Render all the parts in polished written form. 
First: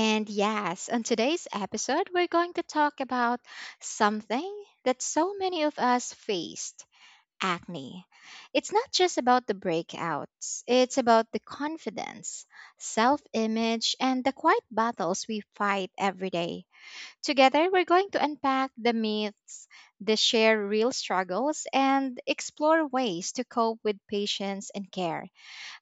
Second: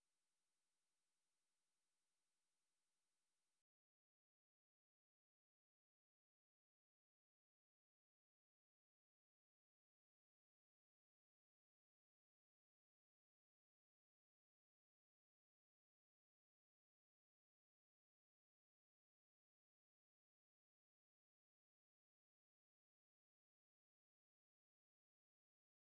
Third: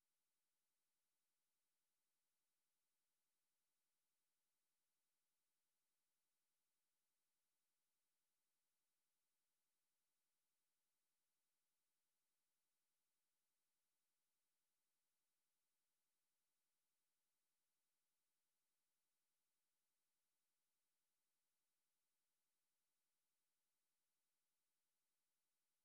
And yes, on today's episode, we're going to talk about something that so many of us faced acne. It's not just about the breakouts, it's about the confidence, self image, and the quiet battles we fight every day. Together, we're going to unpack the myths, the share real struggles, and explore ways to cope with patience and care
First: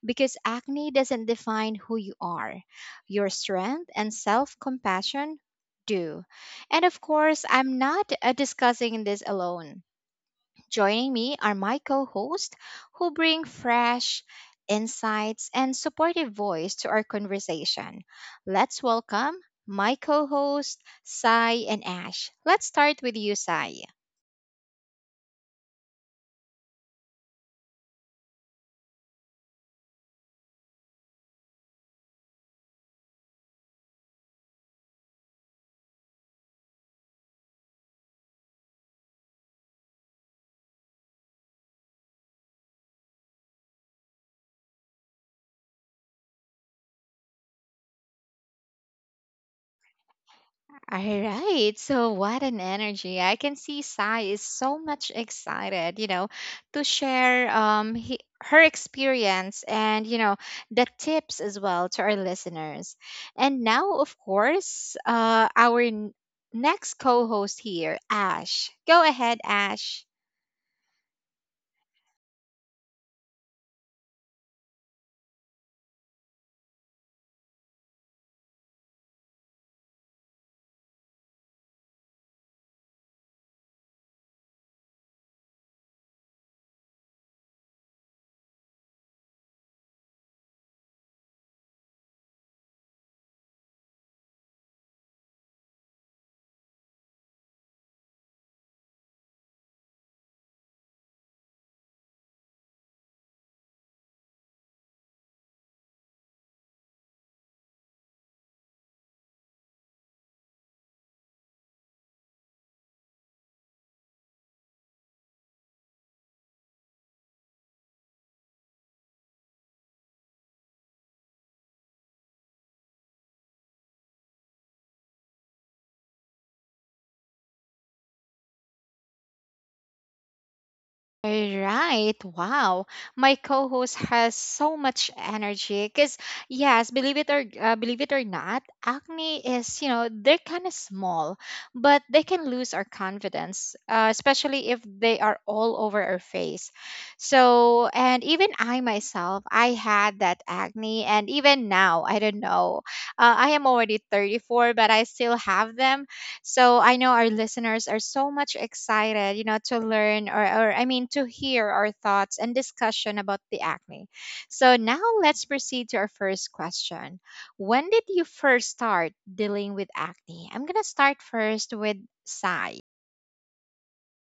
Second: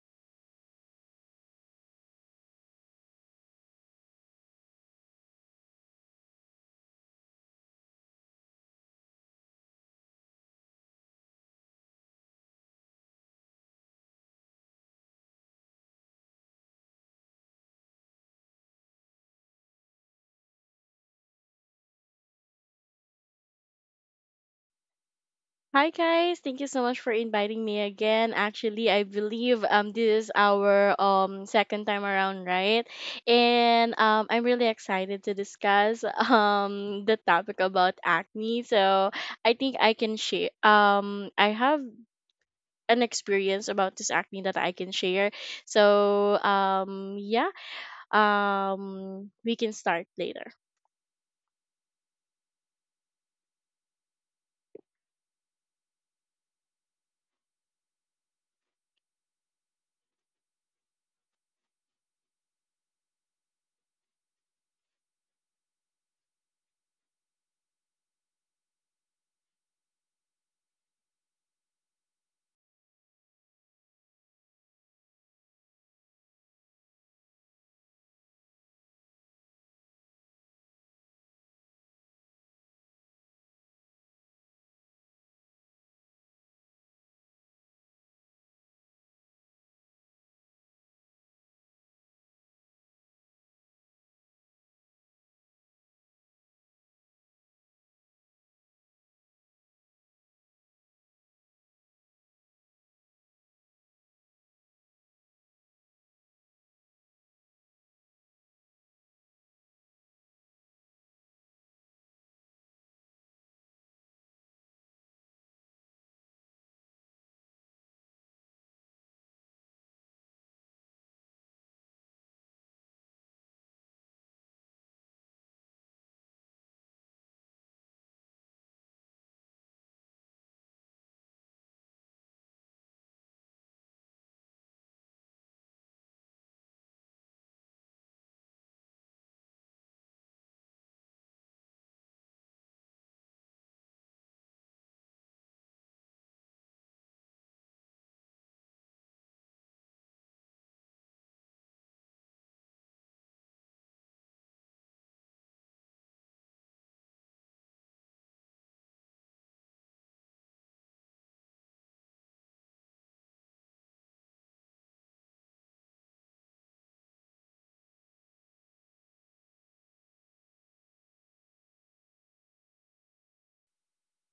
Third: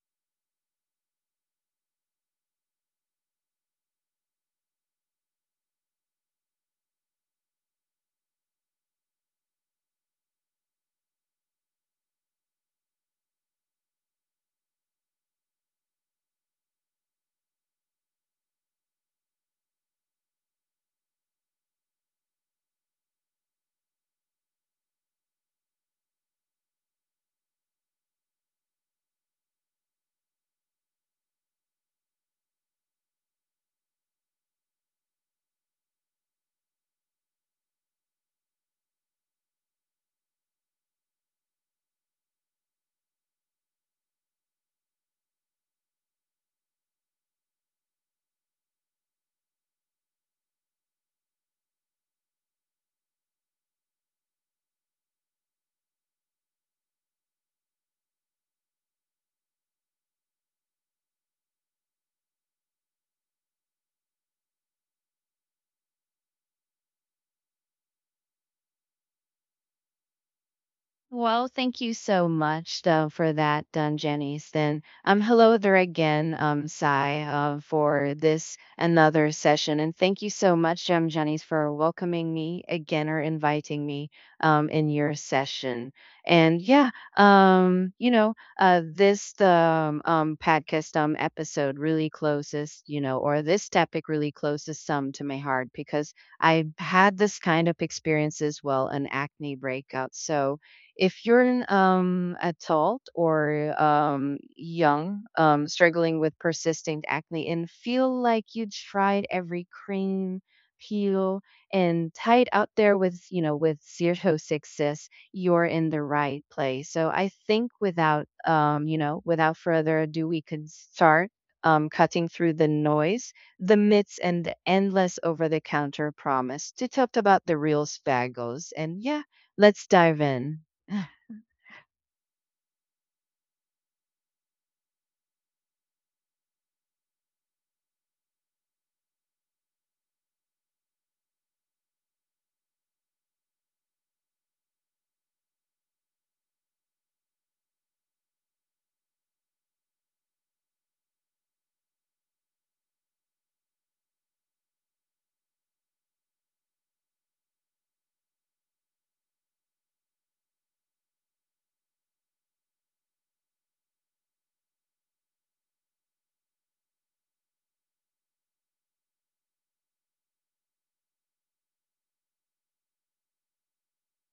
because acne doesn't define who you are. Your strength and self compassion do. And of course, I'm not discussing this alone. Joining me are my co hosts who bring fresh insights and supportive voice to our conversation. Let's welcome my co hosts, Sai and Ash. Let's start with you, Sai. Hi guys, thank you so much for inviting me again. Actually, I believe this is our second time around, right? And I'm really excited to discuss the topic about acne. So, I think I can share I have an experience about this acne that I can share. So, we can start later. All right. So, what an energy. I can see Sai is so much excited, you know, to share her experience and, you know, the tips as well to our listeners. And now, of course, next co-host here, Ash. Go ahead, Ash. Well, thank you so much though, for that, Janice. Then, hello there again, Sai, for this another session, and thank you so much, Janice, for welcoming me again or inviting me, in your session. And yeah, um, you know, this podcast episode really closes, or this topic really closes some to my heart because I had this kind of experience as well, an acne breakout. So if you're an adult or young, struggling with persistent acne and feel like you tried every cream, peel, and tight out there with, with zero success, you're in the right place. So I think without, without further ado, we could start cutting through the noise, the myths, and the endless over the counter promise to talk about the real spaggles. And yeah, let's dive in. All right. Wow. My co-host has so much energy cuz yes, believe it or not, acne is, you know, they're kind of small, but they can lose our confidence, especially if they are all over our face. So, and even I myself, I had that acne and even now, I don't know. I am already 34, but I still have them so I know our listeners are so much excited, you know, to learn or I mean, to hear our thoughts and discussion about the acne. So now let's proceed to our first question. When did you first start dealing with acne? I'm going to start first with Sai.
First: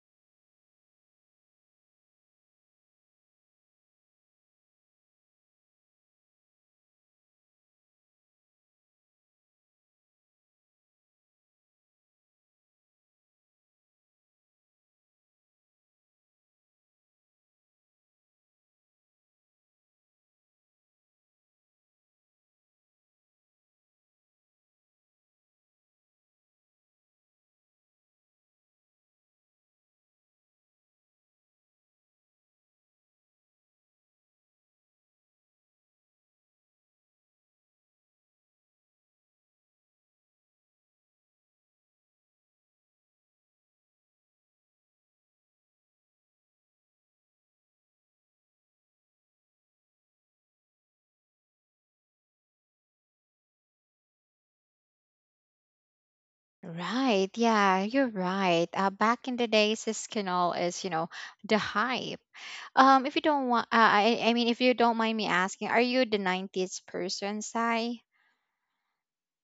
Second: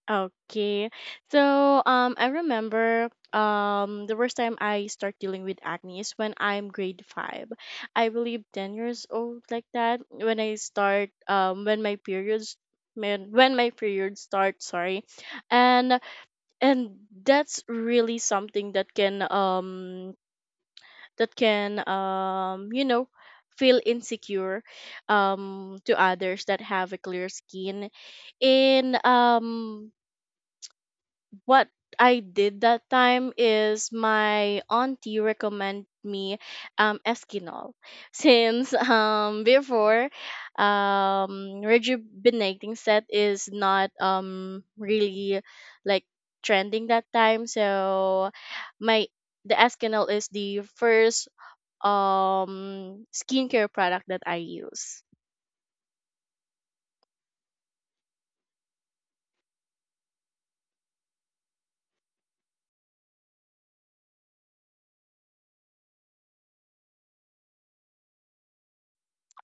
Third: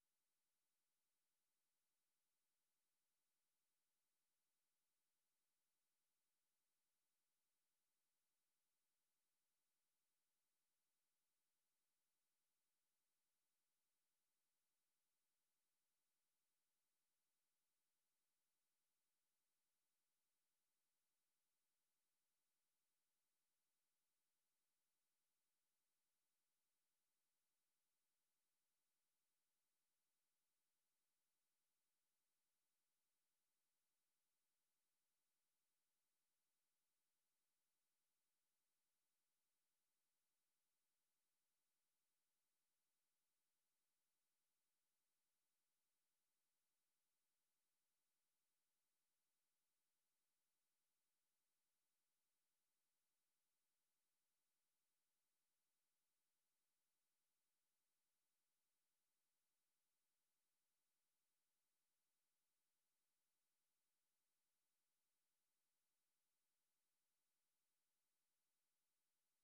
Okay. So I remember the first time I start dealing with acne is when I'm grade five. I believe 10 years old like that. When I start when my periods when my period starts, sorry. And and that's really something that can feel insecure to others that have a clear skin and what I did that time is my auntie recommend me Eskinol since before rejuvenating set is not really like trending that time so my the Eskinol is the first skincare product that I use. Right. Yeah, you're right. Back in the days, Siskinol is, you know, the hype. If you don't want, I mean, if you don't mind me asking, are you the 90s person, Sai?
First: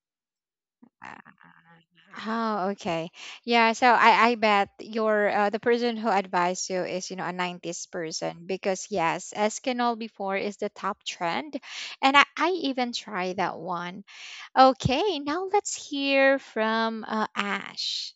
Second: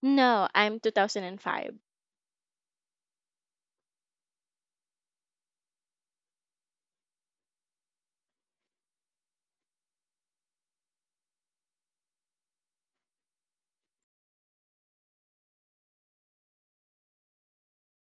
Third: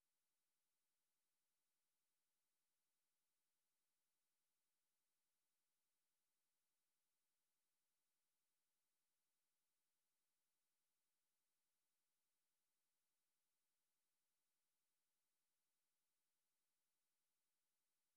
No, I'm Uh, 2005. Oh, okay. Yeah, so I bet your the person who advised you is, you know, a 90s person because yes, Eskinol before is the top trend and I even try that one. Okay, now let's hear from Ash.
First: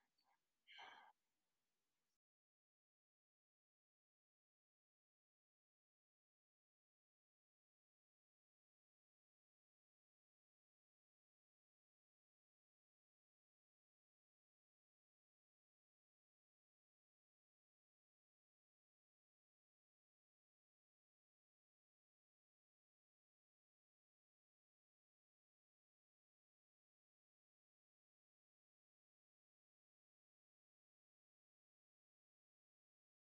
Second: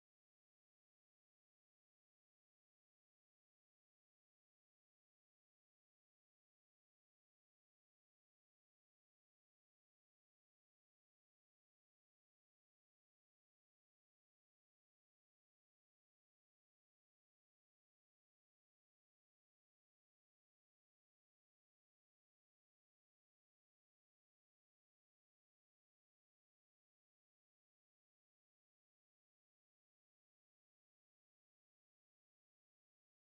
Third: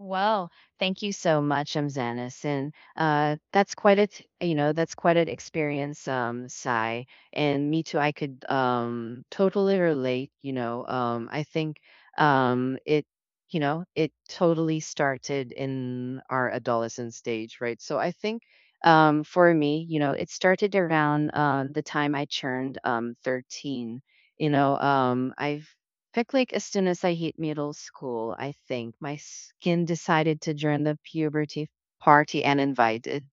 Well, thank you so much, Amzanis. And that's quite a, t- you know, that's quite an experience, Sai. And me too, I could totally relate, you know. I think um, it, it totally started in our adolescent stage, right? So I think for me, you know, it started around the time I turned 13. You know, um, I've like, as soon as I hit middle school, I think my skin decided to join the puberty party and invited.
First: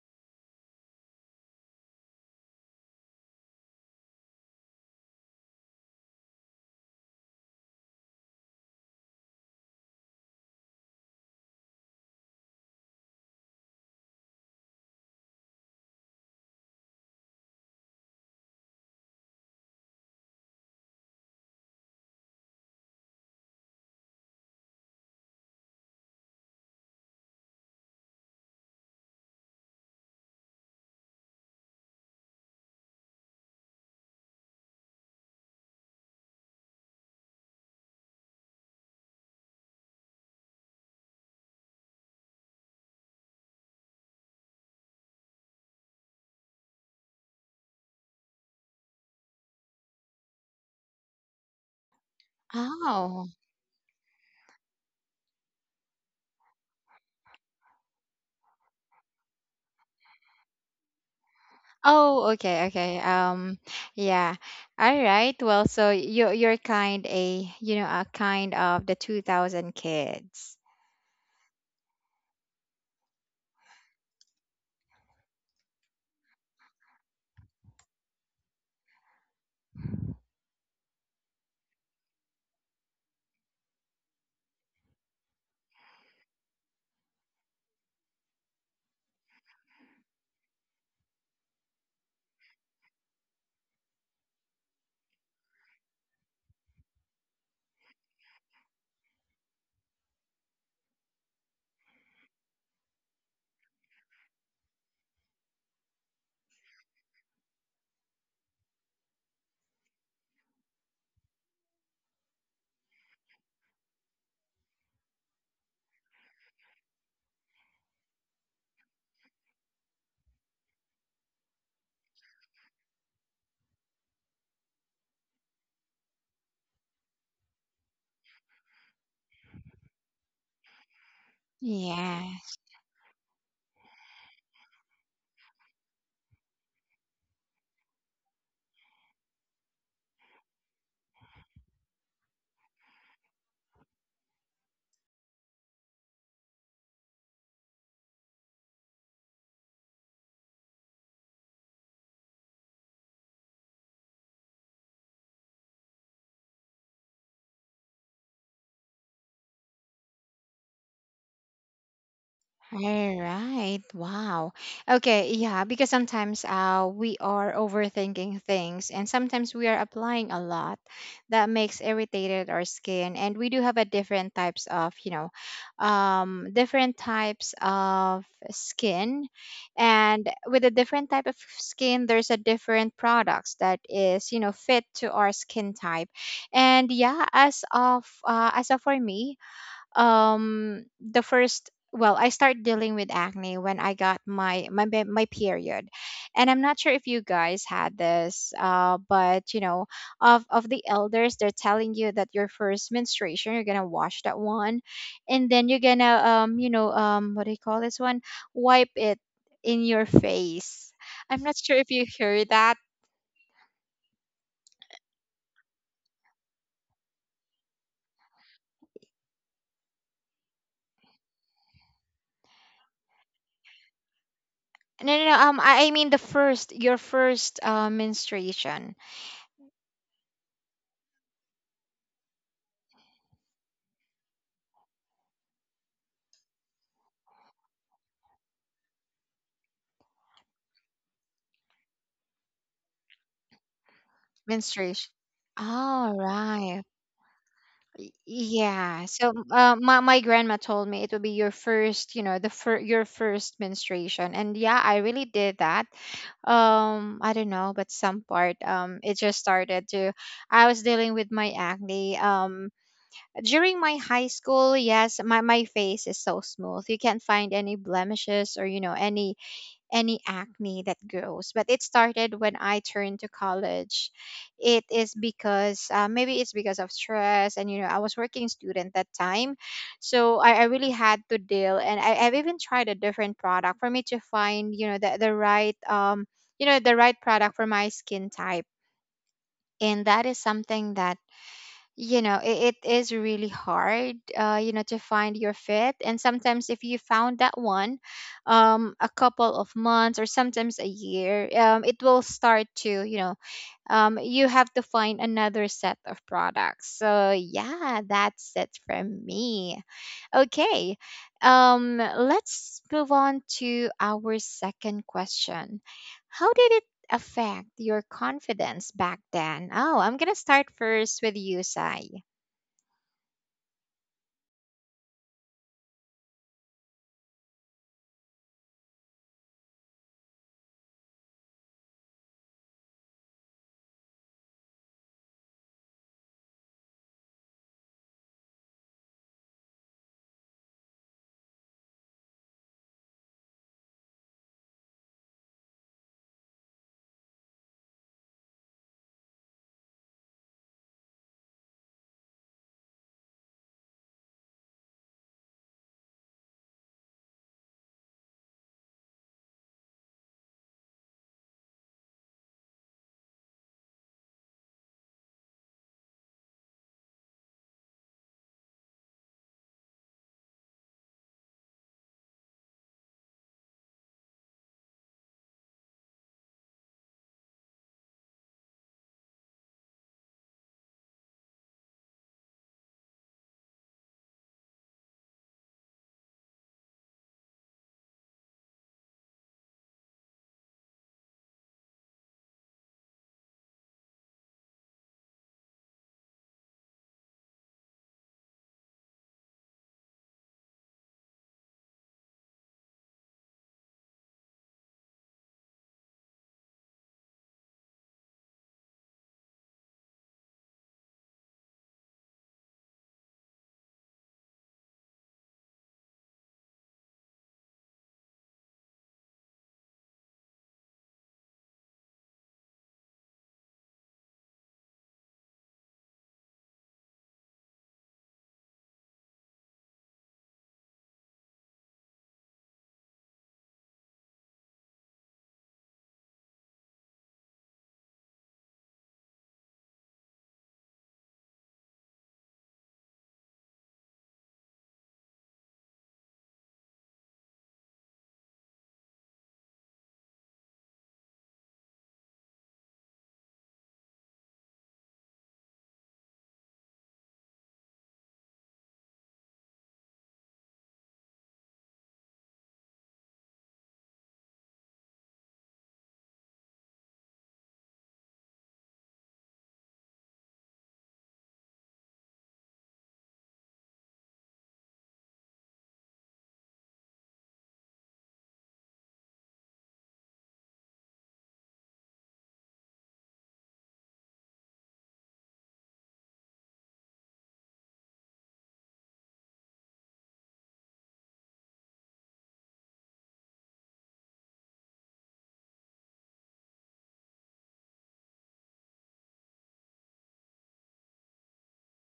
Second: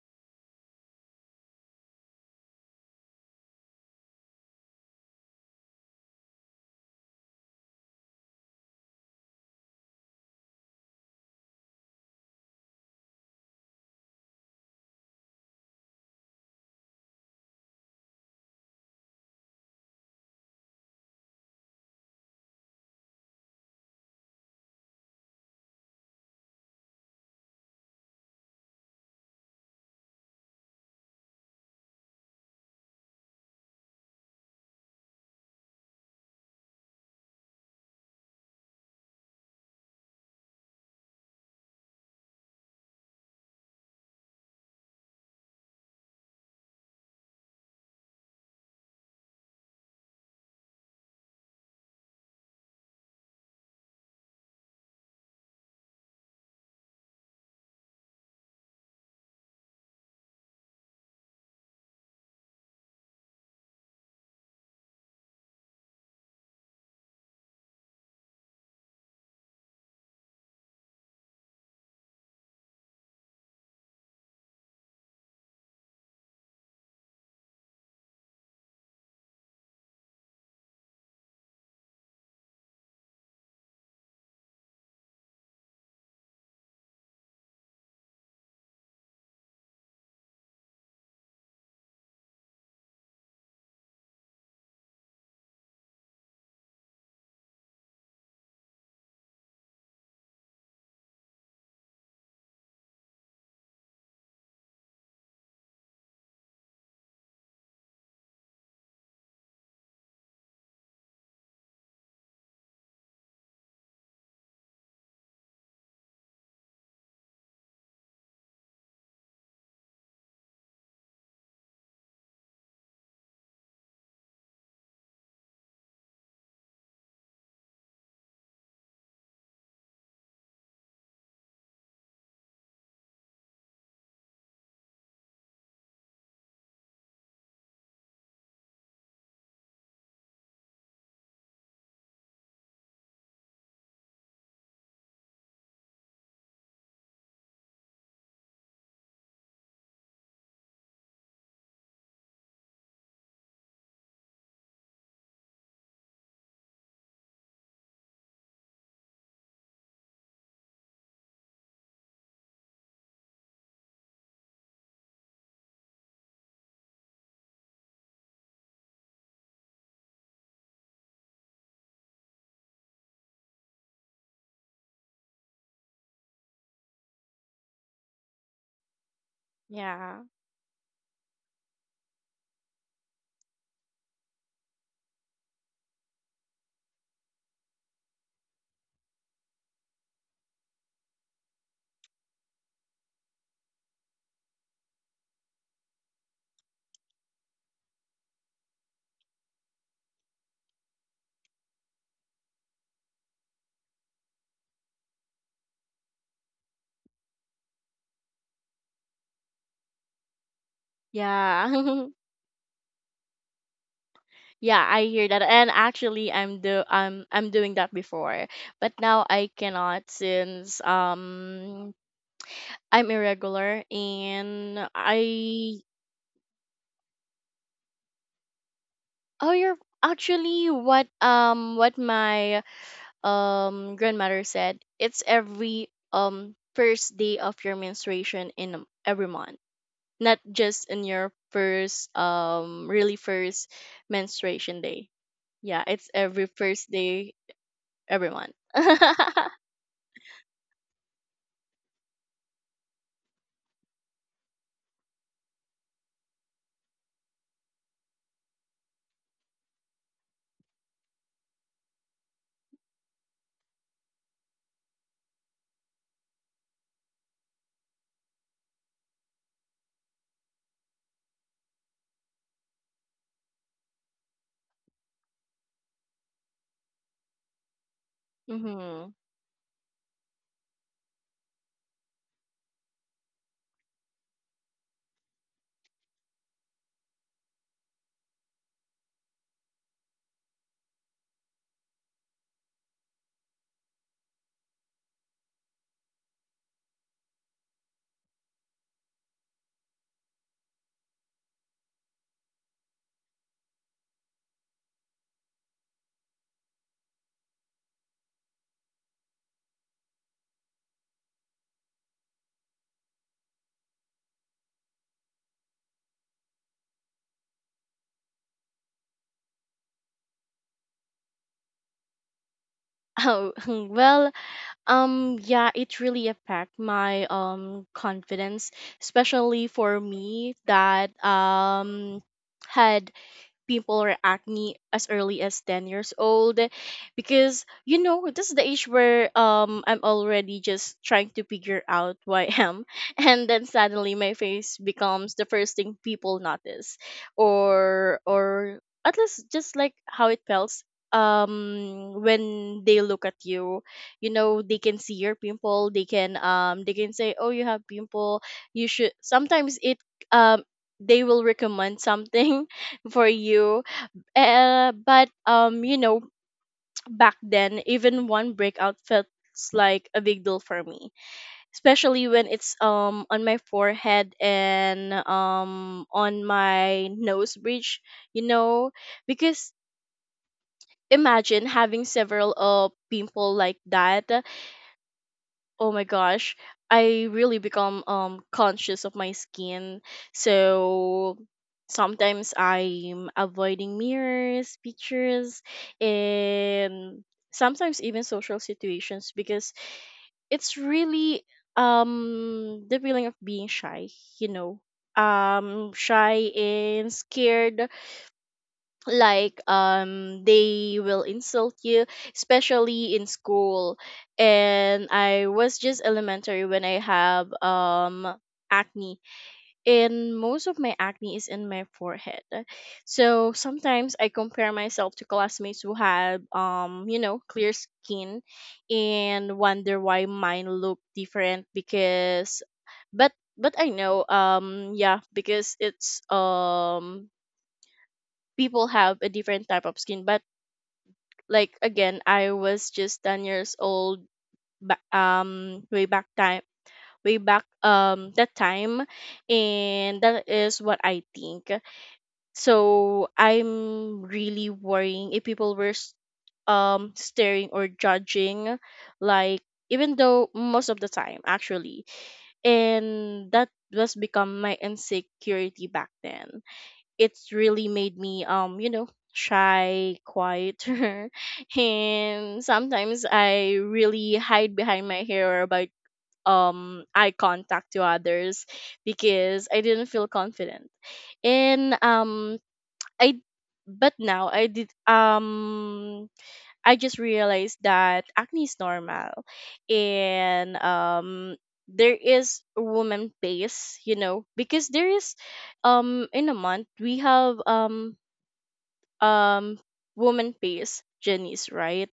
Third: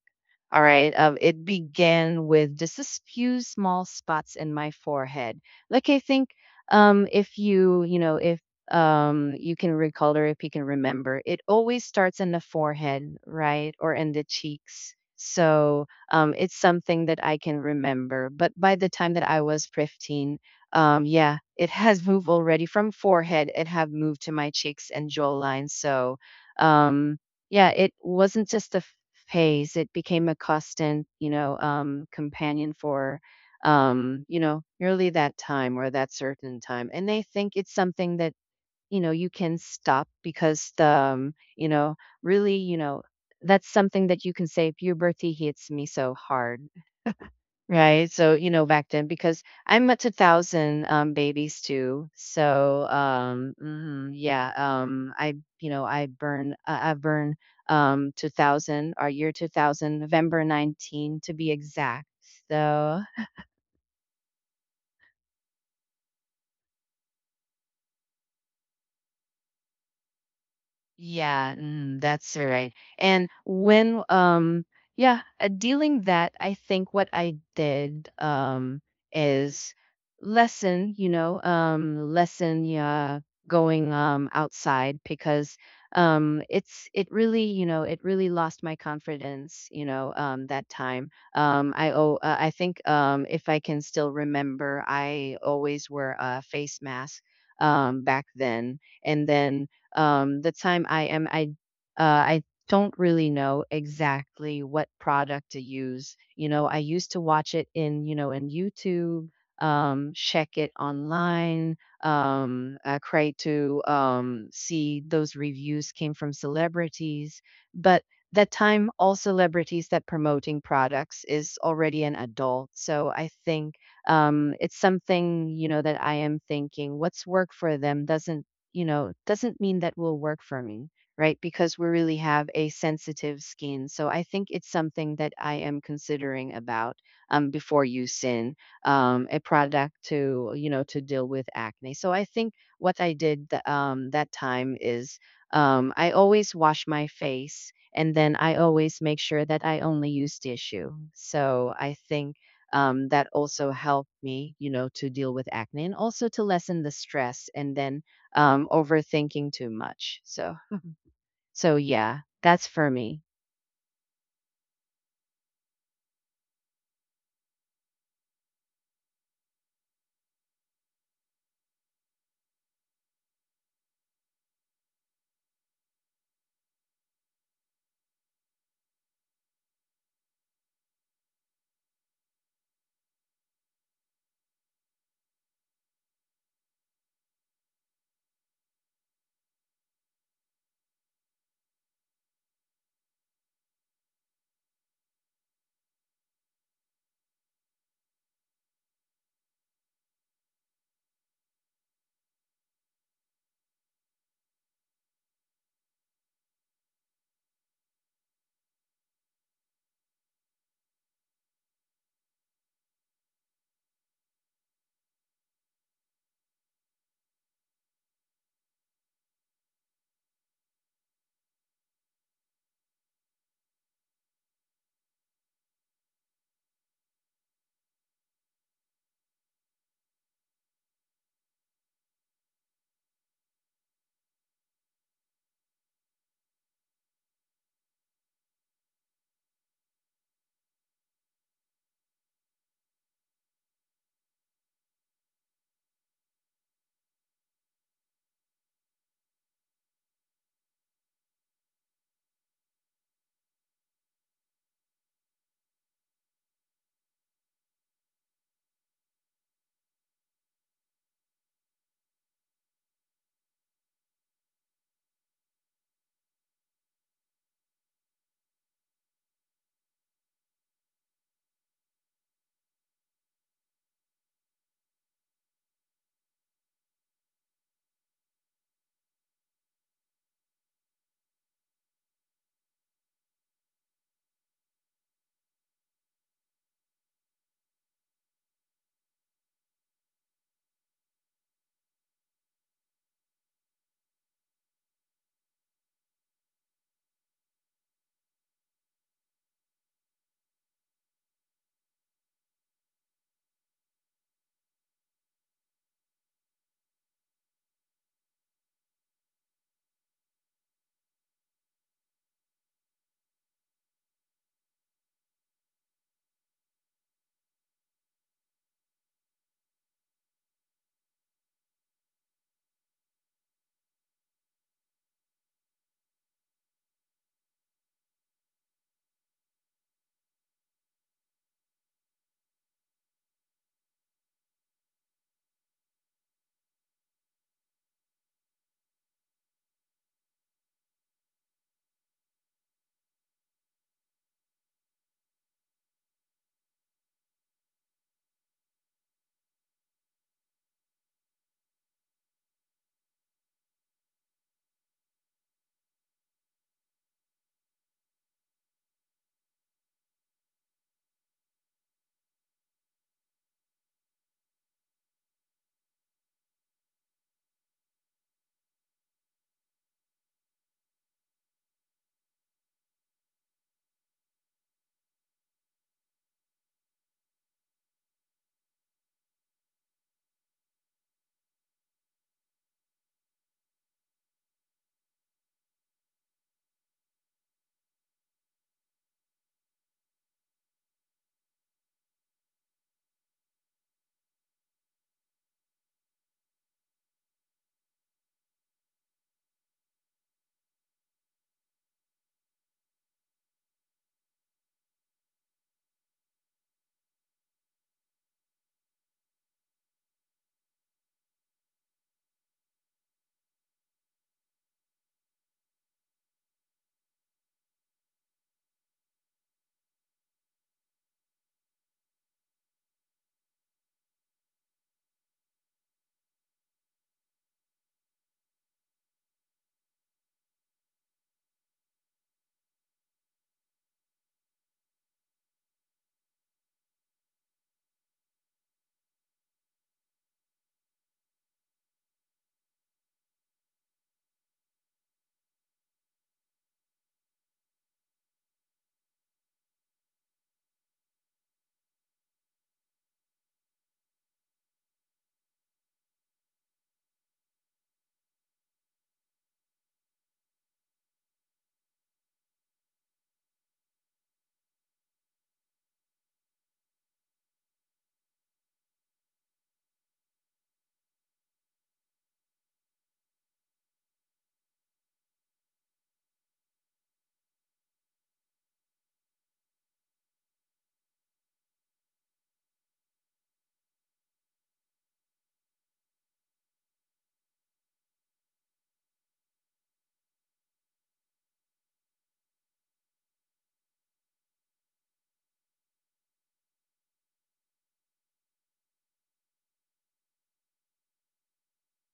All right. It began with just a few small spots in my forehead. Like I think, if you you know if you can recall or if you can remember, it always starts in the forehead, right, or in the cheeks. So it's something that I can remember. But by the time that I was 15, yeah, it has moved already from forehead. It have moved to my cheeks and jawline. So um, yeah, it wasn't just a pace. It became a constant, companion for, nearly that time or that certain time. And they think it's something that, you can stop because the, you know, really, you know, that's something that you can say, puberty hits me so hard. Right. So, back then, because I'm up to thousand babies too. So, Oh. Yeah, I burn, 2000, our year 2000, November 19th to be exact. Oh, okay, okay. So, Um, yeah. All right. Well, so you you know, a kind of the 2000 kids. yeah, that's so right. And when yeah, dealing that, I think what I did is lessen, going outside, because it really, it really lost my confidence, that time. I think if I can still remember, I always wear a face mask back then. And then the time I am, I don't really know exactly what product to use. You know, I used to watch it in, in YouTube, check it online, I try to see those reviews came from celebrities. But that time all celebrities that promoting products is already an adult, so I think it's something, that I am thinking what's work for them doesn't you know, doesn't mean that will work for me, right? Because we really Yeah. have a sensitive skin. So I think it's something that I am considering about before using a product to, to deal with acne. So I think what I did that time is I always wash my face, and then I always make sure that I only use tissue. So I think that also helped me, to deal with acne and also to lessen the stress. And then overthinking too much. So, yeah, that's for All me. right. Wow. Okay. Yeah. Because sometimes we are overthinking things and sometimes we are applying a lot that makes irritated our skin. And we do have a different types of, different types of skin. Yeah. And with a different type of skin, there's a different products that is, you know, fit to our skin type. And yeah, as of for me, the first well I started dealing with acne when I got my period, and I'm not sure if you guys had this uh, but you know, of the elders, they're telling you that your first menstruation you're gonna wash that one, and then you're gonna you know, what do you call this one, wipe it in your face. I'm not sure if you Yeah. heard that. Yeah, I hear that, and actually, I'm do I'm doing that before, but now I cannot since I'm irregular and no no, no um I i I mean the first, your first uh, menstruation. oh you're actually what my grandmother said it's every first day of your menstruation in every month, not just in your first really first menstruation day. Menstruation, Yeah, it's all every right. first day every month. Yeah. So my my grandma told me it would be your first, your first menstruation. And yeah, I really did that. I don't know, but some part it just started to I was dealing with my acne. Um, during my high school, yes, my face is so smooth. You can't find any blemishes or you know, any acne that grows. But it started when I turned to college. It is because maybe it's because of stress, and you know, I was working student Mm-hmm. that time, so I really had to deal. And I've even tried a different product for me to find, you know, the right um, you know, the right product for my skin type. And that is something that, you know, it is really hard you know, to find your fit, and sometimes if you found that one a couple of months or sometimes a year it will start to, you know, you have to find another set of products. So yeah, that's it from me. Okay, let's move on to our second question. How did it affect your confidence back then? Oh, I'm gonna start first with you, Sai. Oh, well, yeah, it really affect my confidence, especially for me that had pimple or acne as early as 10 years old because you know this is the age where I'm already just trying to figure out who I am and then suddenly my face becomes the first thing people notice or at least just like how it feels when they look at you, you know they can see your pimple. They can they can say, oh, you have pimple. You should sometimes it um they will recommend something for you. But you know, back then, even one breakout felt like a big deal for me, especially when it's on my forehead and on my nose bridge. You know, because imagine having several pimple like that. Oh my gosh, I really become conscious of my skin. So sometimes I'm avoiding mirrors, pictures, and sometimes even social situations because it's really the feeling of being shy, you know. Shy and scared like they will insult you, especially in school, and I was just elementary when I have acne, and most of my acne is in my forehead. So sometimes I compare myself to classmates who have clear skin and wonder why mine look different because but but I know yeah, because it's people have a different type of skin. But like, again, I was just 10 years old, way back time, way back that time, and that is what I think. So I'm really worrying if people were staring or judging, like, even though most of the time actually and that was become my insecurity back then. It's really made me shy, quieter, and sometimes I really hide behind my hair or about eye contact to others because I didn't feel confident. And um i but now I did I just realized that acne is normal, and there is a woman pace, you know, because there is, in a month we have um woman pace journeys, right?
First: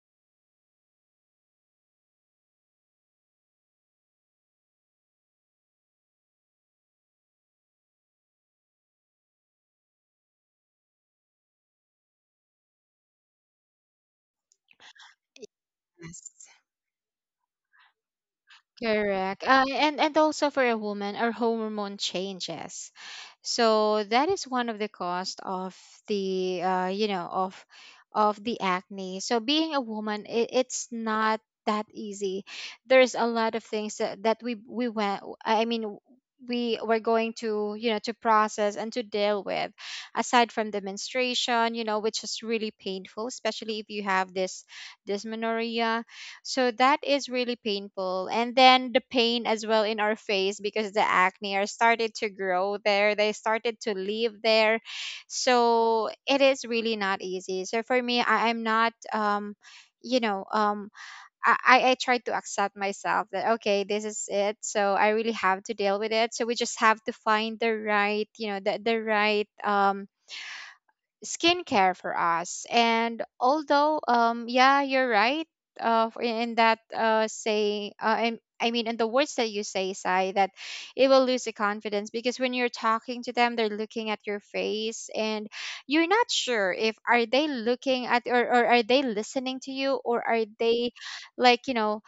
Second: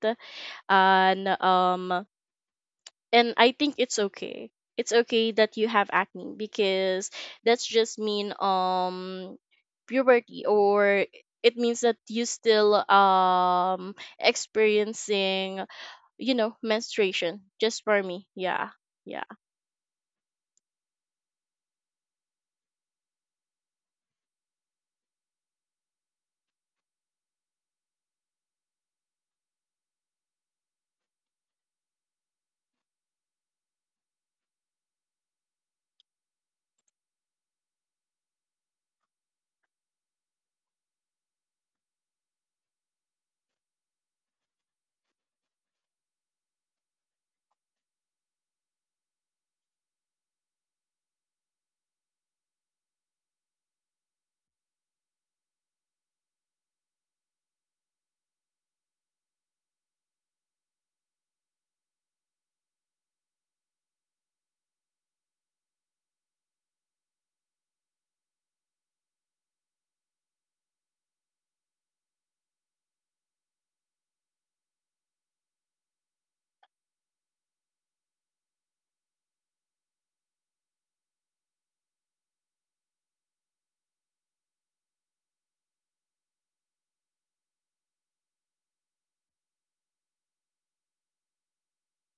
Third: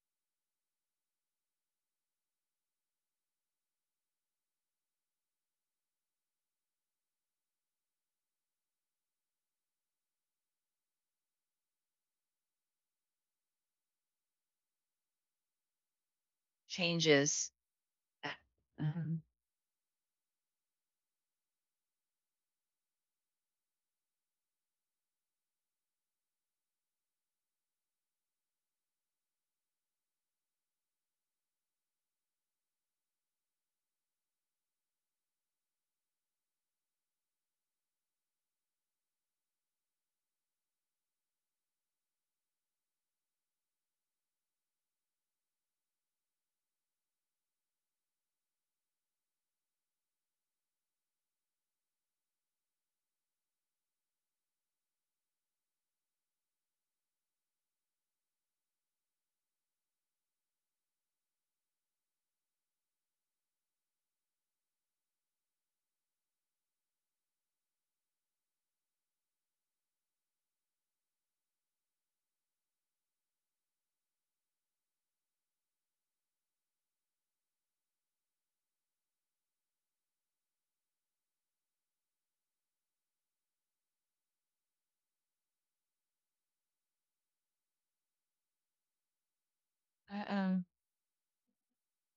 And um, and I think it's okay. It's okay that you have acne because that's just mean puberty, or it means that you still Yes, experiencing, you know, menstruation Changes. just for me. Yeah. Um, Yeah. correct. And also for a woman, our hormone changes. So that is one of the cost of the you know, of the acne. So being a woman, it, it's not that easy. There's a lot of things that, that we went. I mean, we were going to, you know, to process and to deal with. Aside from the menstruation, you know, which is really painful, especially if you have this dysmenorrhea, so that is really painful. And then the pain as well in our face because the acne are started to grow there. They started to live there. So it is really not easy. So for me, I'm not um, you know, um, I try to accept myself that okay, this is it, so I really have to deal with it. So we just have to find the right, you know, the right um, skincare for us. And although, yeah, you're right. For- in that say, in, I mean, In the words that you say, Sai, that it will lose the confidence because when you're talking to them, they're looking at your face, and you're not sure if are they looking at or are they listening to you or are Uh-oh. they, like, you know,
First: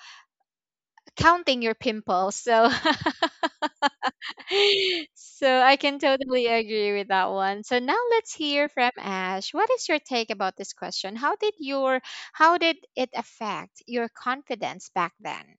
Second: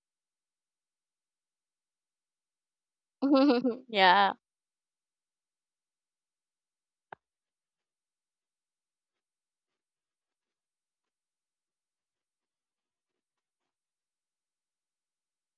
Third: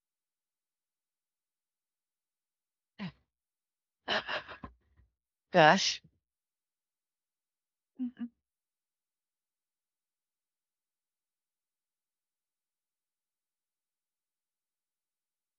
counting your pimples. So Yeah. so I can Gosh. totally agree with that one. So now let's hear from Ash. What is your take about this question? How did your, how did it affect your confidence back then?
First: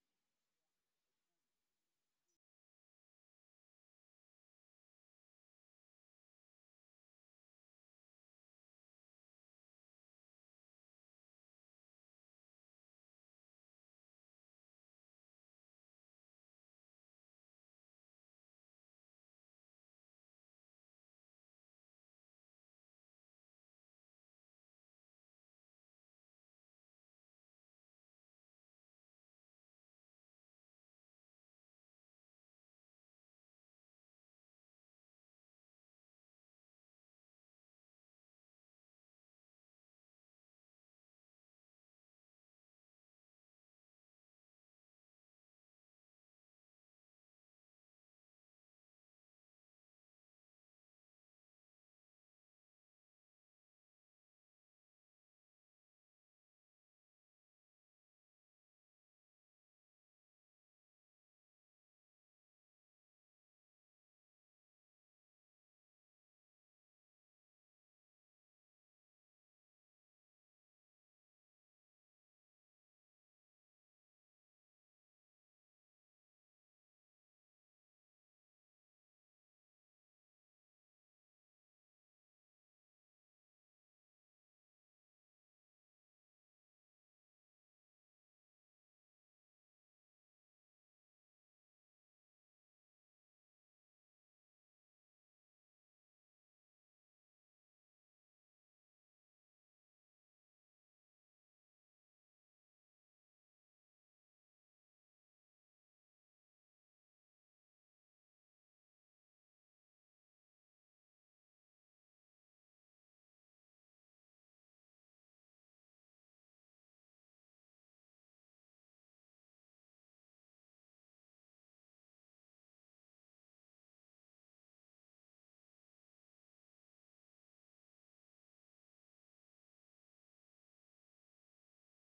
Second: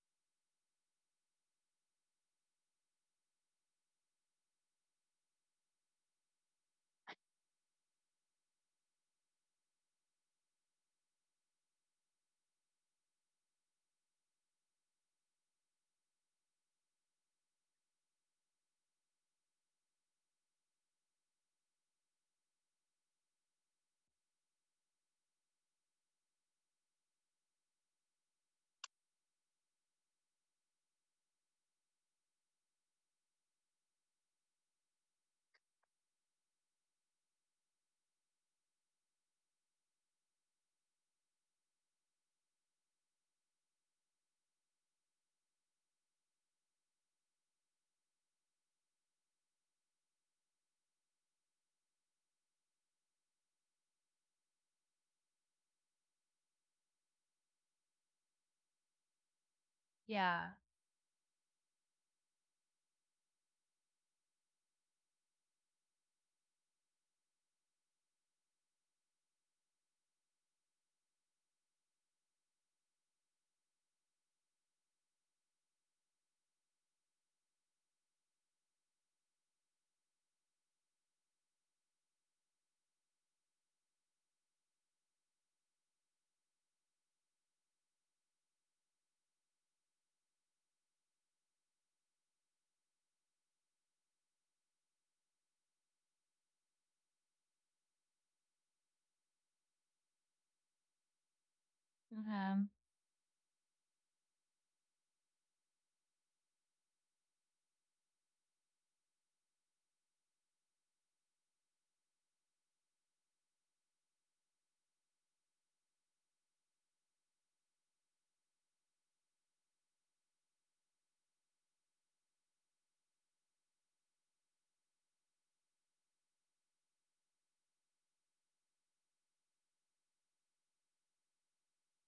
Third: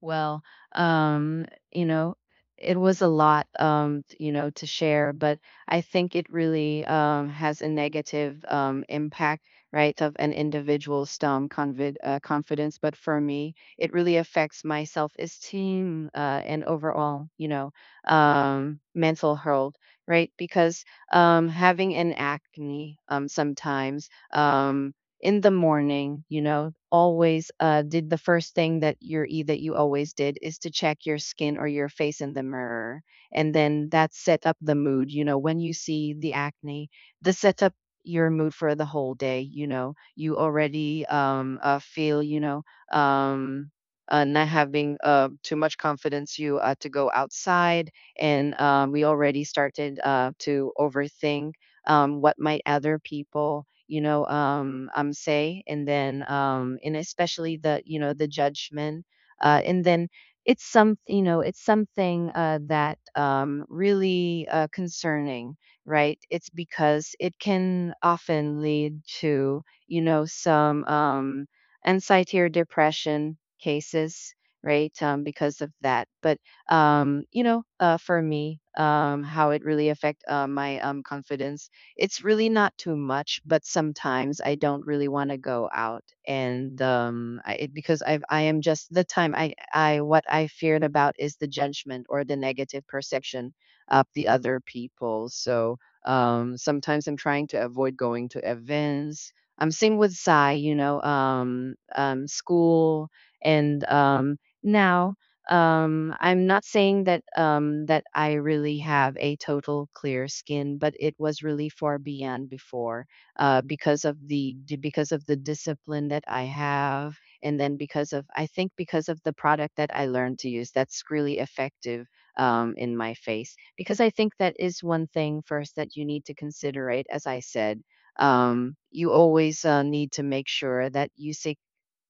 Well, um, you know, it was a lot, to share, but I think it really has a negative impact, right, of an individual's confidence. But for me, it really affects my self-esteem and overall, mental health, right? Because having an acne sometimes. In the morning, you know, always did the first thing that that you always did is to check your skin or your face in the mirror, and then that set up the mood. You know, when you see the acne, the set up your mood for the whole day. You know, you already feel, um, not having too much confidence. You to go outside, and we already started to overthink what might other people, say, and then and especially the you know the judgment. And then Yeah. It's something that really concerning, right? It's because it can often lead to, some anxiety or depression cases, right? Because of that. But for me, how it really affect my confidence, it's really not too much. But sometimes I don't really want to go out. And I, it- because I am just the time I What I feared about is the judgment or the negative perception of the other people. So sometimes I'm trying to avoid going to events. Same with Sai, you know, Mhm. school. And Now I'm not saying that that I really have a total clear skin, but it was really far beyond before, because of the discipline that I have, and then because of, I think, because of the product that I learned to use that's really effective in my face. Because I think that is one thing first that you need to considerate, as I said, you always need to make sure that you seek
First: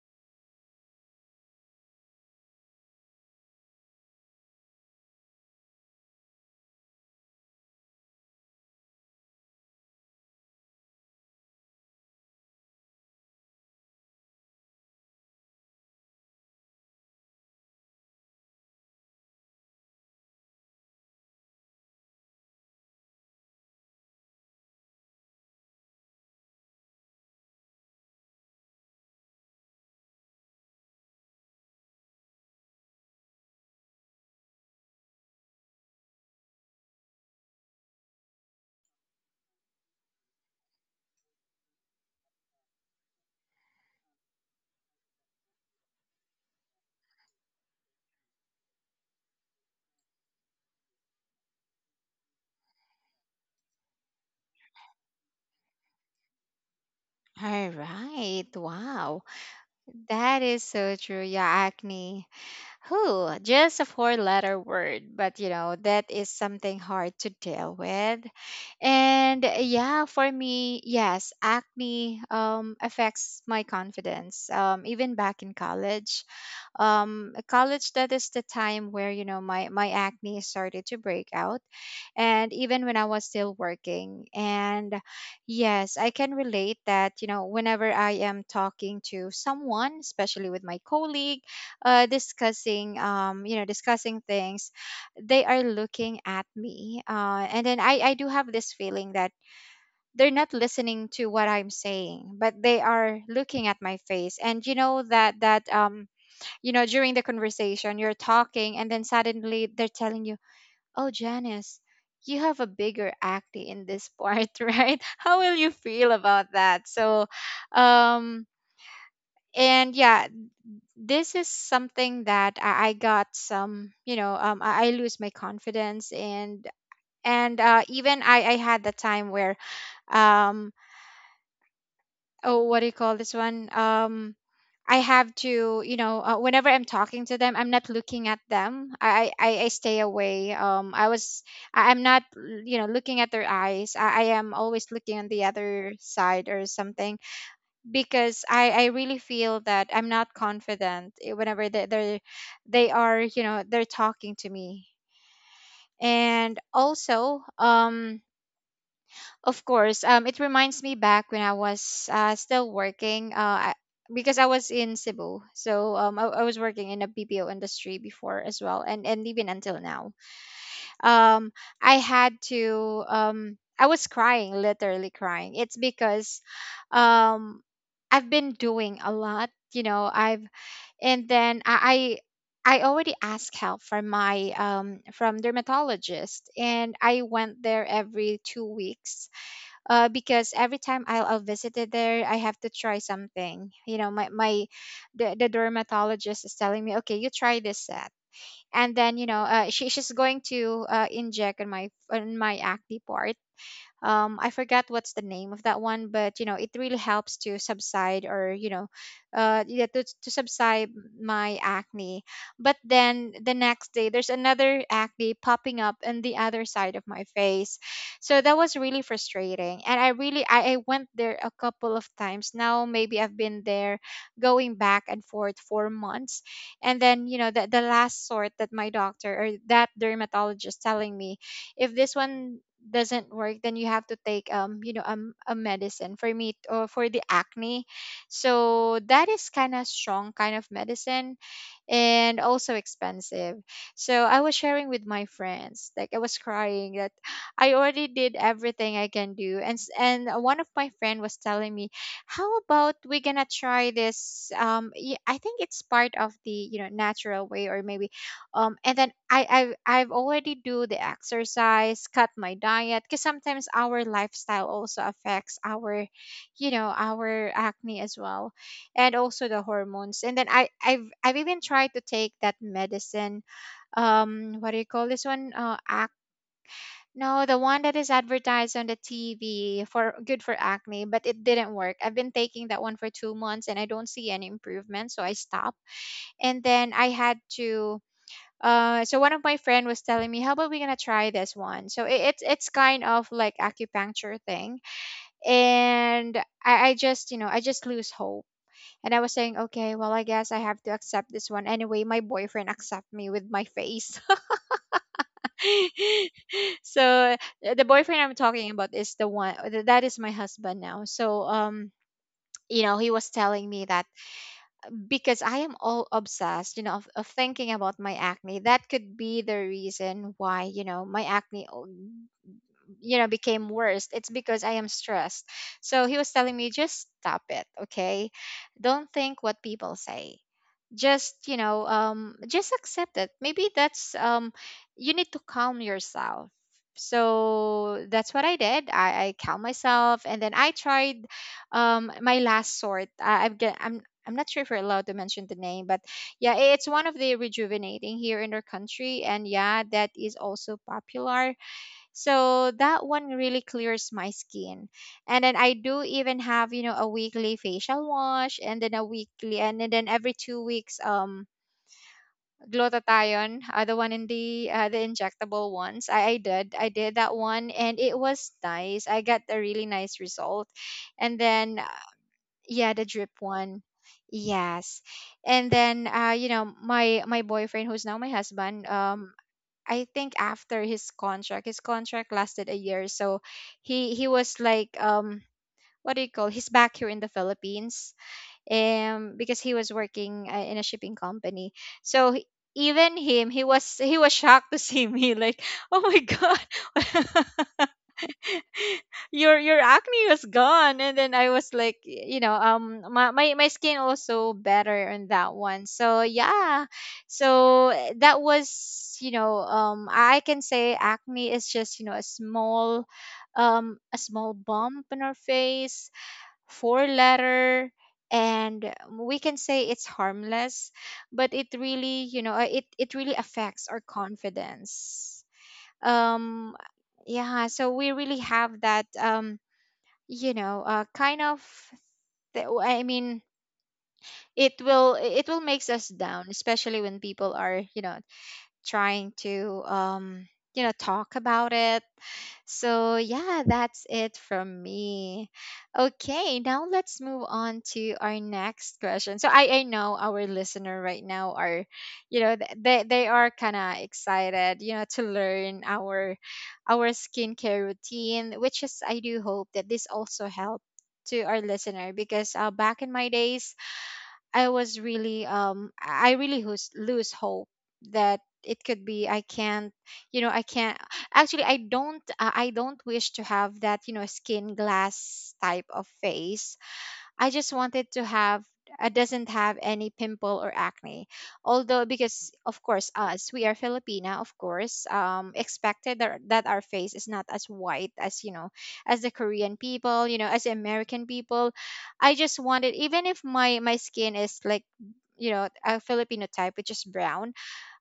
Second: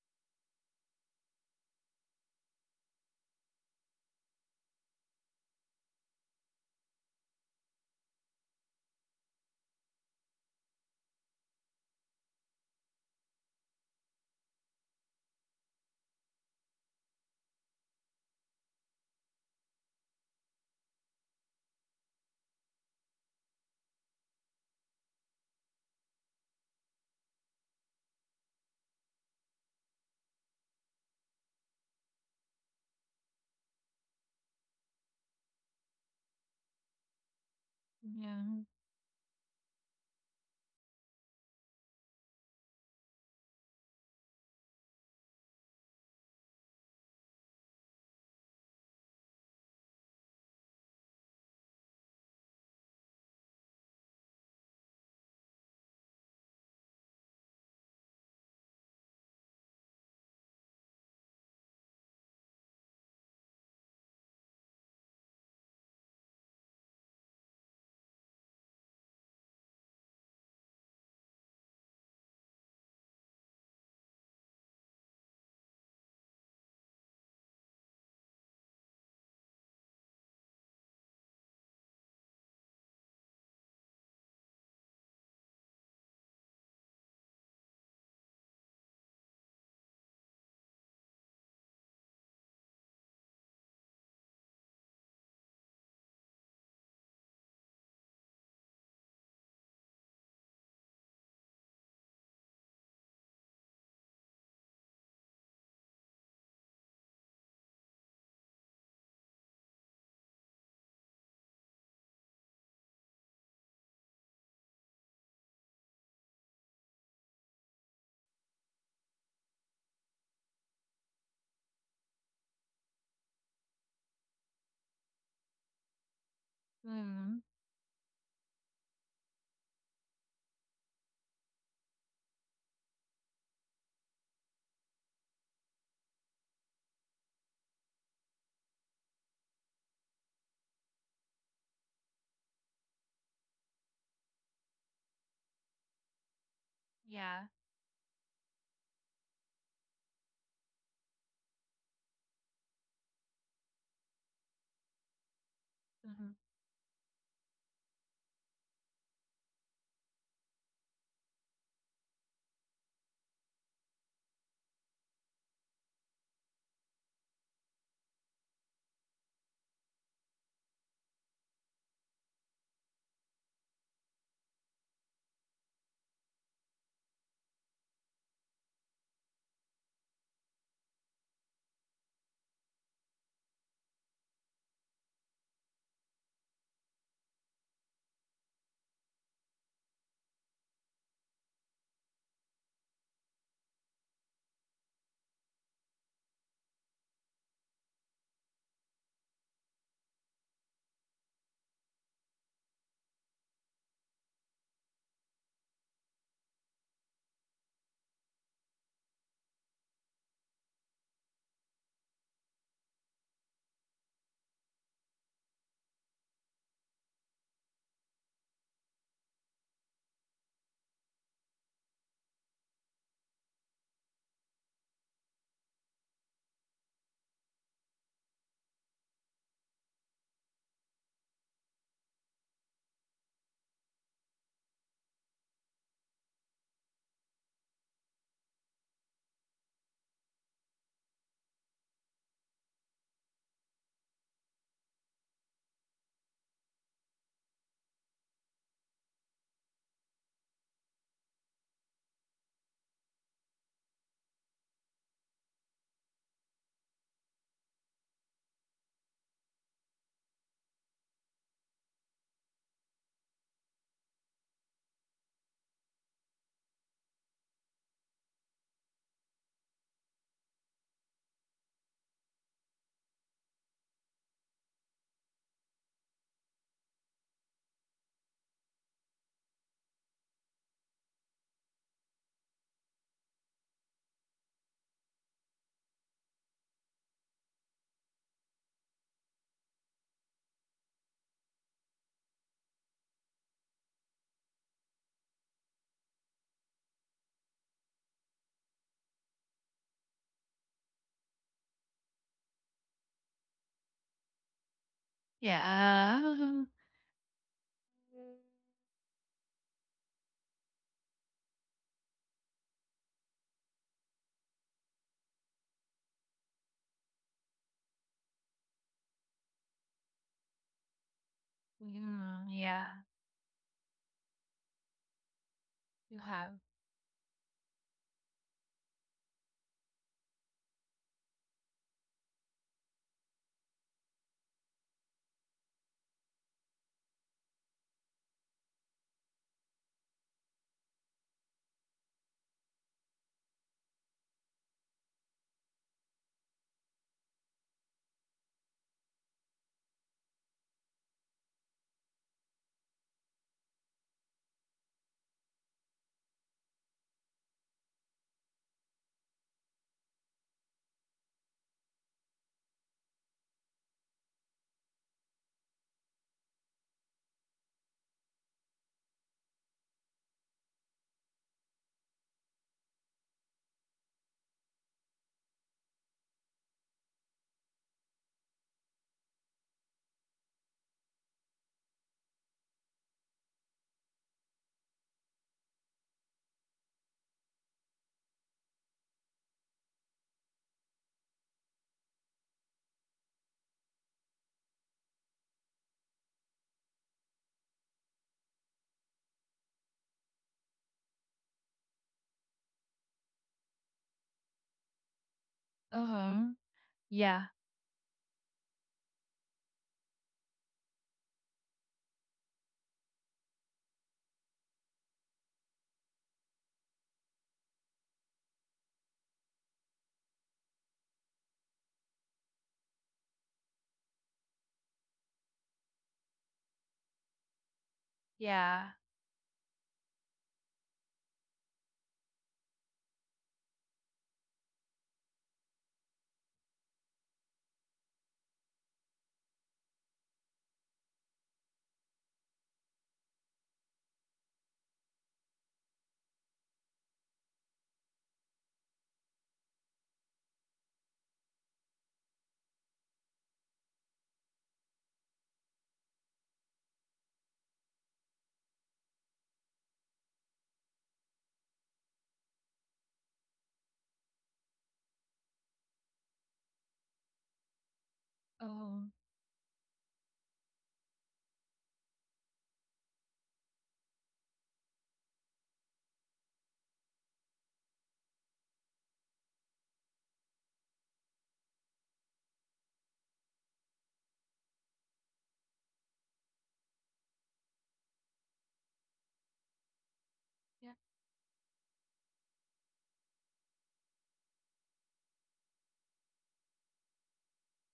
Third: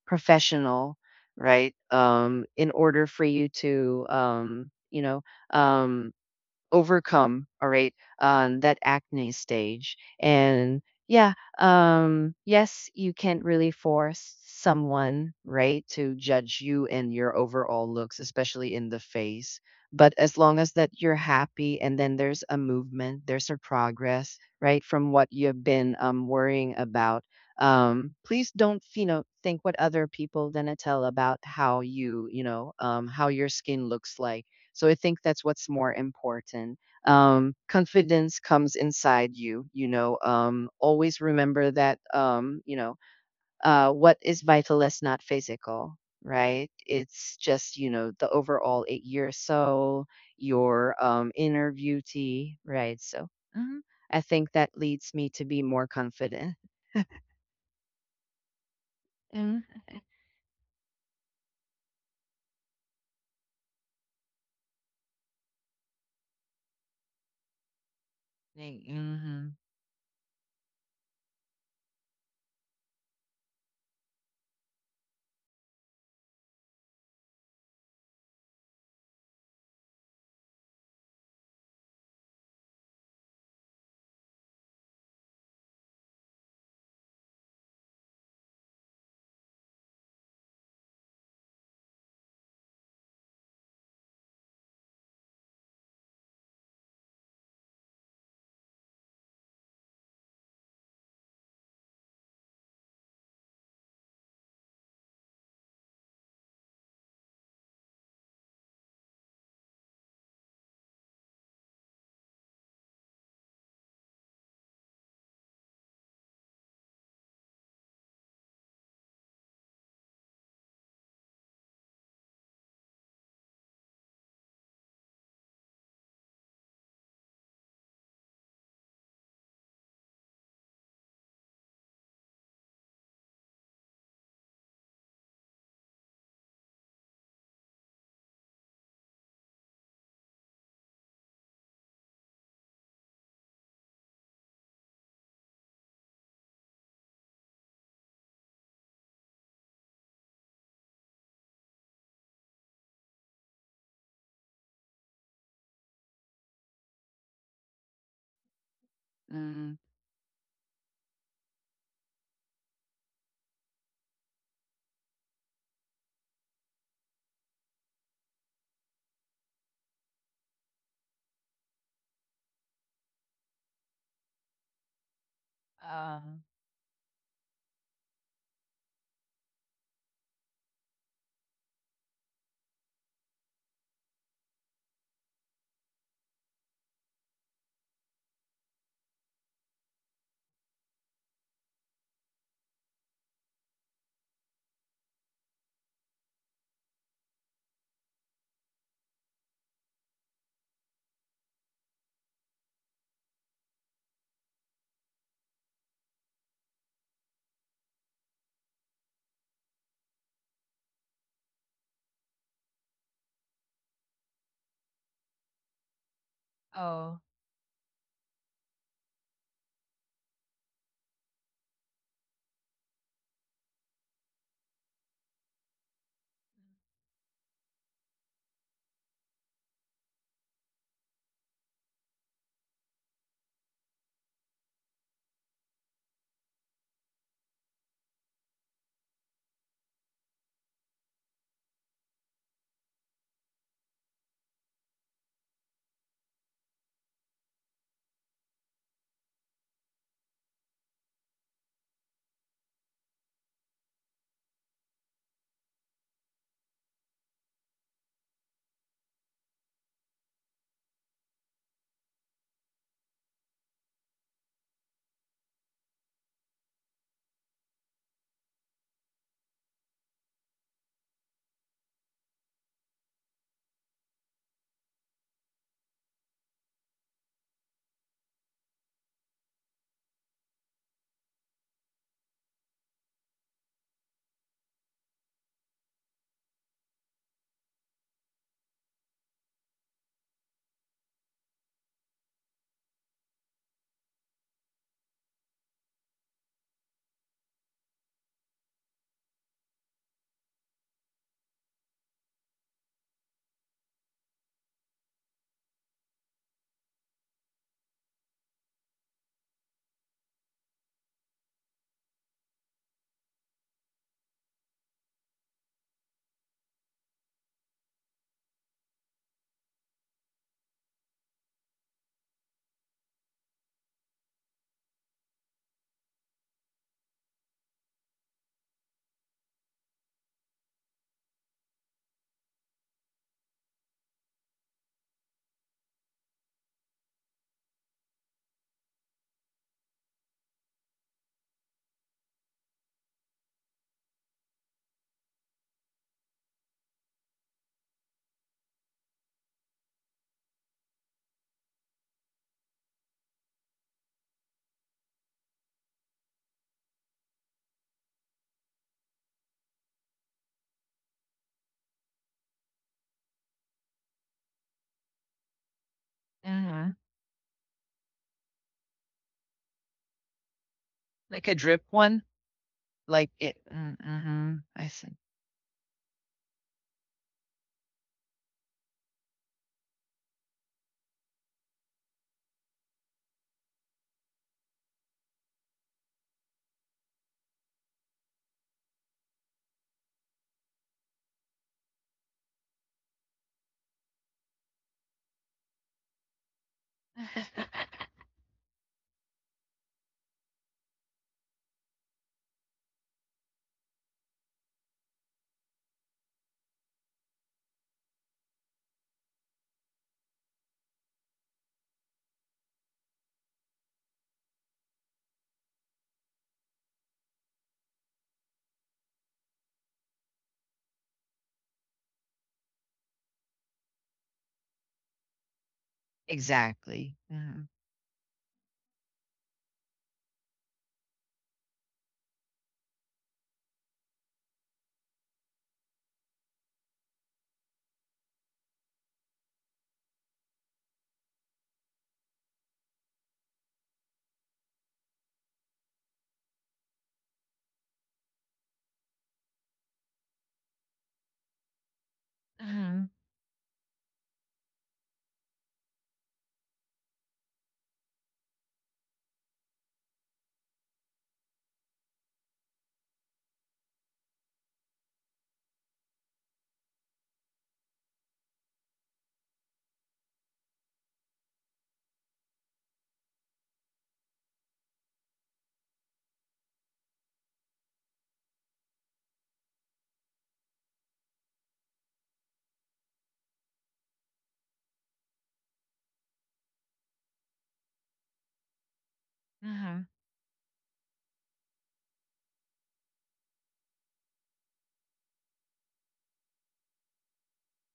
professional, right? In order for you to, um, overcome, all right, that acne stage. And yeah, yes, you can't really force someone, right, to judge you and your overall looks, especially in the face. But as long as that you're happy and then there's a movement, there's a progress, right, from what you've been worrying about. Please don't, you know, think what other people gonna tell about how you, how your skin looks like, so I think that's what's more important. Yeah. Confidence comes inside you, you know. Always remember that, what is vital is not physical, right? It's just, you know, the overall eight-year soul, your inner beauty, right? So mhm, I think that leads me to be more confident. All right. Wow. Mhm. That is so true. Yeah, acne. Who? Just a four letter word, but you know, that is something hard to deal with. Like, And mm-hmm, yeah, for me, yes, acne um, affects my confidence. Um, even back in college, um, college that is the time where you know, my acne started to break out, and even when I was still working, and yes, I can relate that you know, whenever I am talking to someone, especially with my colleague, uh, discussing um, you know, discussing things, they are looking at me uh, and then I do have this feeling that they're not listening to what I'm saying, but they are looking at my face. And you know, that um, you know, during the conversation, you're talking, and then suddenly they're telling you, oh, Janice, you have a bigger acne in this part, right? How will you feel about that? So, um, and yeah, this is something that I got some, you know, I lose my confidence. and Mhm. and even I had the time where um, oh, what do you call this one, um, I have to, you know, whenever I'm talking to them, I'm not looking at them. I stay away, um, I was, I- I'm not, you know, looking at their eyes. I am always looking on the other side or something Yeah. because I really feel that I'm not confident eh, whenever they, they are, you know, they're talking to me. Mhm. And also um, of mm-hmm. course. It reminds me back when I was still working. I, because I was in Cebu, so I was working in a BPO industry before as well, and even until now. Um, I had to. I was crying, literally crying. It's because, Um, um, I've been doing a lot. You know, I've and then I. I already asked help from my from dermatologist, and I went there every 2 weeks because every time I'll visit it there, I have to try something. You know, the dermatologist is telling me, okay, you try this set, and then she she's going to inject on my acne part. I forgot what's the name of that one, but you know it really helps to subside, or yeah, to subside my acne. But then the next day there's another acne popping up on the other side of my oh, face. So that was really frustrating, and I went there a couple of times. Now maybe I've been there going back and forth for months. And then you know the last sort that my doctor or that dermatologist telling me, if this one doesn't work, then you have to take a medicine for me or for the acne. So that is kind of strong, kind of medicine, and also expensive. So I was sharing with my friends, like I was crying that I already did everything I can do, and and one of my friend was telling me, how about we gonna try this? I think it's part of the natural way, or maybe, and then I've already do the exercise, cut my diet, because sometimes our lifestyle also affects our, you know, our acne as well, and also the hormones. And then I've even tried to take that medicine. What do you call this one? No, the one that is advertised on the TV for good for acne, but it didn't work. I've been taking that one for two months and I don't see any improvement, so I stopped. And then I had to. So one of my friend was telling me, "How about we gonna try this one?" So it's kind of like acupuncture thing, and I just I just lose hope, and I was saying, okay, well, I guess I have to accept this one. Anyway, my boyfriend accept me with my face. Yeah. Mhm. So the boyfriend I'm talking about is the one that is my husband now. So you know, he was telling me that, because I am all obsessed, you know, of thinking about my acne. That could be the reason why, you know, my Mhm. Yeah. you know, became worse. It's because I am stressed. So he You was telling have. me, just stop it, okay? Don't think what people say, just just accept it, maybe that's you need to calm yourself. So that's what I did. I calmed myself, and then I tried my last sort. I, I'm get I'm not sure if we're allowed to mention the name, but yeah, it's one of the rejuvenating here in our country, and yeah, that is also popular. So that one really clears my skin. And then I do even have, you know, a weekly facial wash, and then a weekly, and then every two weeks glutathione, the one in the injectable ones. I did. I mm-hmm. did that one, and it was nice. I got a really nice result. And Like a then drip one? yeah, the drip Like it. one. Mm-hmm. I Yes. see. And then you know, my boyfriend who's now my husband, I think after his contract lasted a year, so he was like what do you call? He's back here in the Philippines, because he was working in a shipping company. So he- Even him, he was shocked to see me like, oh my god, your acne was gone. And then I was like, you know, my skin also better on that one, so Uh-huh. yeah. Yeah. So that was, you know, I can say acne is just, you know, a small bump on our face, four letter, and we can say it's harmless, but it really, you know, it it really affects our confidence. um Exactly. yeah, Mhm. so we really have Yeah. that you know, kind of, I mean it will, it will makes us down, especially when people are, you know, trying to you know, talk about it. So yeah, that's it from me. Okay, now let's move on to our next question. So I know our listener right now are, you know, Mhm. they are kind of excited, you know, to learn our skincare routine, which is I do hope that this also helped to our listener, because back in my days I was really I really lose hope that it could Oh. be I can't, you know, I can't. Actually, I don't, I don't wish to have that, you know, skin glass type of face. I just wanted to have, doesn't have any pimple or acne. Although because of course us we are Filipina, of course, expected that, our face is not as white as, you know, as the Korean Mhm. people, you know, as the Yeah. American people. I just wanted, even if my skin is like, you know, a Filipino type which is brown,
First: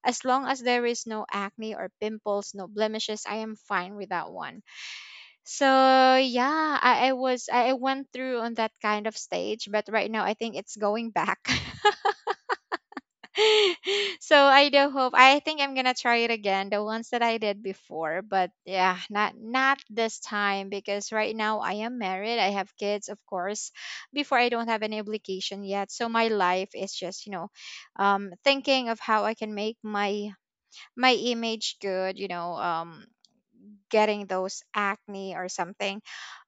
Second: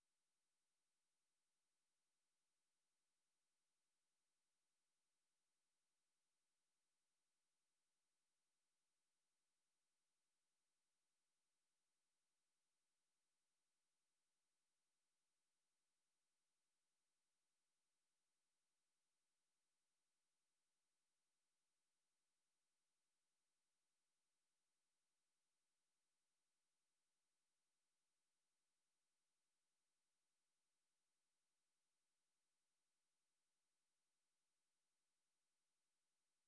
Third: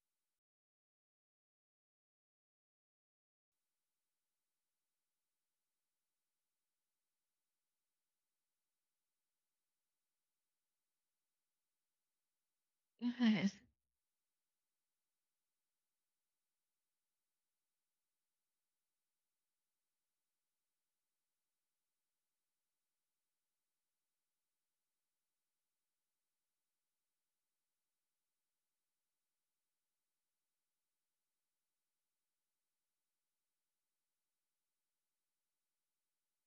as long as there is no acne or pimples, no blemishes, I am fine with that one. So yeah, I went through on that kind of stage, but right now I think it's going back. Yes. So I do hope I think I'm gonna try it again, the ones that I did before, but yeah, not not this time, because right now I am married, I have kids, of course. Before I don't have any obligation yet, so my life is just, you know, thinking of how I can make my my image good, you know, getting those acne or something.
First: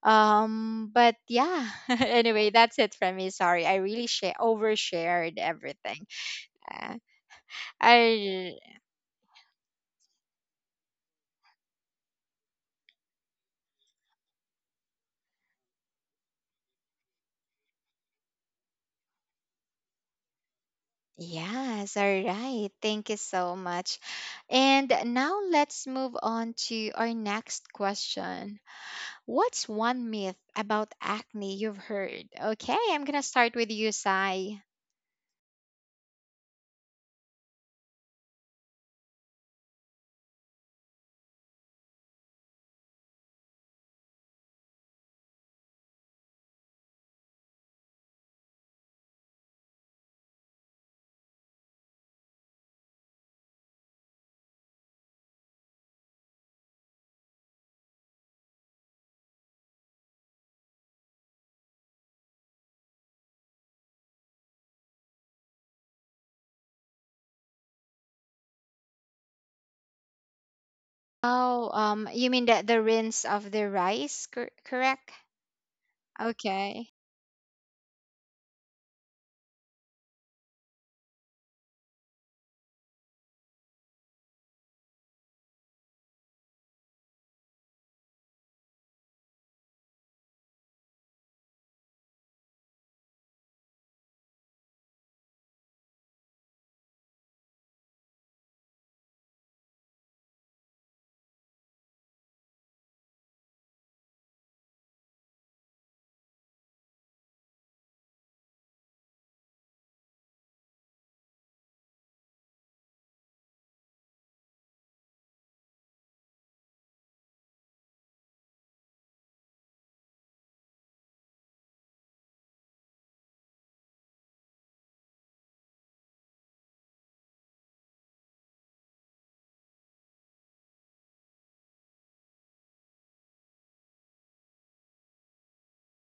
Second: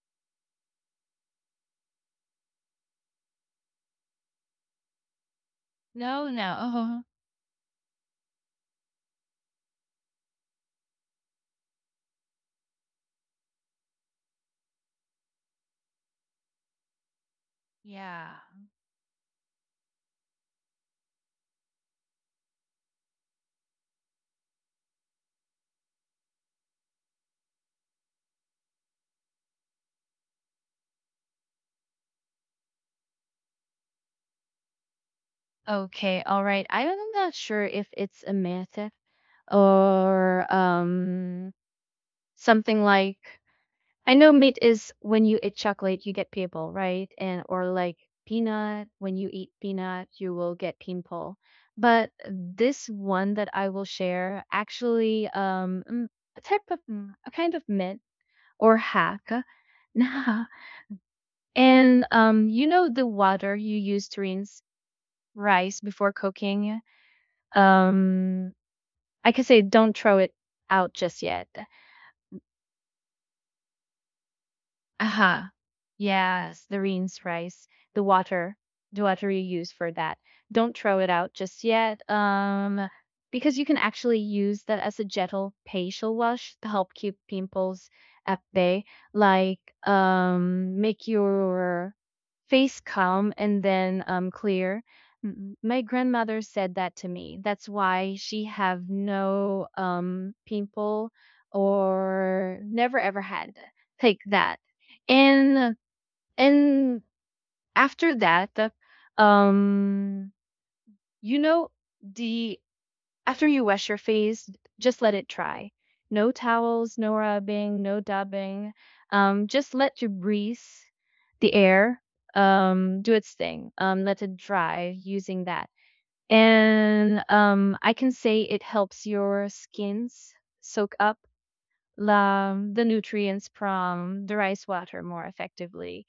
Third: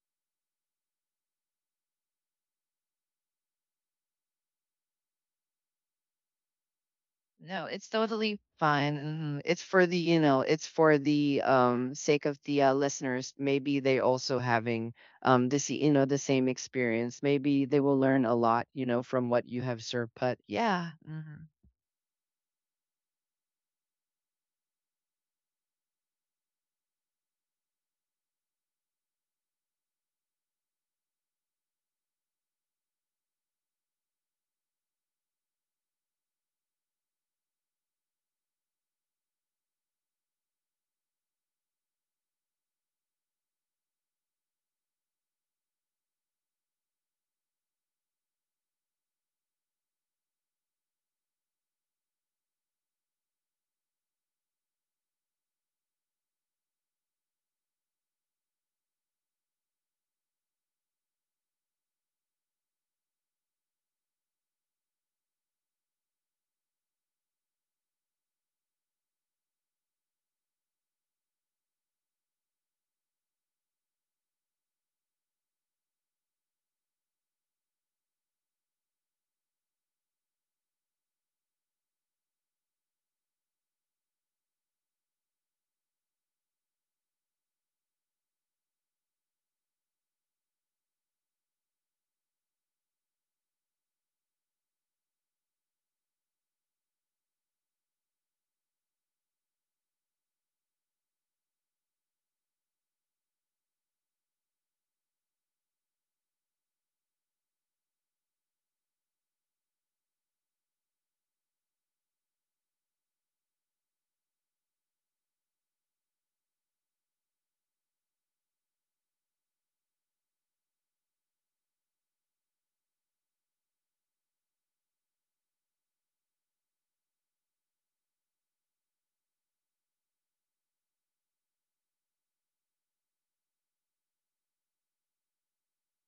But yeah, anyway, that's it from me. Sorry, I really share overshared everything. No, no. Uh, Uh-huh. No, it's totally I, fine. Mhm. It's for the, you know, it's for the sake of the listeners. Maybe they also having this, you know, the same experience. Maybe they will learn Yeah. a lot, you know, from what you have served. But yeah. Hmm. yes, all right. Thank you so much. And now let's move on to our next question. What's one myth about acne you've heard? Okay, I'm gonna start with you, Sai. Okay, all right. I'm not sure if it's a myth or something like, I know meat is when you eat chocolate, you get pimple, right? And or like peanut, when you eat peanut, you will get pimple. But this one that I will share actually a type of a kind of myth or hack. Nah. And you know, the water you use to rinse rice before cooking. Um I could say don't throw it out just yet. Oh, you mean the rinse of the rice, correct? Uh-huh. Yes, the Okay. rinse rice, the water, the water you use for that. Don't throw it out just yet. Because you can actually use that as a gentle facial wash to help keep pimples at bay, like make your face calm and then clear. My grandmother said that to me. That's why she have no pimple or never ever had. Take that and and after that um you know the after you wash your face, just let it dry. No towels, no rubbing, no dabbing. Just let your breeze, the air, do its thing. Let it dry using that, and I can say it helps your skins soak up the nutrients from the rice water more effectively.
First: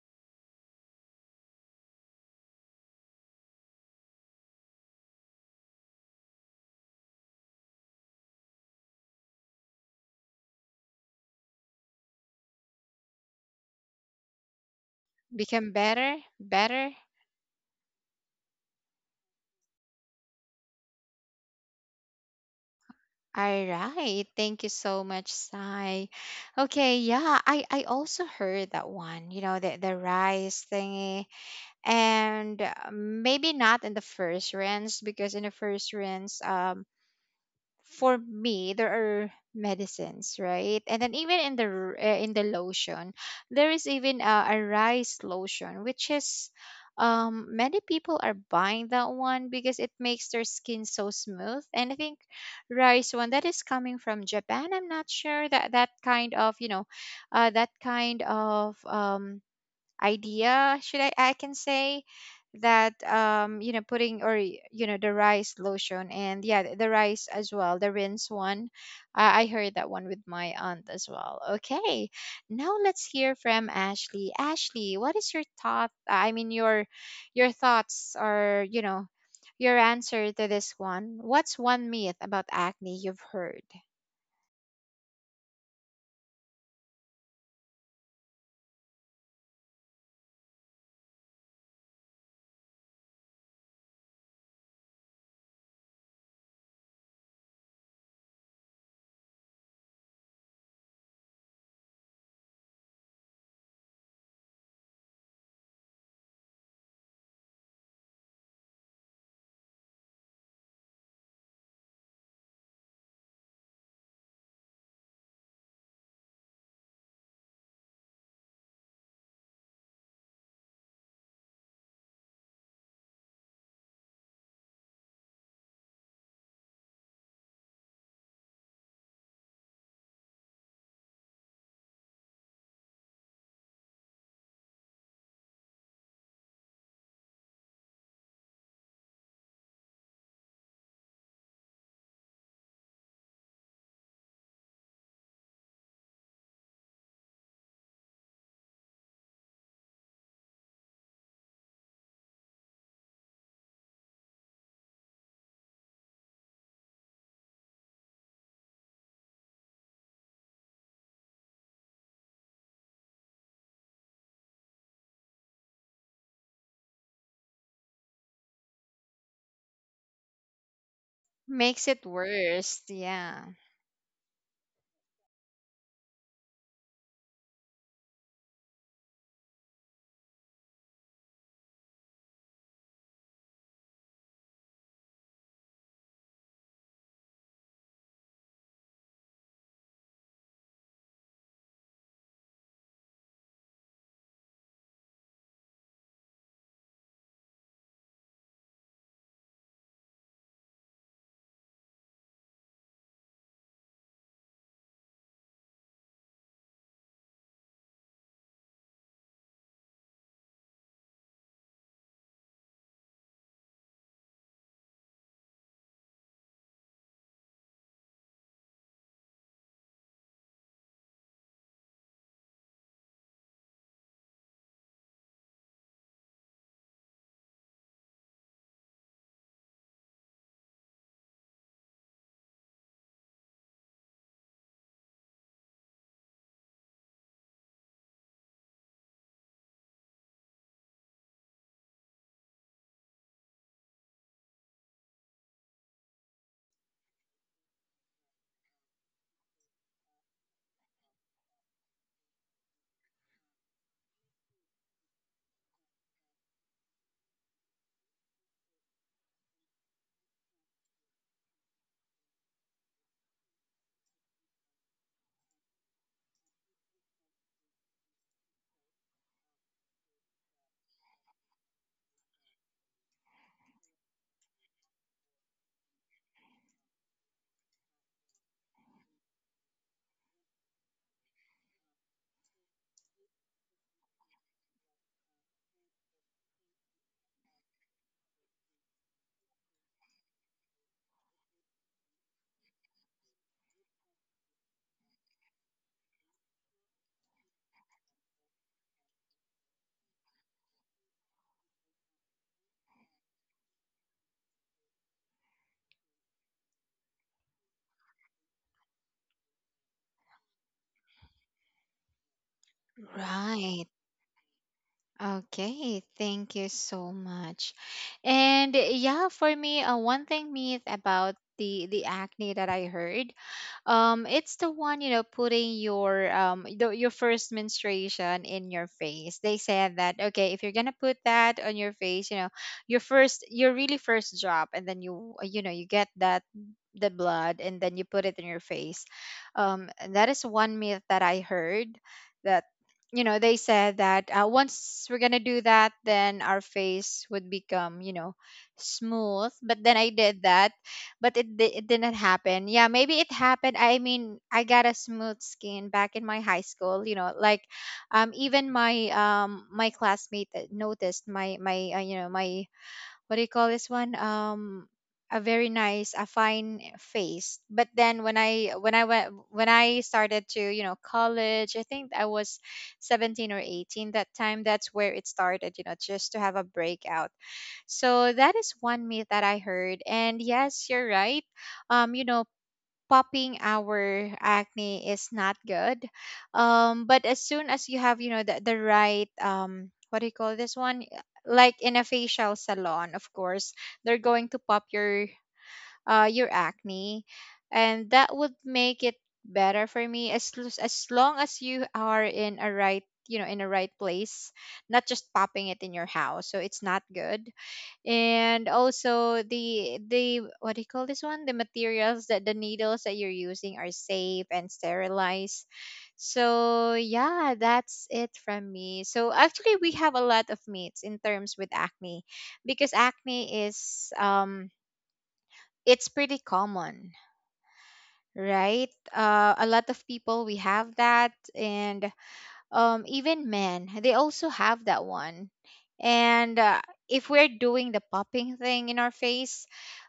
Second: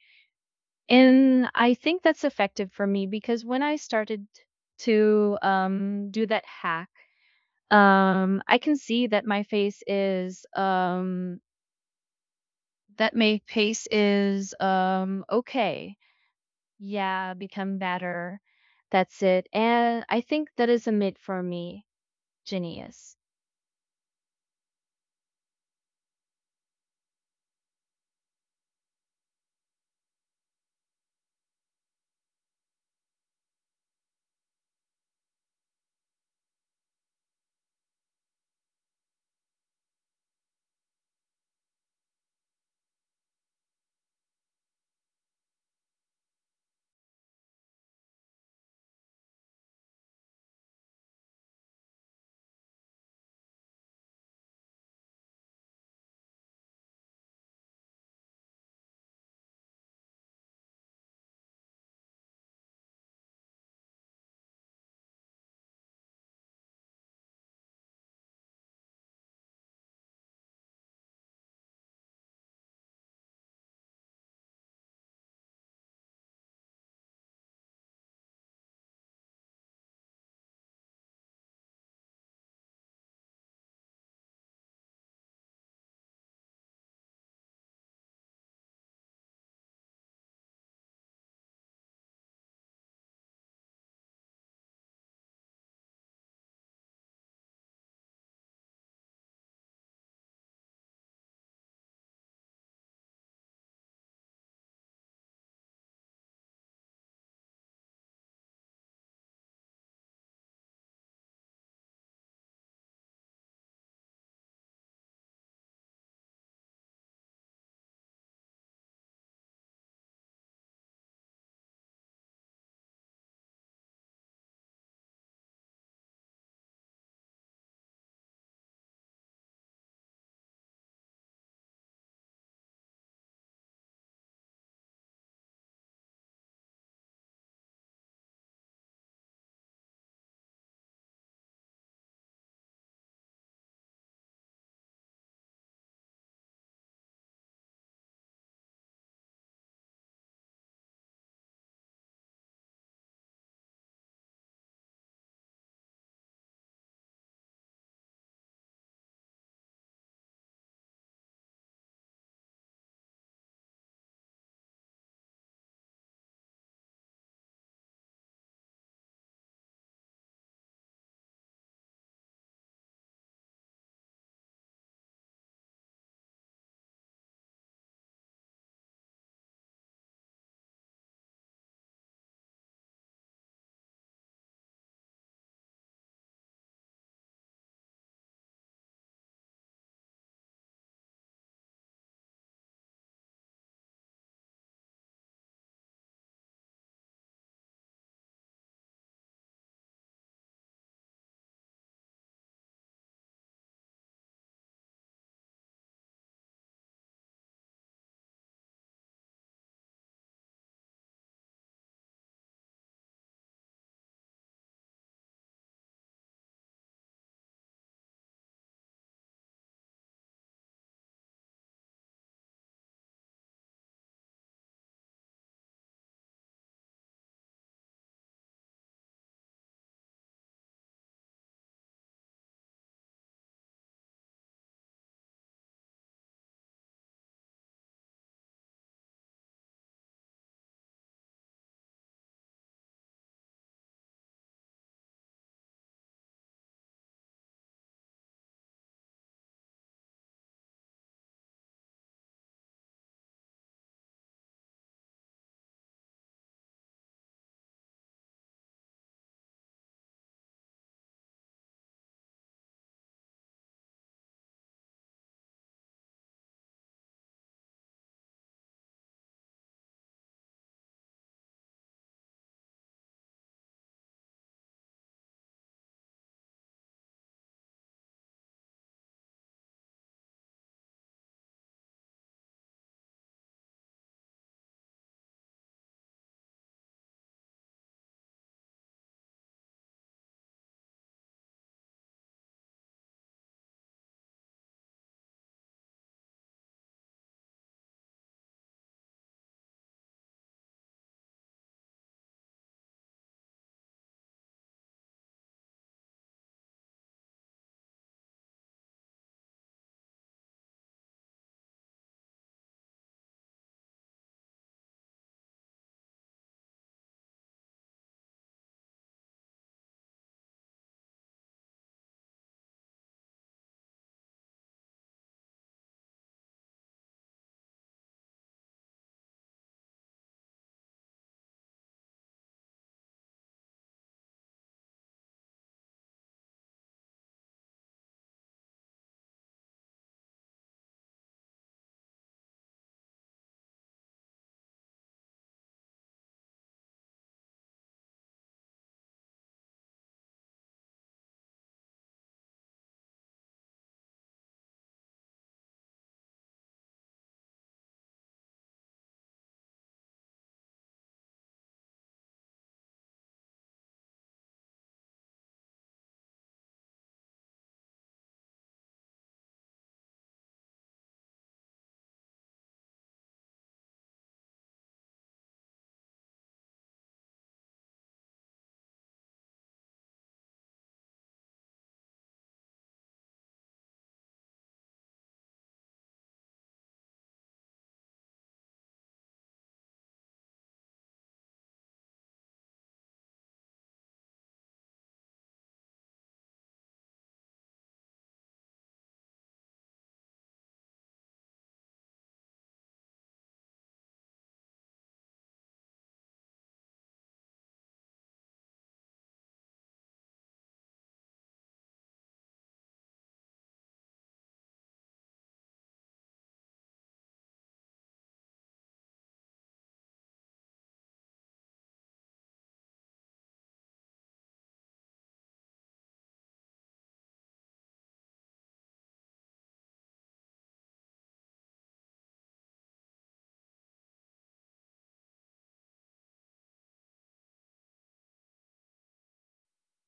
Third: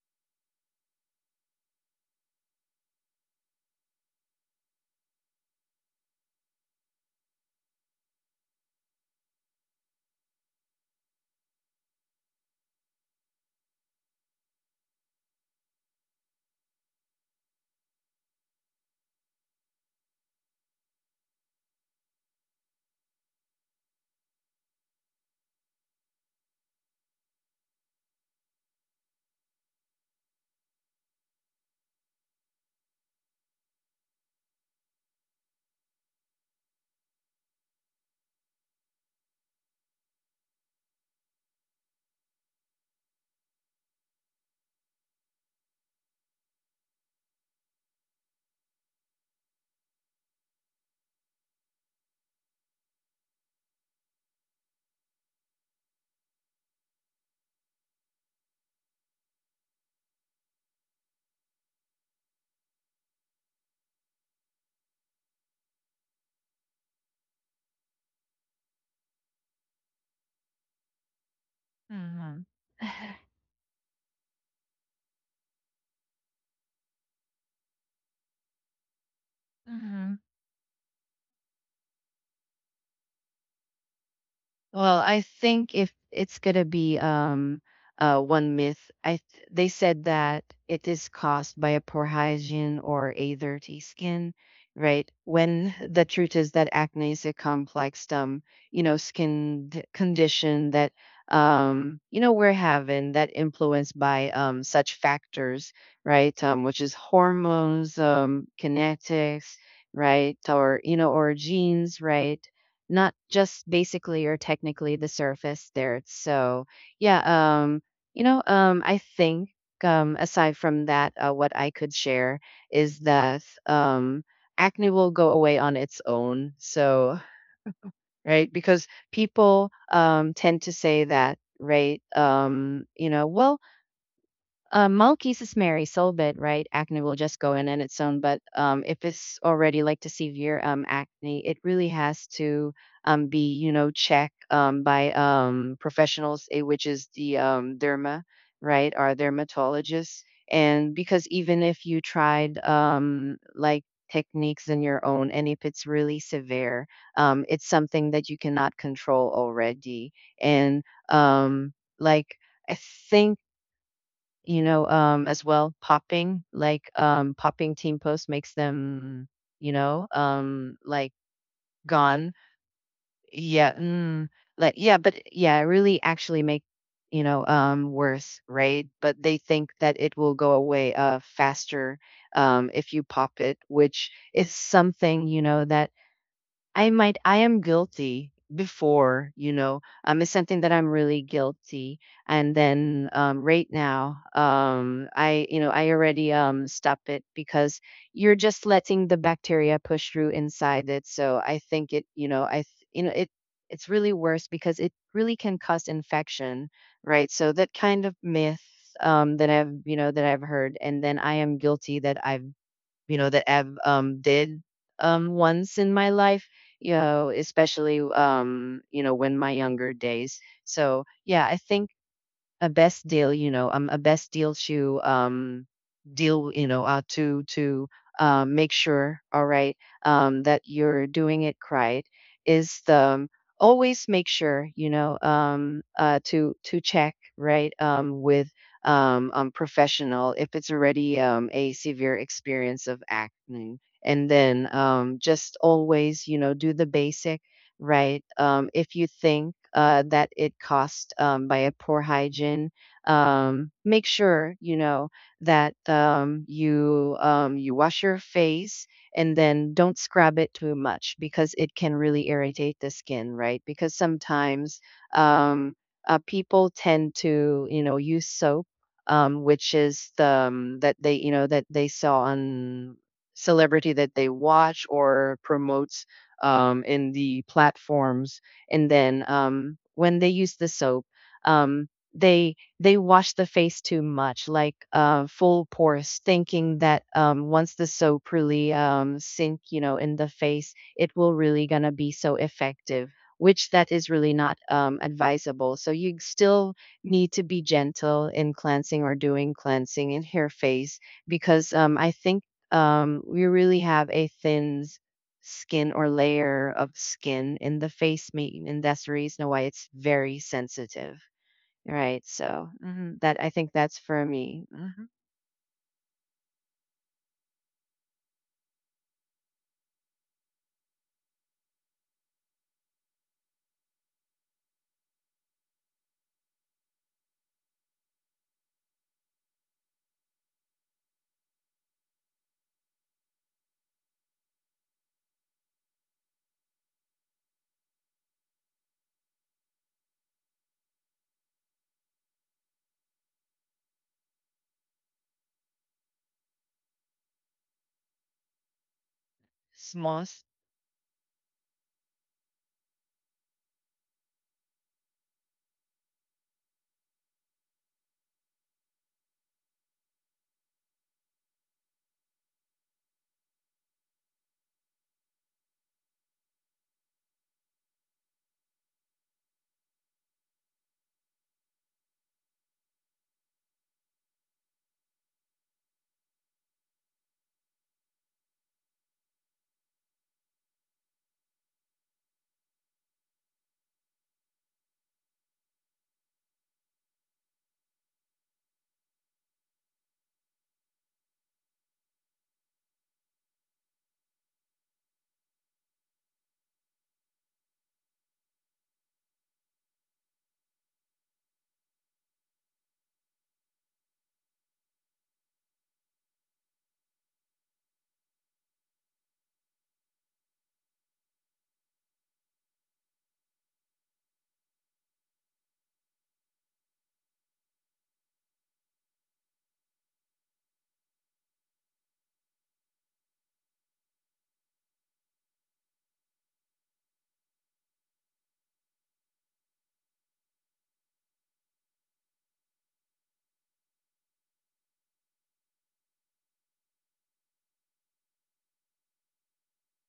And I think that's effective for me because when I started to do that hack, I can see that my face is Become okay. better, better. Yeah, become better. That's it. And I think that is a mid for me. Genius. All right. Thank you so much, Sai. Okay, yeah, I also heard that one, you know, the rice thingy. And maybe not in the first rinse, because in the first rinse, for me there are medicines, right, and then even in in the lotion, there is even a rice lotion, which is many people are buying that one because it makes their skin so smooth. And I think rice one that is coming from Japan, I'm not sure that that kind of, you know, that kind of idea should I can say that you know, putting, or you know, the rice lotion, and yeah, the rice as well, the rinse one. I heard that one with my aunt as well. Okay, Hmm. now let's hear from Ashley. Ashley, what is your thought? I mean, your thoughts, or, you know, your Hmm. answer to this one, what's one myth about acne you've heard? Well, I think if it's gonna be one myth, they said that it is caused by a poor hygiene or a dirty skin, right? When the truth is that acne is a complex condition that you know we're having, that influenced by such factors, right? Which is hormones, kinetics, right, or you know, or genes, right? Not just basically or technically the surface there. So, yeah, I think aside from that, what I could share is that acne will go away on its own. So, right, because people tend to say that, right? You know, well, Malkis is Mary Solbit, right? Acne will just go in on its own. But if it's already like the severe acne, it really has to be, you know, checked by professionals, eh, which is the derma, right, or dermatologists. And because even if you tried like techniques in your own, and if it's really severe, it's something that you cannot control already. And um, like I think, you know, as well, popping, popping team post makes them, you know, like Makes it gone. worse, yeah. Yeah, mm, like yeah, but yeah, really actually make, you know, worse, right? But they think that it will go away faster if you pop it, which is something, you know, that I am guilty before. You know, it's something that I'm really guilty. And then right now, I I already stop it because you're just letting the bacteria push through inside it. So I think it, you know, I th- you know, it it's really worse because it really can cause infection, right? So that kind of myth that I've heard, and then I am guilty that I've you know that I've did once in my life, especially when my younger days. So yeah, I think a best deal you know a best deal to deal to make sure, all right, that you're doing it right, is the always make sure to check, right, with professional if it's already a severe experience of acne. And then just always do the basic, right? If you think that it cost by a poor hygiene, make sure that you wash your face, and then don't scrub it too much because it can really irritate the skin, right? Because sometimes um, people tend to use soap. Which is the that they saw on celebrity that they watch or promote, in the platforms. And then when they use the soap, um, they wash the face too much, like full pores, thinking that once the soap really sink, in the face, it will really gonna be so effective. Which that is really not, advisable. So you still need to be gentle in cleansing or doing cleansing in hair face, because I think we really have a thin skin or layer of skin in the face meat, and that's the reason why it's very sensitive, right? So that I think Right. that's for me. Mhm. Okay, thank you so much. And yeah, for me, one thing myth about the acne that I heard, it's the one, you know, putting your your first menstruation in your face. They said that, okay, if you're gonna put that on your face, you know, your first, your really first drop, and then you know, you get that the blood, and then you put it in your face. That is one myth that I heard. That, you know, they said that once we're gonna do that, then our face would become, you know, smooth, but then I did Smalls. that, but it, it didn't happen. Yeah, maybe it happened. I mean, I got a smooth skin back in my high school, you know, like even my classmate that noticed my my you know, my what do you call this one, a very nice, a fine face. But then when I started to, you know, college, I think I was 17 or 18, that time, that's where it started, you know, just to have a breakout. So that is one myth that I heard, and yes, you're right. You know, popping our acne is not good. But as soon as you have, you know, the right, what do you call this one? Like in a facial salon, of course, they're going to pop your acne, and that would make it better for me. As as long as you are in a right, you know, in a right place, not just popping it in your house. So it's not good. And also the, what do you call this one, the materials, that the needles that you're using are safe and sterilized. So yeah, that's it from me. So actually we have a lot of myths in terms with acne, because acne is it's pretty common, right? A lot of people we have that, and even men, they also have that one. And if we're doing the popping thing in our face,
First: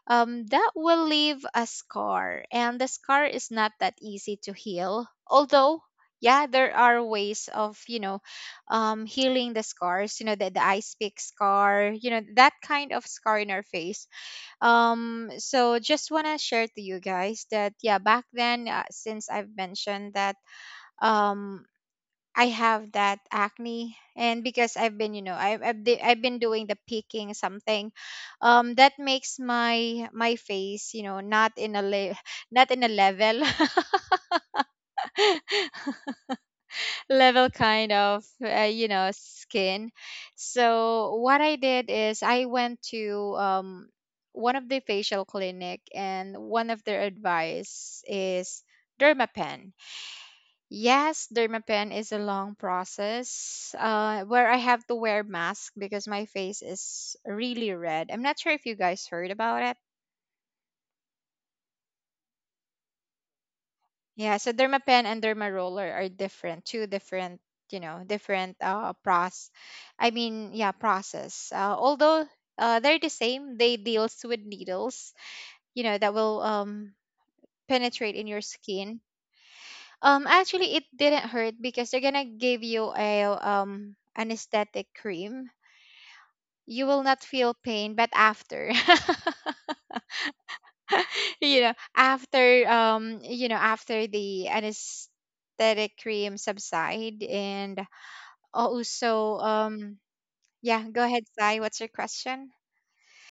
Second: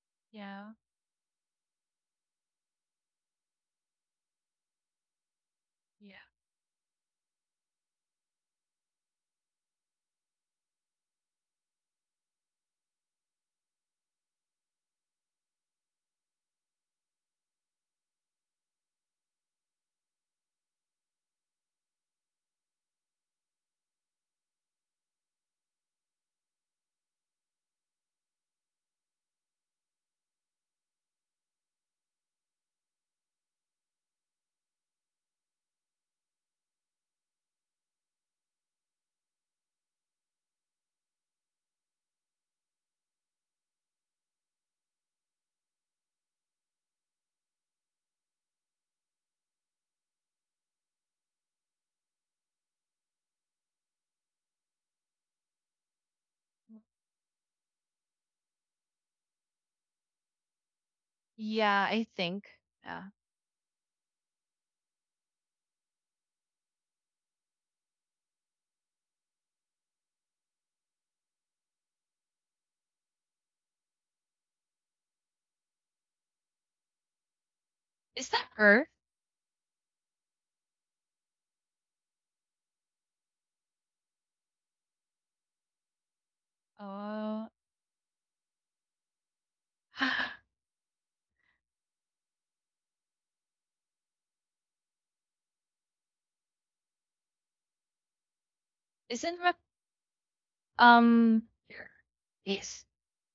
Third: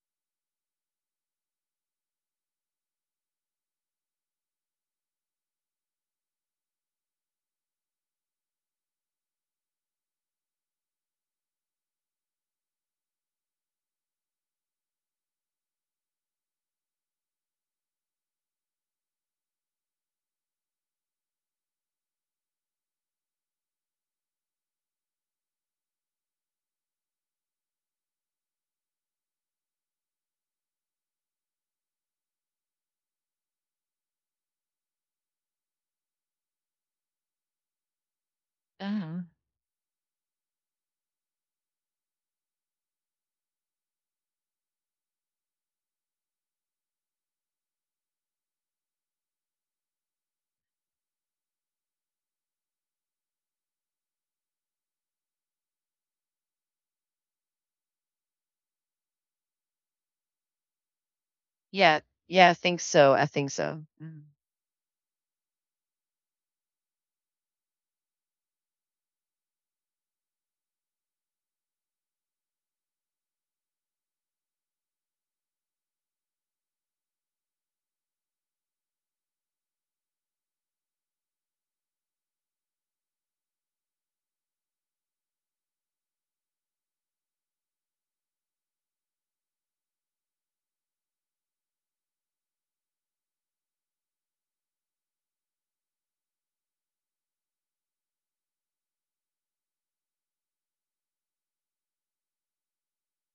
Yeah, that will leave a scar. And the scar is not that easy to heal. Although, yeah. yeah, there are ways of, you know, healing the scars, you know, the ice pick scar, you know, that kind of scar in our face. So just want to share to you guys that, yeah, back then, since I've mentioned that um I have that acne, and because I've been, I've been doing the peaking something, that makes my face, not in a le- not in a level level kind of, uh skin. So what I did is I went to one of the facial clinic, and one of their advice is dermapen. Yes, dermapen is a long process, where I have to wear mask because my face is really red. I'm not sure if you guys heard about it. Yeah, Yeah, I think. yeah, I think Yeah. so. I think so. Mhm. Yeah, so dermapen and derma roller are different, two different, different process. I mean, yeah, process. Although they're the same, they deals with needles, that will penetrate in Is your that her? skin. Actually, it didn't hurt because they're gonna give you a anesthetic cream. You will not Oh, feel pain but after after the anesthetic cream subside, and also, isn't Rep- yeah, go ahead, um Sai. What's your question? here?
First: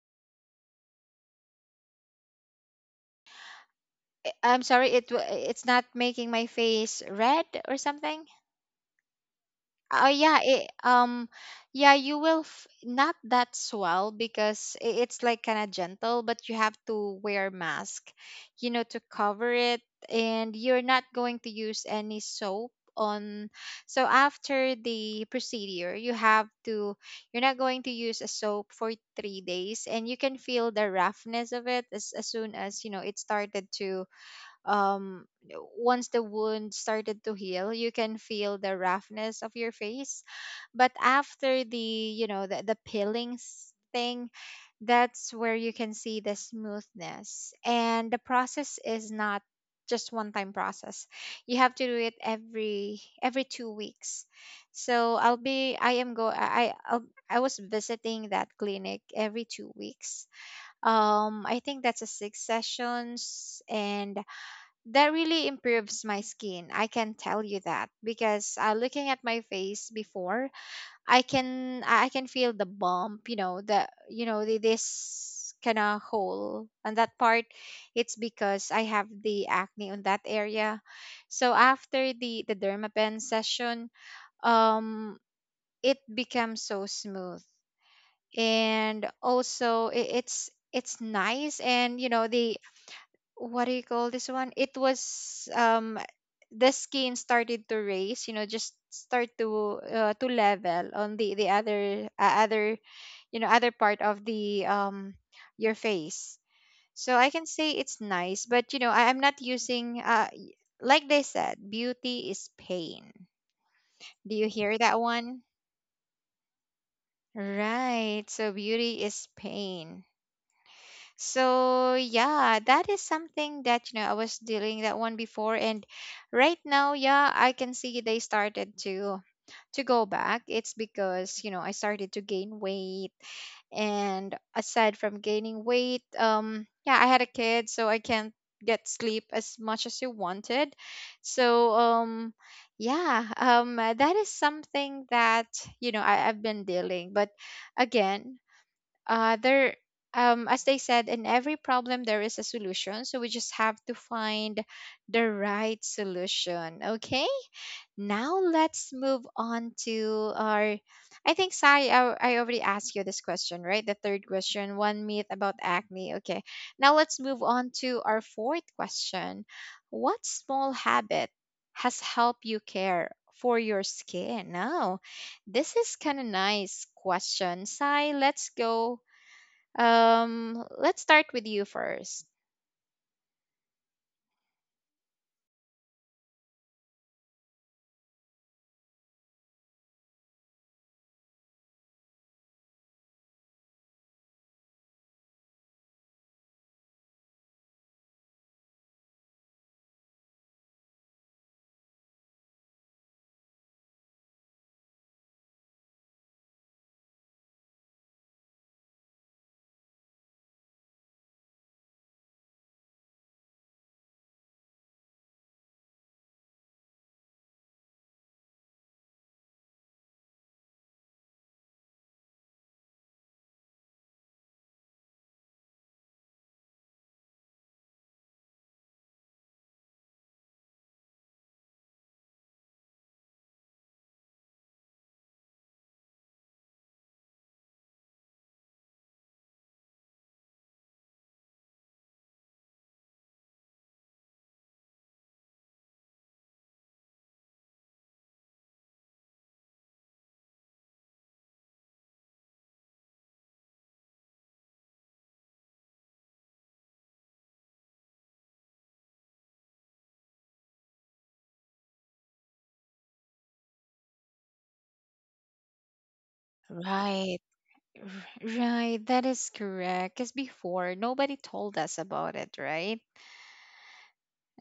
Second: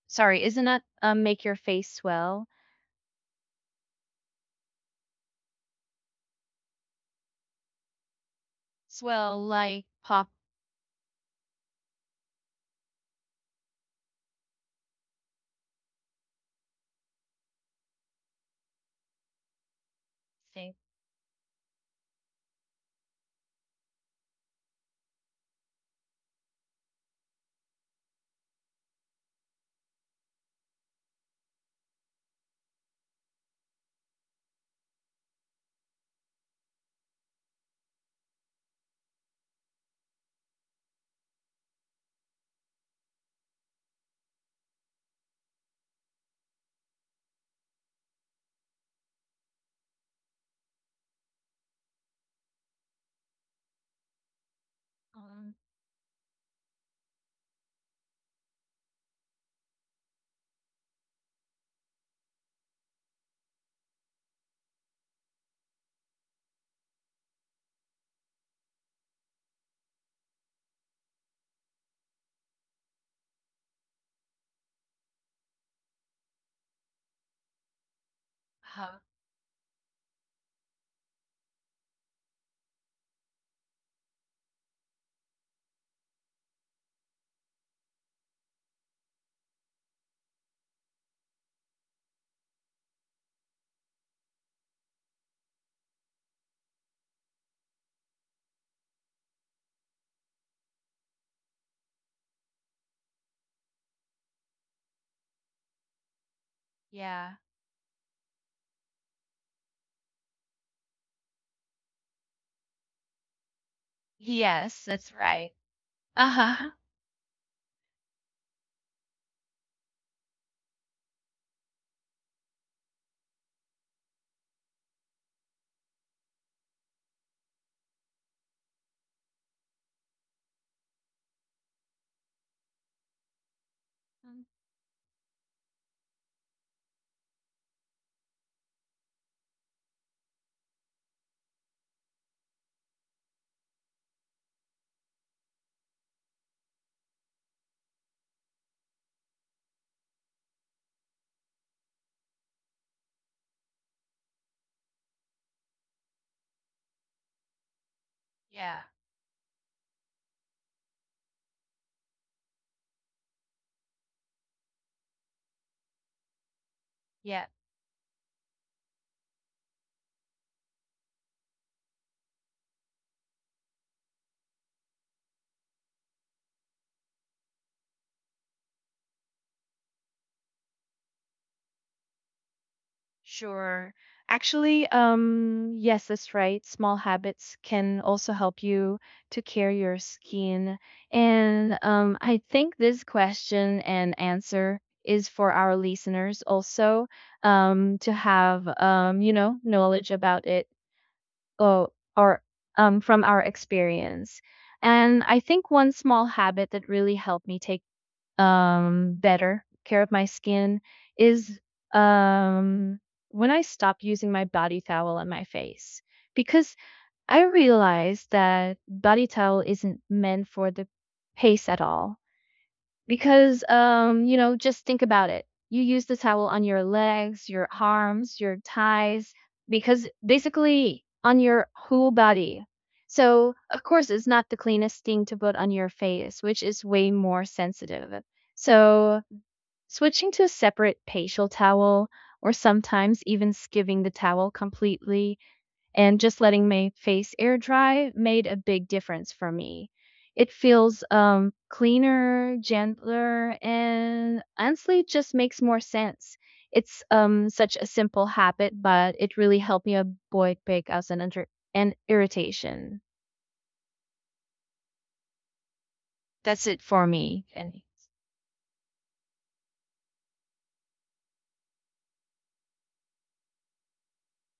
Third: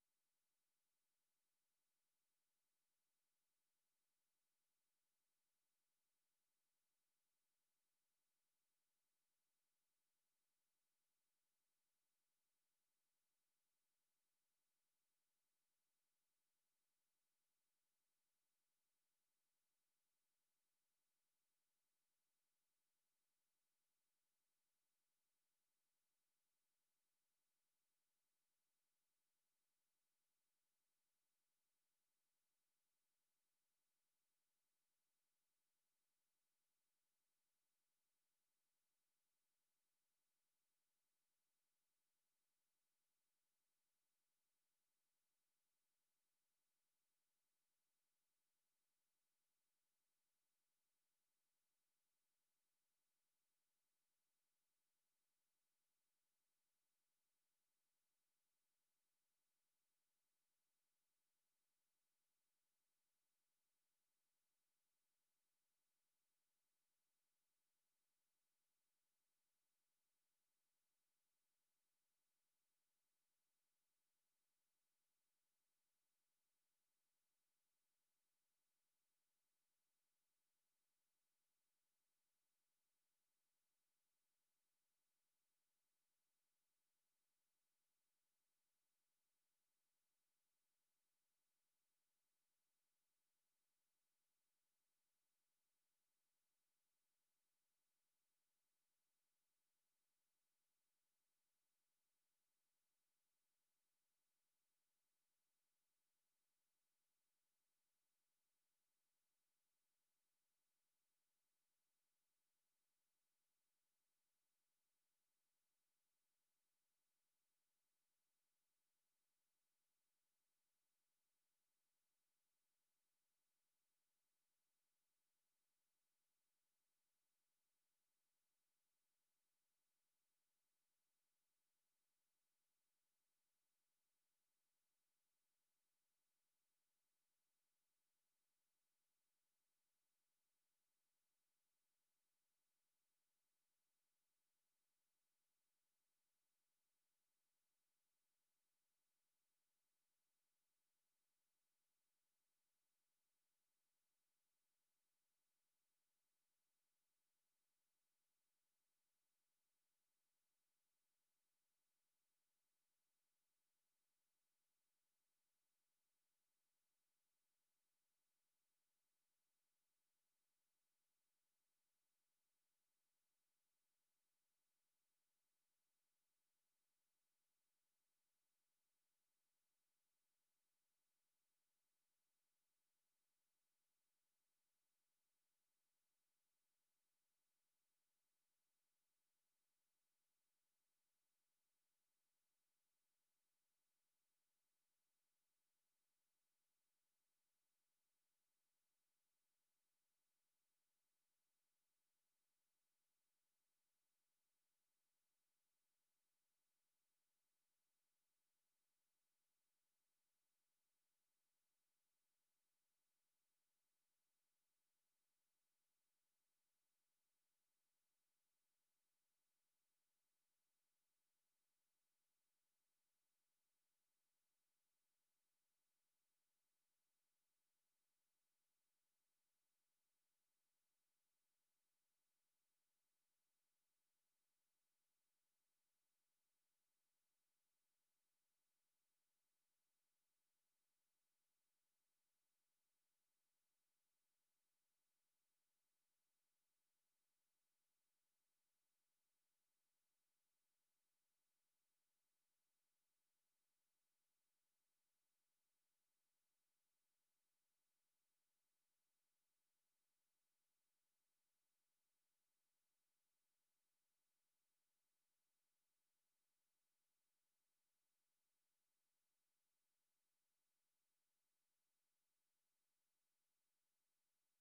Sorry, isn't that make your face swell? I'm sorry, it's not making my face red or something. Swell like Oh pop yeah, it, yeah, you will f not that swell because it's like kind of gentle, but you have to wear mask, to cover it, and thing. you're not going to use any soap on. So after the procedure, you're not going to use a soap for 3 days, and you can feel the roughness of it as soon as you know it started to, um once the wound started to heal, you can feel the roughness of your face. But after the, peeling thing, that's where you can see the smoothness. And the process is not just one time process. You have to do it every 2 weeks. So I'll Um, be I am go I I'll, I was visiting that clinic every 2 weeks. I think that's a six sessions, and that really improves my skin. I can tell you that because, looking at my face before, I can feel the bump, this kind of hole on that part. It's because I huh, have the acne on that area. So after the dermapen session, um, it becomes so smooth, and also it's nice. And, you know the what do you call this one? It was the skin started to raise, you know, just start to, to level on the other part of the, your face. So I yeah. can say it's nice, but, you know, I'm not using, like they said, beauty is pain. Do you hear Yes, that that's one? right. Uh-huh. Right. So beauty is pain. So yeah, that is something that, you know, I was dealing that one before, and right now, yeah, I can see they started to go back. It's because, you know, I started to gain weight, and Mm, aside from gaining weight, yeah, I had a kid so I can't get sleep as much as you wanted. So, yeah, that is something that, you know, I've been dealing. But again, there as they said, in every problem there is a solution, so we just have to find the right solution. Okay, now Yeah, let's move on to our, I think, Sai, I already asked you this question, right? The third question, one myth about acne. Okay, now let's move yeah, on to our fourth question. What small habit has helped you care for your skin now? This is kind of nice question, Sai. Let's go. Let's start with you first. sure. Actually, yes, that's right. Small habits can also help you to care your skin. And I think this question and answer is for our listeners also to have knowledge about it. Oh, or from our experience. And I think one small habit that really helped me take better care of my skin is um, when I stopped using my body towel on my face. Because I realized that body towel isn't meant for the face at all. Because, you know, just think about it. You use the towel on your legs, your arms, your thighs, because basically on your whole body. So, of course, it's not the cleanest thing to put on your face, which is way more sensitive. So, switching to a separate facial towel, or sometimes even skipping the towel completely, and just letting my face air dry made a big difference for me. It feels cleaner, gentler, and honestly just makes more sense. It's such a simple habit, but it really helped me avoid breakouts and, and irritation. That's it for Right. me, Kenny. Right. That is correct. Because before, nobody told us about it, right?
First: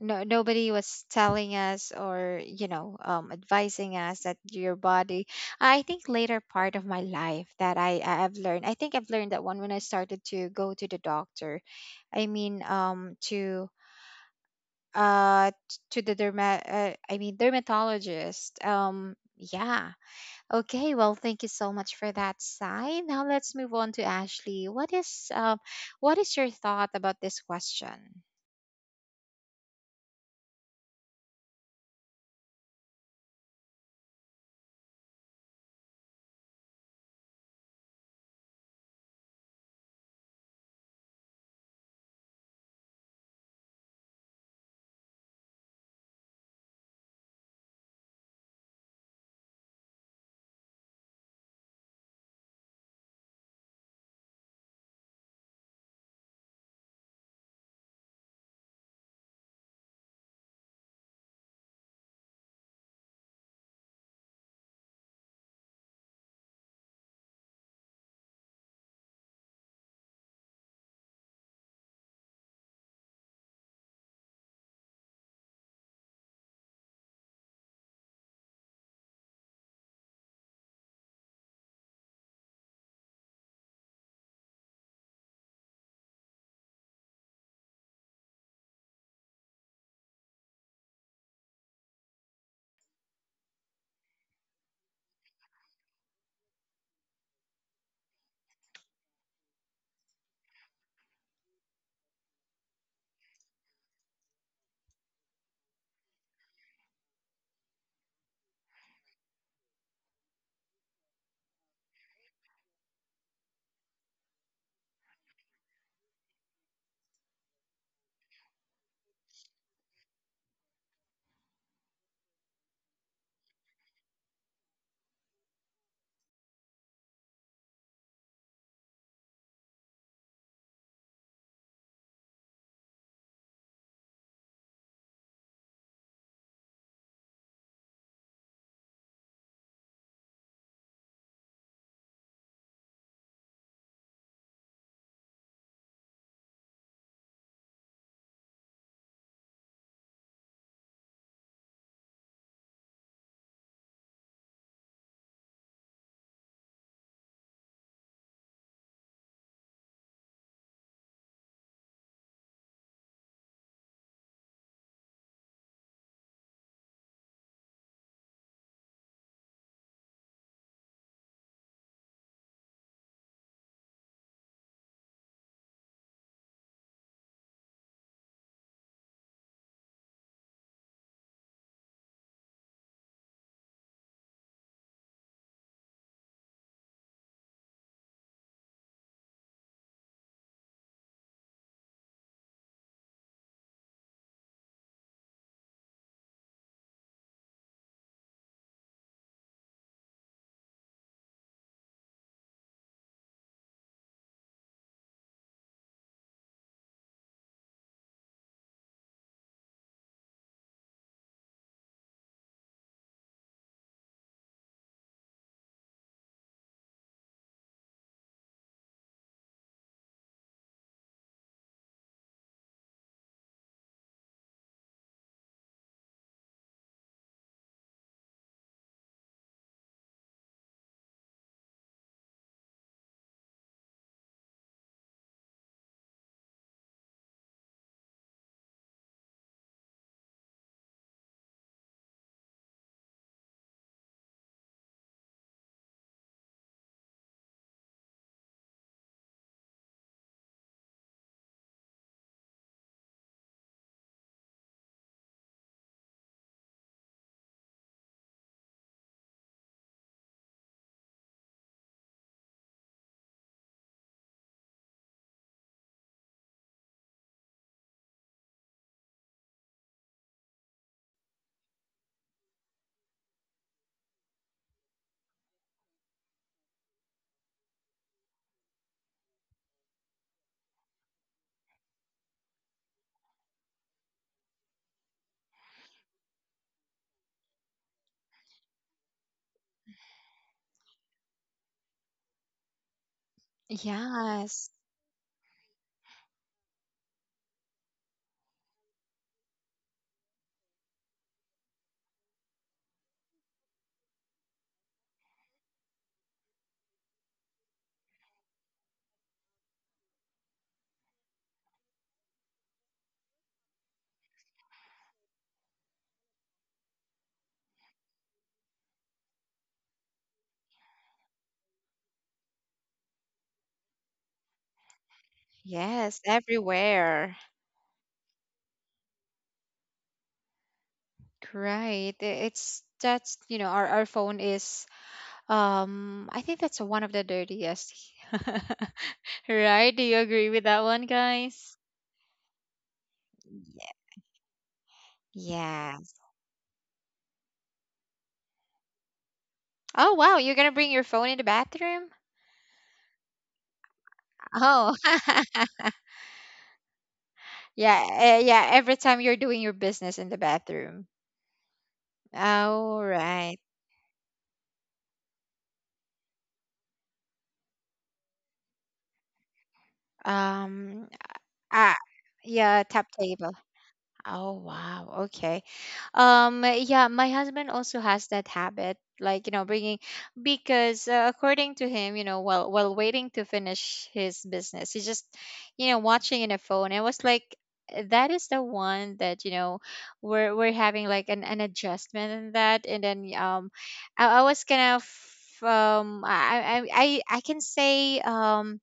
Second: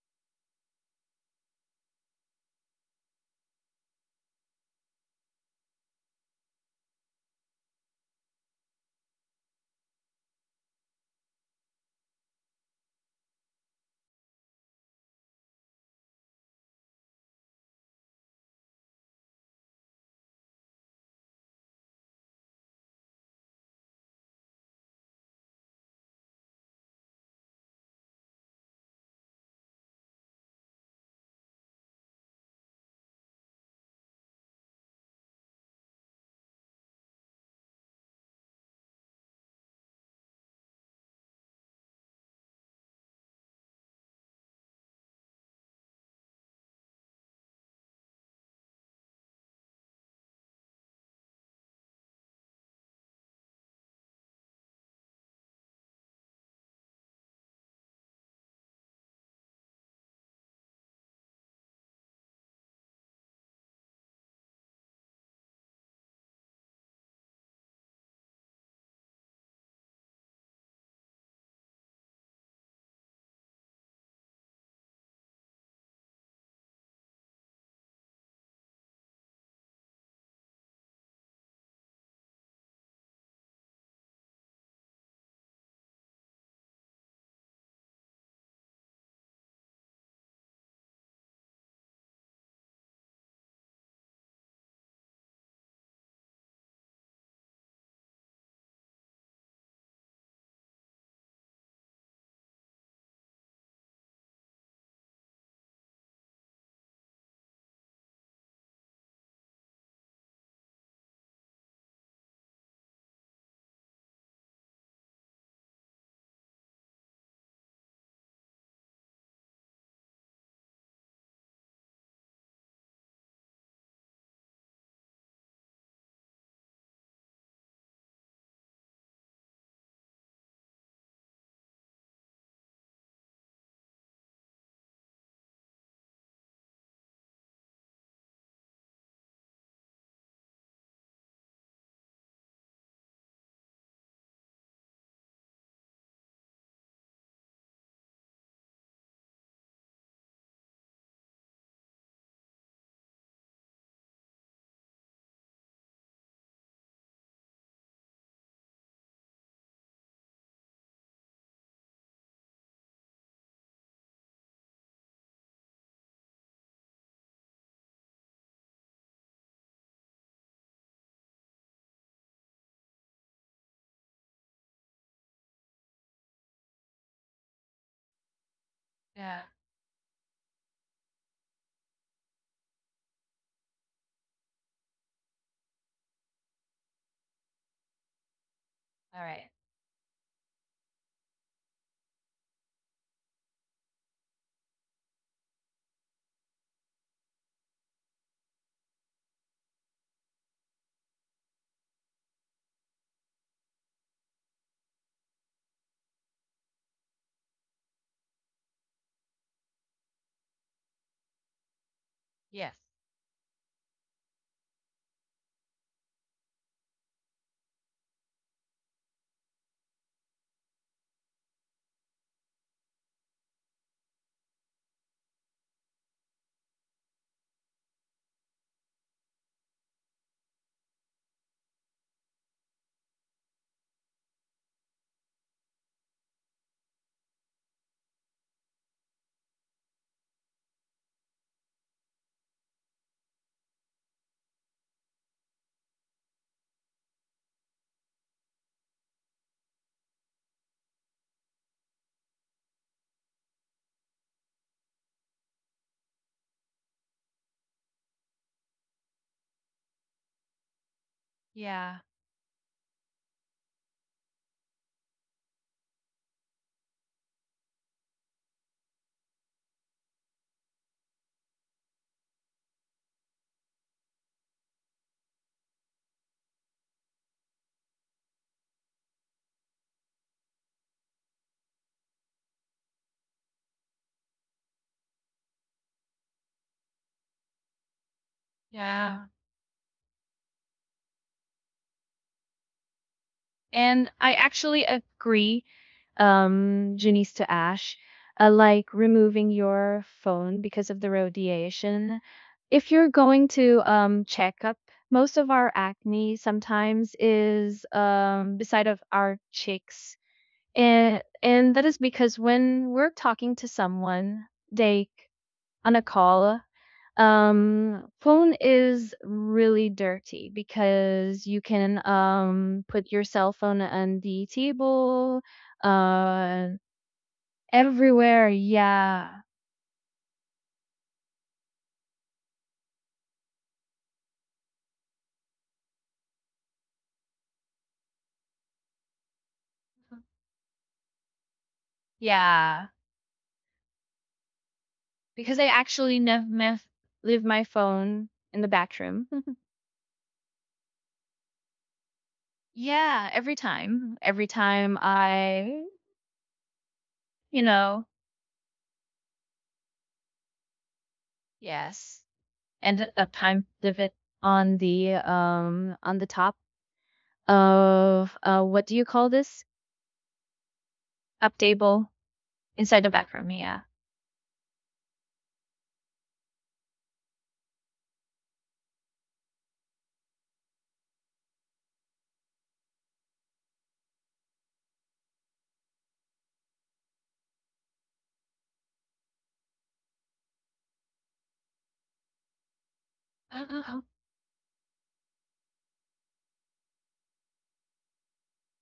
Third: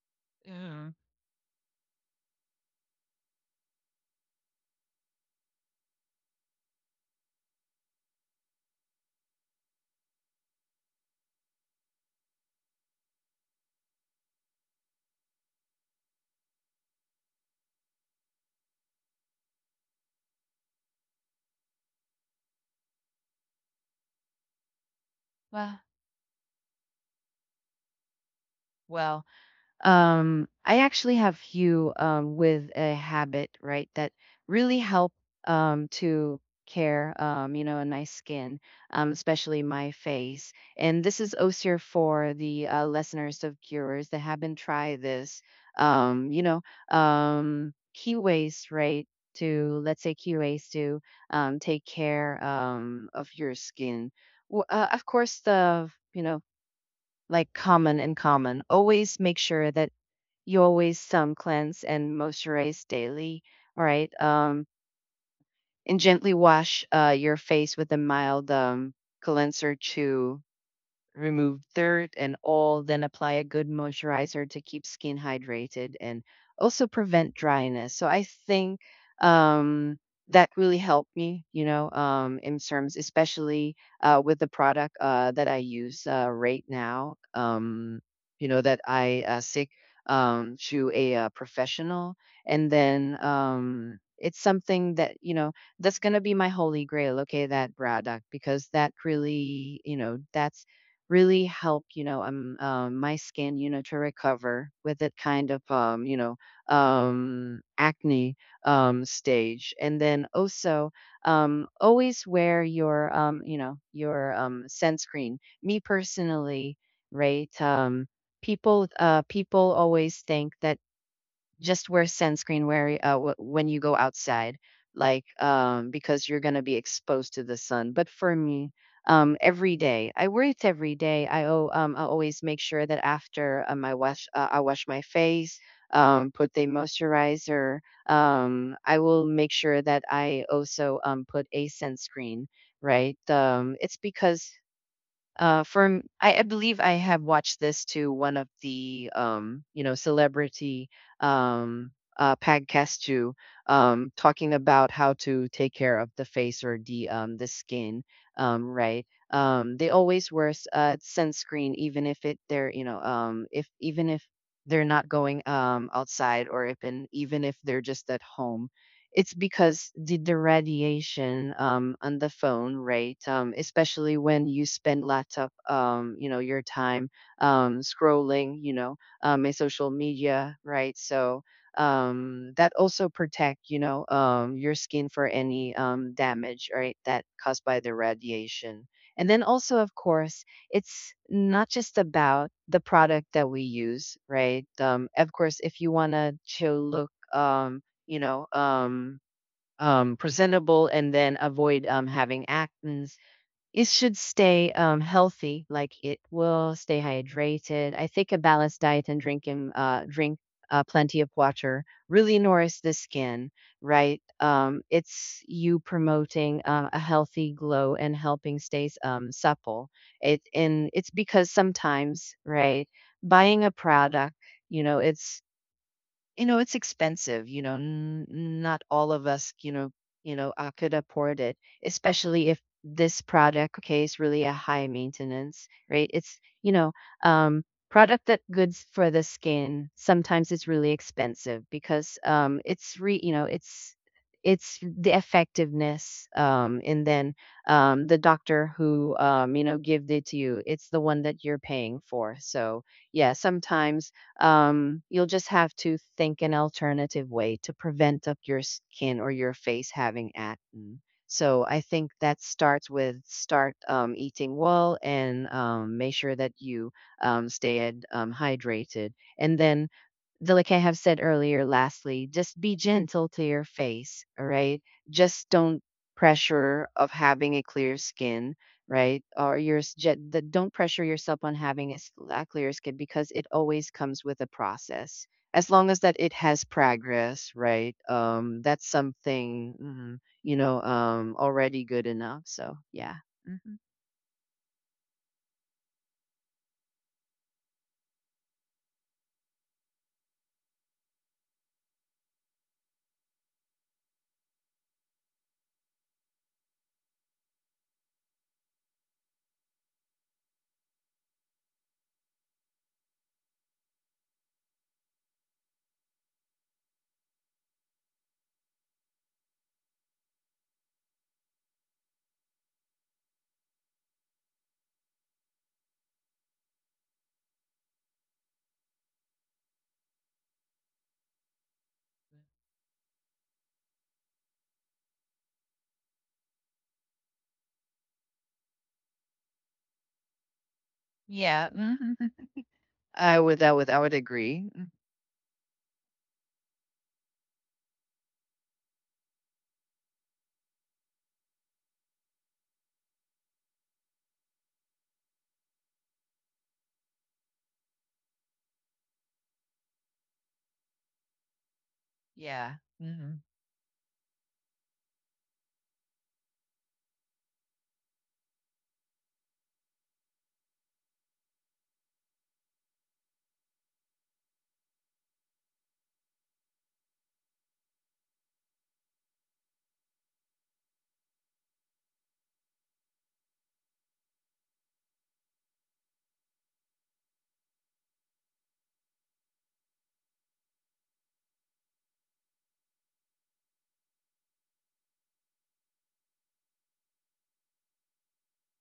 No, nobody Yeah. was telling us or, you know, advising us that your body. I think later part of my life that I have learned, I think I've learned that one when I started to go to the doctor. I mean, to, to the derma I mean dermatologist. Yeah, okay, well, thank you so much for that, Sai. Now let's move on to Ashley. Well, What is your thought about this question? well, I actually have few with a habit, right, that really help to care, a nice skin, especially my face. And this is osier for the listeners of cures that haven't tried this. Um, you know, Key ways, right, to let's say key ways to take care of your skin. Of course, the like common and common. Always make sure that you always cleanse and moisturize daily. All right. And gently wash your face with a mild cleanser to remove dirt and all, then apply a good moisturizer to keep skin hydrated and also prevent dryness. So I think um, that really helped me, in terms, especially with the product that I use right now, that I seek to a professional. And then it's something that, that's going to be my holy grail. Okay. That product, because that really, that's really help, my skin, to recover with that kind of, acne stage. And then also always wear your sunscreen. Me personally, right? People always think that just wear sunscreen where when you go outside, like because you're going to be exposed to the sun, but for me, every day I wear it. Every day I always make sure that after I wash my face, put the moisturizer. I will make sure that I also put a sunscreen, right? It's because from I believe I have watched this to one of the celebrity um podcast too, talking about how to take care of the face or the skin, right, they always wear sunscreen, even if it they're, if even if they're not going outside, or if and even if they're just at home. It's because the radiation on the phone, right? Especially when you spend lots of, your time scrolling, Yeah. In social media, right? So that also protect, your skin for any damage, right, that caused by the radiation. All And then right. also, of course, it's not just about the product that we use, right? Of course, if you want to look you know, um, presentable, and then avoid having actins. It should stay healthy, like it will stay hydrated. I think a balanced diet and drink plenty of water really Yes. nourishes the skin, right? It's you promoting a healthy glow and helping stays supple. It's because sometimes, right, buying a product, you know, it's it's expensive. Not all of us, could afford it, especially if this product, okay, is really a high maintenance, right, it's you know um product that goods for the skin. Sometimes it's really expensive because it's re you know it's the effectiveness, and then the doctor who give it to you, it's the one that you're paying for. So yeah, sometimes you'll just have to think an alternative way to prevent up your skin or your face having acne. So I Yeah. think that starts with start eating well and make sure that you stay hydrated. And then the, like I have said earlier, lastly, just be gentle to your face, all right? Just don't pressure of having a clear skin, right? Or your s- ge- the, don't pressure yourself on having a clear skin, because it always comes with a process. As long as that it has progress, right? That's Yeah. something, already good enough. So yeah. Hmm. And I Yes, actually agree, Janice to Ash, like removing your phone because of the radiation. If you're going to check up, most of our acne sometimes is beside of our cheeks, and that is because when we're talking to someone, they on a call, phone is really dirty because you can put your cell phone on the table, yes, uh everywhere. everywhere. Yeah. Right. I- It's That's, our phone is, I think that's one of the dirtiest. Right? Do you agree with that one, Yeah. guys? Hmm. Yeah. I would I Yeah. would I would agree. Because I Yes. actually leave my phone in the bathroom. Oh wow, you're gonna bring your phone in the bathroom? Yeah. Every time. Oh. You know, Yeah, yeah, every time you're doing your business in the bathroom. yes, Yeah. All end up Hmm. right. time of it on the top of what do you call this Um, up ah, table yeah, inside tap the table. bathroom, yeah. Oh, wow. Okay. Yeah, my husband also has that habit, like, bringing, because, according to him, while waiting to finish his business, he's just, watching in a phone. I was like, that is the one that, we're having like an adjustment in that. And then Uh-huh. I was kind of, I can say,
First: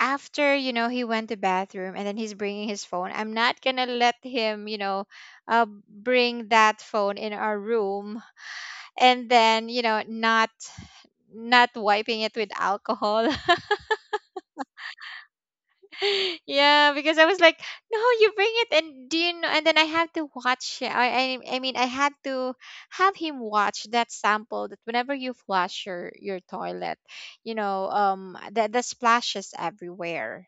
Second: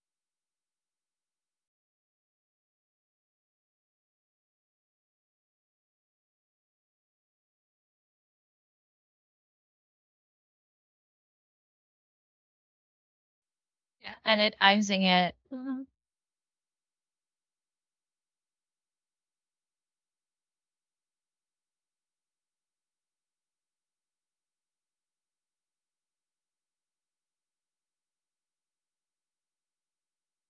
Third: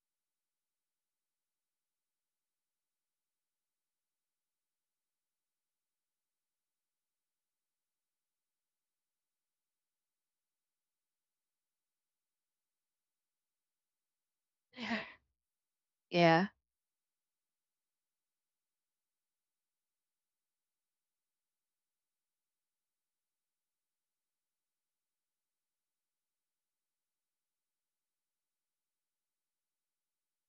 after he went to bathroom, and then he's bringing his phone. I'm not gonna let him, bring that phone in our room, and then, not wiping it with alcohol. Yeah. And it, I'm using it. Uh-huh. Yeah. Yeah, because I was like, no, you bring it and do you know? And then I, have to watch I mean I had to have him watch that sample that whenever you flush your toilet, you know, the splashes everywhere.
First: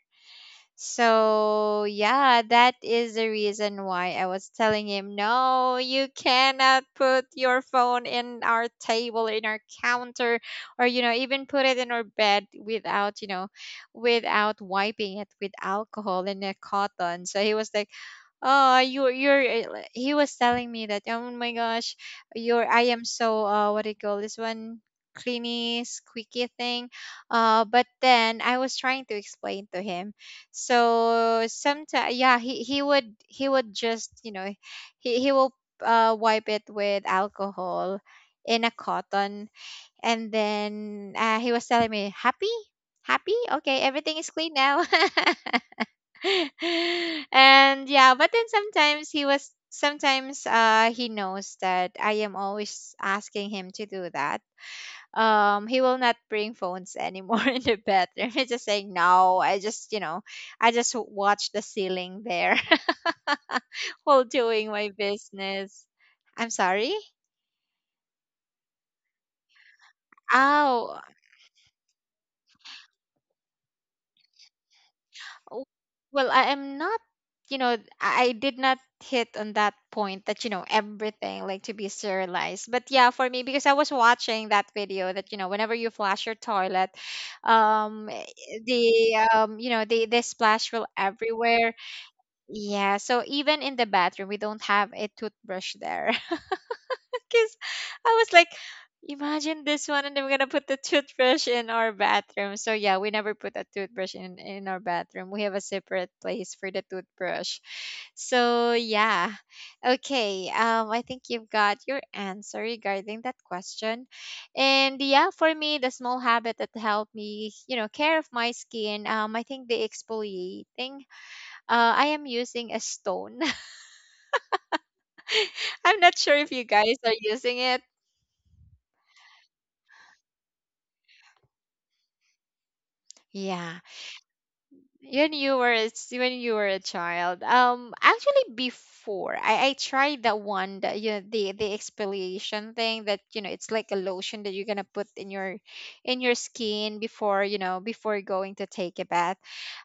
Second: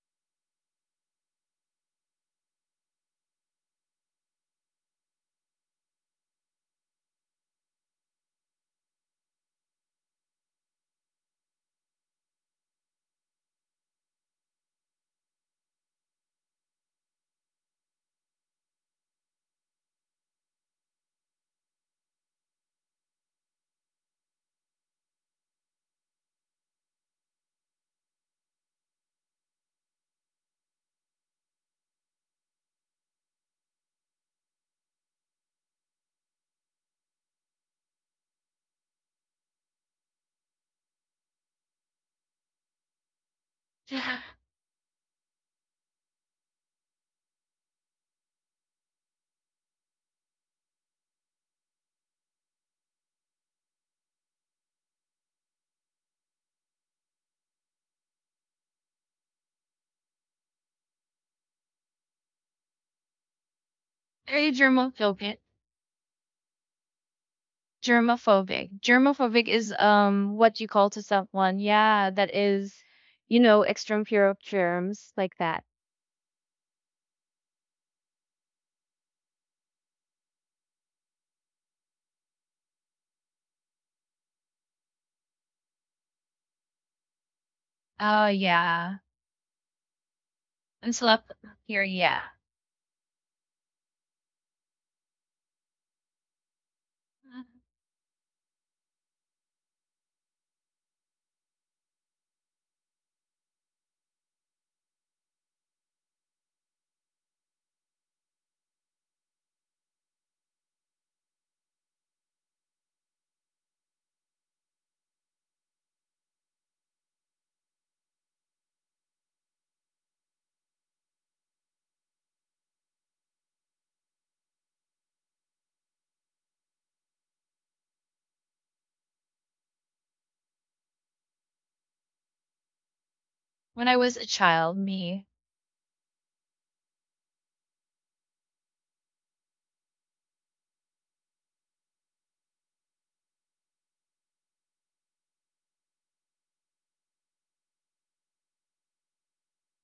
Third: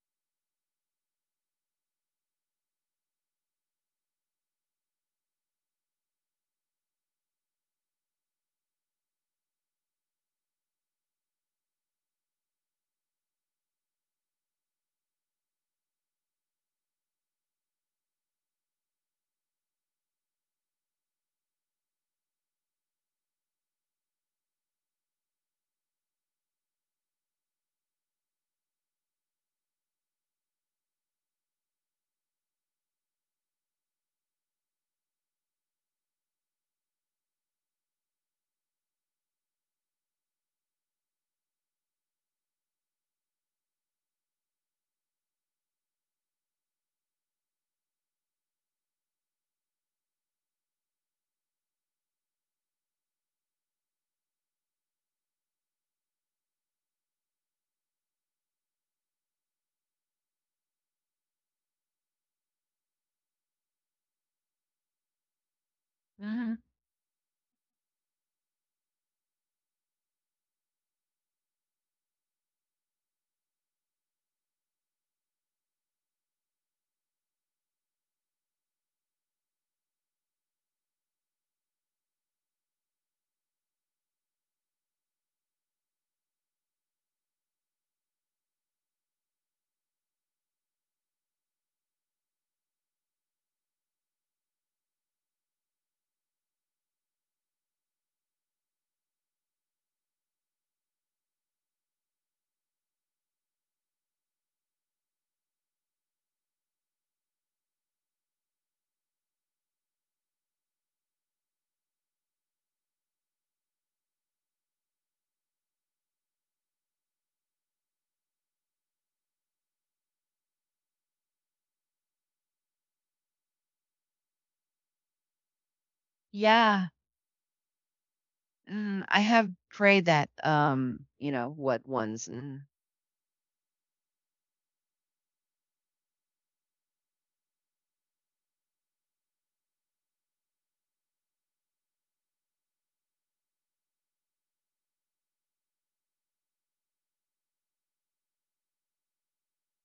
So, yeah, that is the reason why I was telling him, no, you cannot put your phone in our table, in our counter, or, you know, even put it in our bed without, you know, without wiping it with alcohol and a cotton. So he was like, oh, he was telling me that, oh my gosh, you're, I am so, what do you call this one? Cleany squeaky thing. But then I was trying to explain to him. So sometimes, yeah, he would, he would just you know, he will wipe it with alcohol in a cotton, and then, he was telling me, "Happy, happy, okay, Yeah. everything is clean now." And yeah, but then sometimes, he was sometimes he knows that I am always asking him to do that. He will not bring phones anymore in the bedroom. He's just saying, no, I just watch the ceiling there, while Very doing my germophobic. business. Hmm. I'm sorry. Germophobic is what you call to Oh, someone, yeah, that is, you know, extreme fear of germs like that. w- well, I am not, you know, I did not hit on that point that, you know, everything like to be serialized. But yeah, for me, because I was watching that video that, you know, whenever you flush your toilet, Oh eh, yeah. the you know the splash will I'm still up everywhere. here, yeah. Yeah, so even in the bathroom, we don't have a toothbrush there. Because I was like, imagine this one, and then we're gonna put the toothbrush in our bathroom. So yeah, we never put a toothbrush in our bathroom. We have a separate place for the toothbrush. So yeah, okay. I think you've got your answer regarding that question. And yeah, for me, the small habit that helped me, care of my skin. I think the exfoliating, I am using a stone. I'm not sure if you Yeah. guys are using it. Mm, I have prayed that, what ones. Mm, Yeah. When I was a child, me. When you were a when you were a child. Actually, before I tried that one that, you know, the exfoliation thing that, it's like a lotion that you're gonna put in your skin before you know before going to take a bath.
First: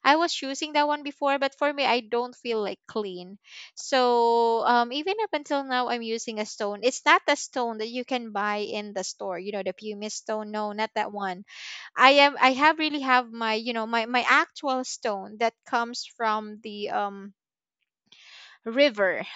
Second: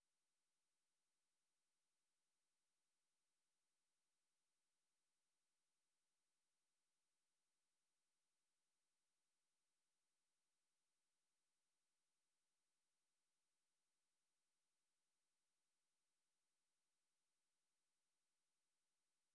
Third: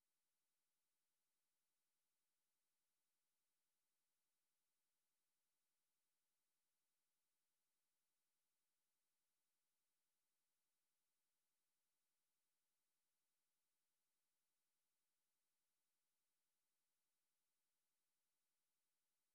I was using that one before, but for me I don't feel like clean. So even up until now I'm using a stone. It's not the stone that you can buy in the store, you know, the pumice stone. No, not that one. I am I have really have my, my actual stone that comes from the, river.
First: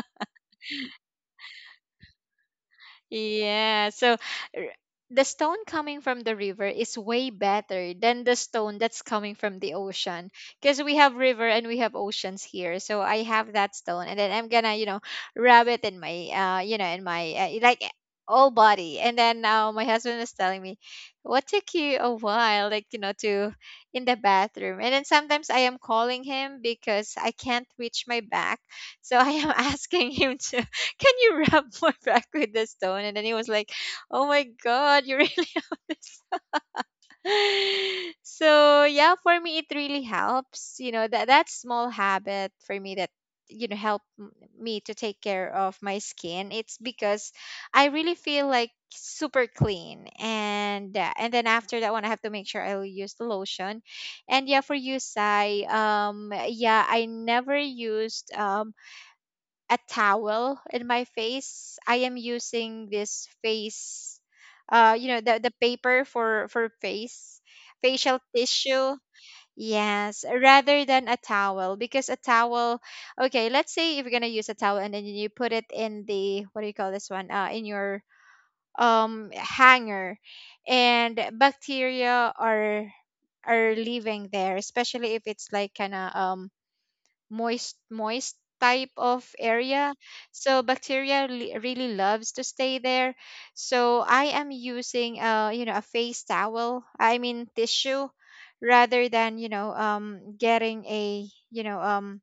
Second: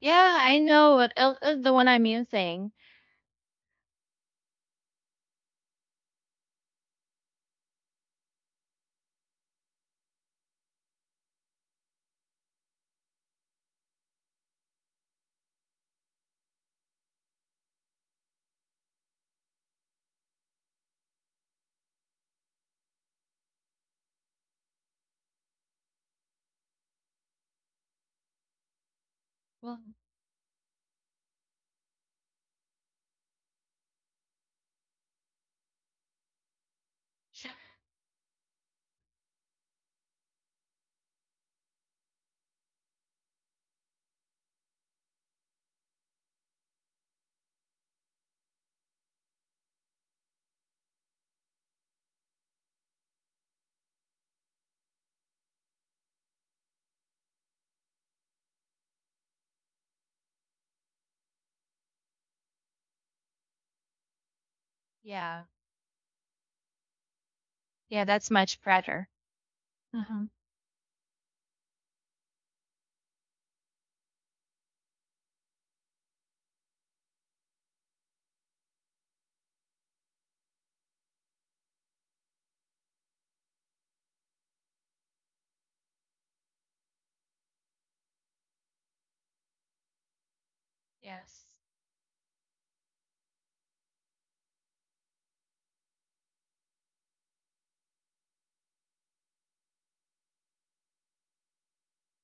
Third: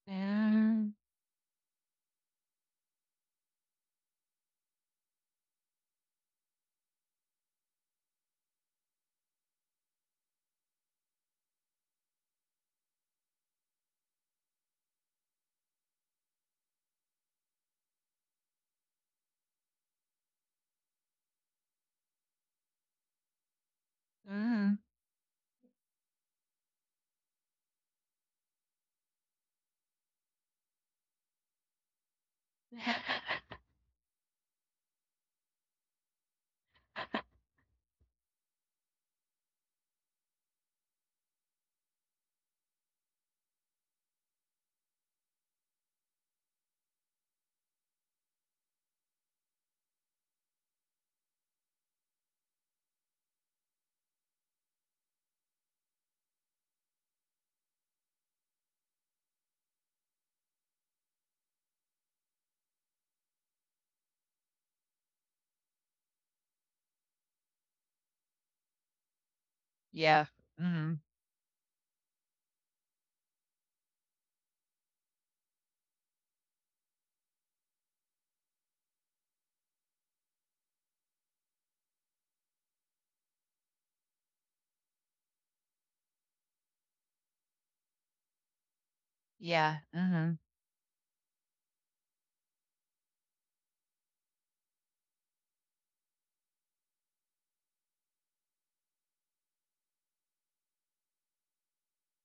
Yeah, I mm, know what the one I'm using. Yeah. So r- the stone coming from the river is way better than the stone that's coming from the ocean, because we have river and we have oceans here. So I have that stone, and then I'm gonna, rub it in my like, all body. And then now my husband was telling me, "What took you a while, like, to in the mm. bathroom?" And then sometimes I am calling him because I can't reach my back. So I am Well, asking him to, can you rub my back with the stone? And then he was like, oh my God, you really have this. sh- So yeah, for me, it really helps. You know, that small habit for me that, you know, help m- me to take care of my skin. It's because I really feel like super clean. And then after that one, I have to make sure I will use the lotion. And yeah, for you, Sai, yeah, I never used, a towel in my face. I am using this face, uh, you know, the, yeah. the paper for face, Yeah, facial that's much tissue. better. Yeah. Hmm. Yes, rather Mm, than a towel, because a towel, okay, let's say if you're gonna use a towel and then you put it in the, what do you call this one? In your hanger, and bacteria are living there, especially if it's like kind of moist type of yeah. area, Mhm. so bacteria Yes. Really loves to stay there. So I am using, a face towel, I mean tissue, rather than, getting a,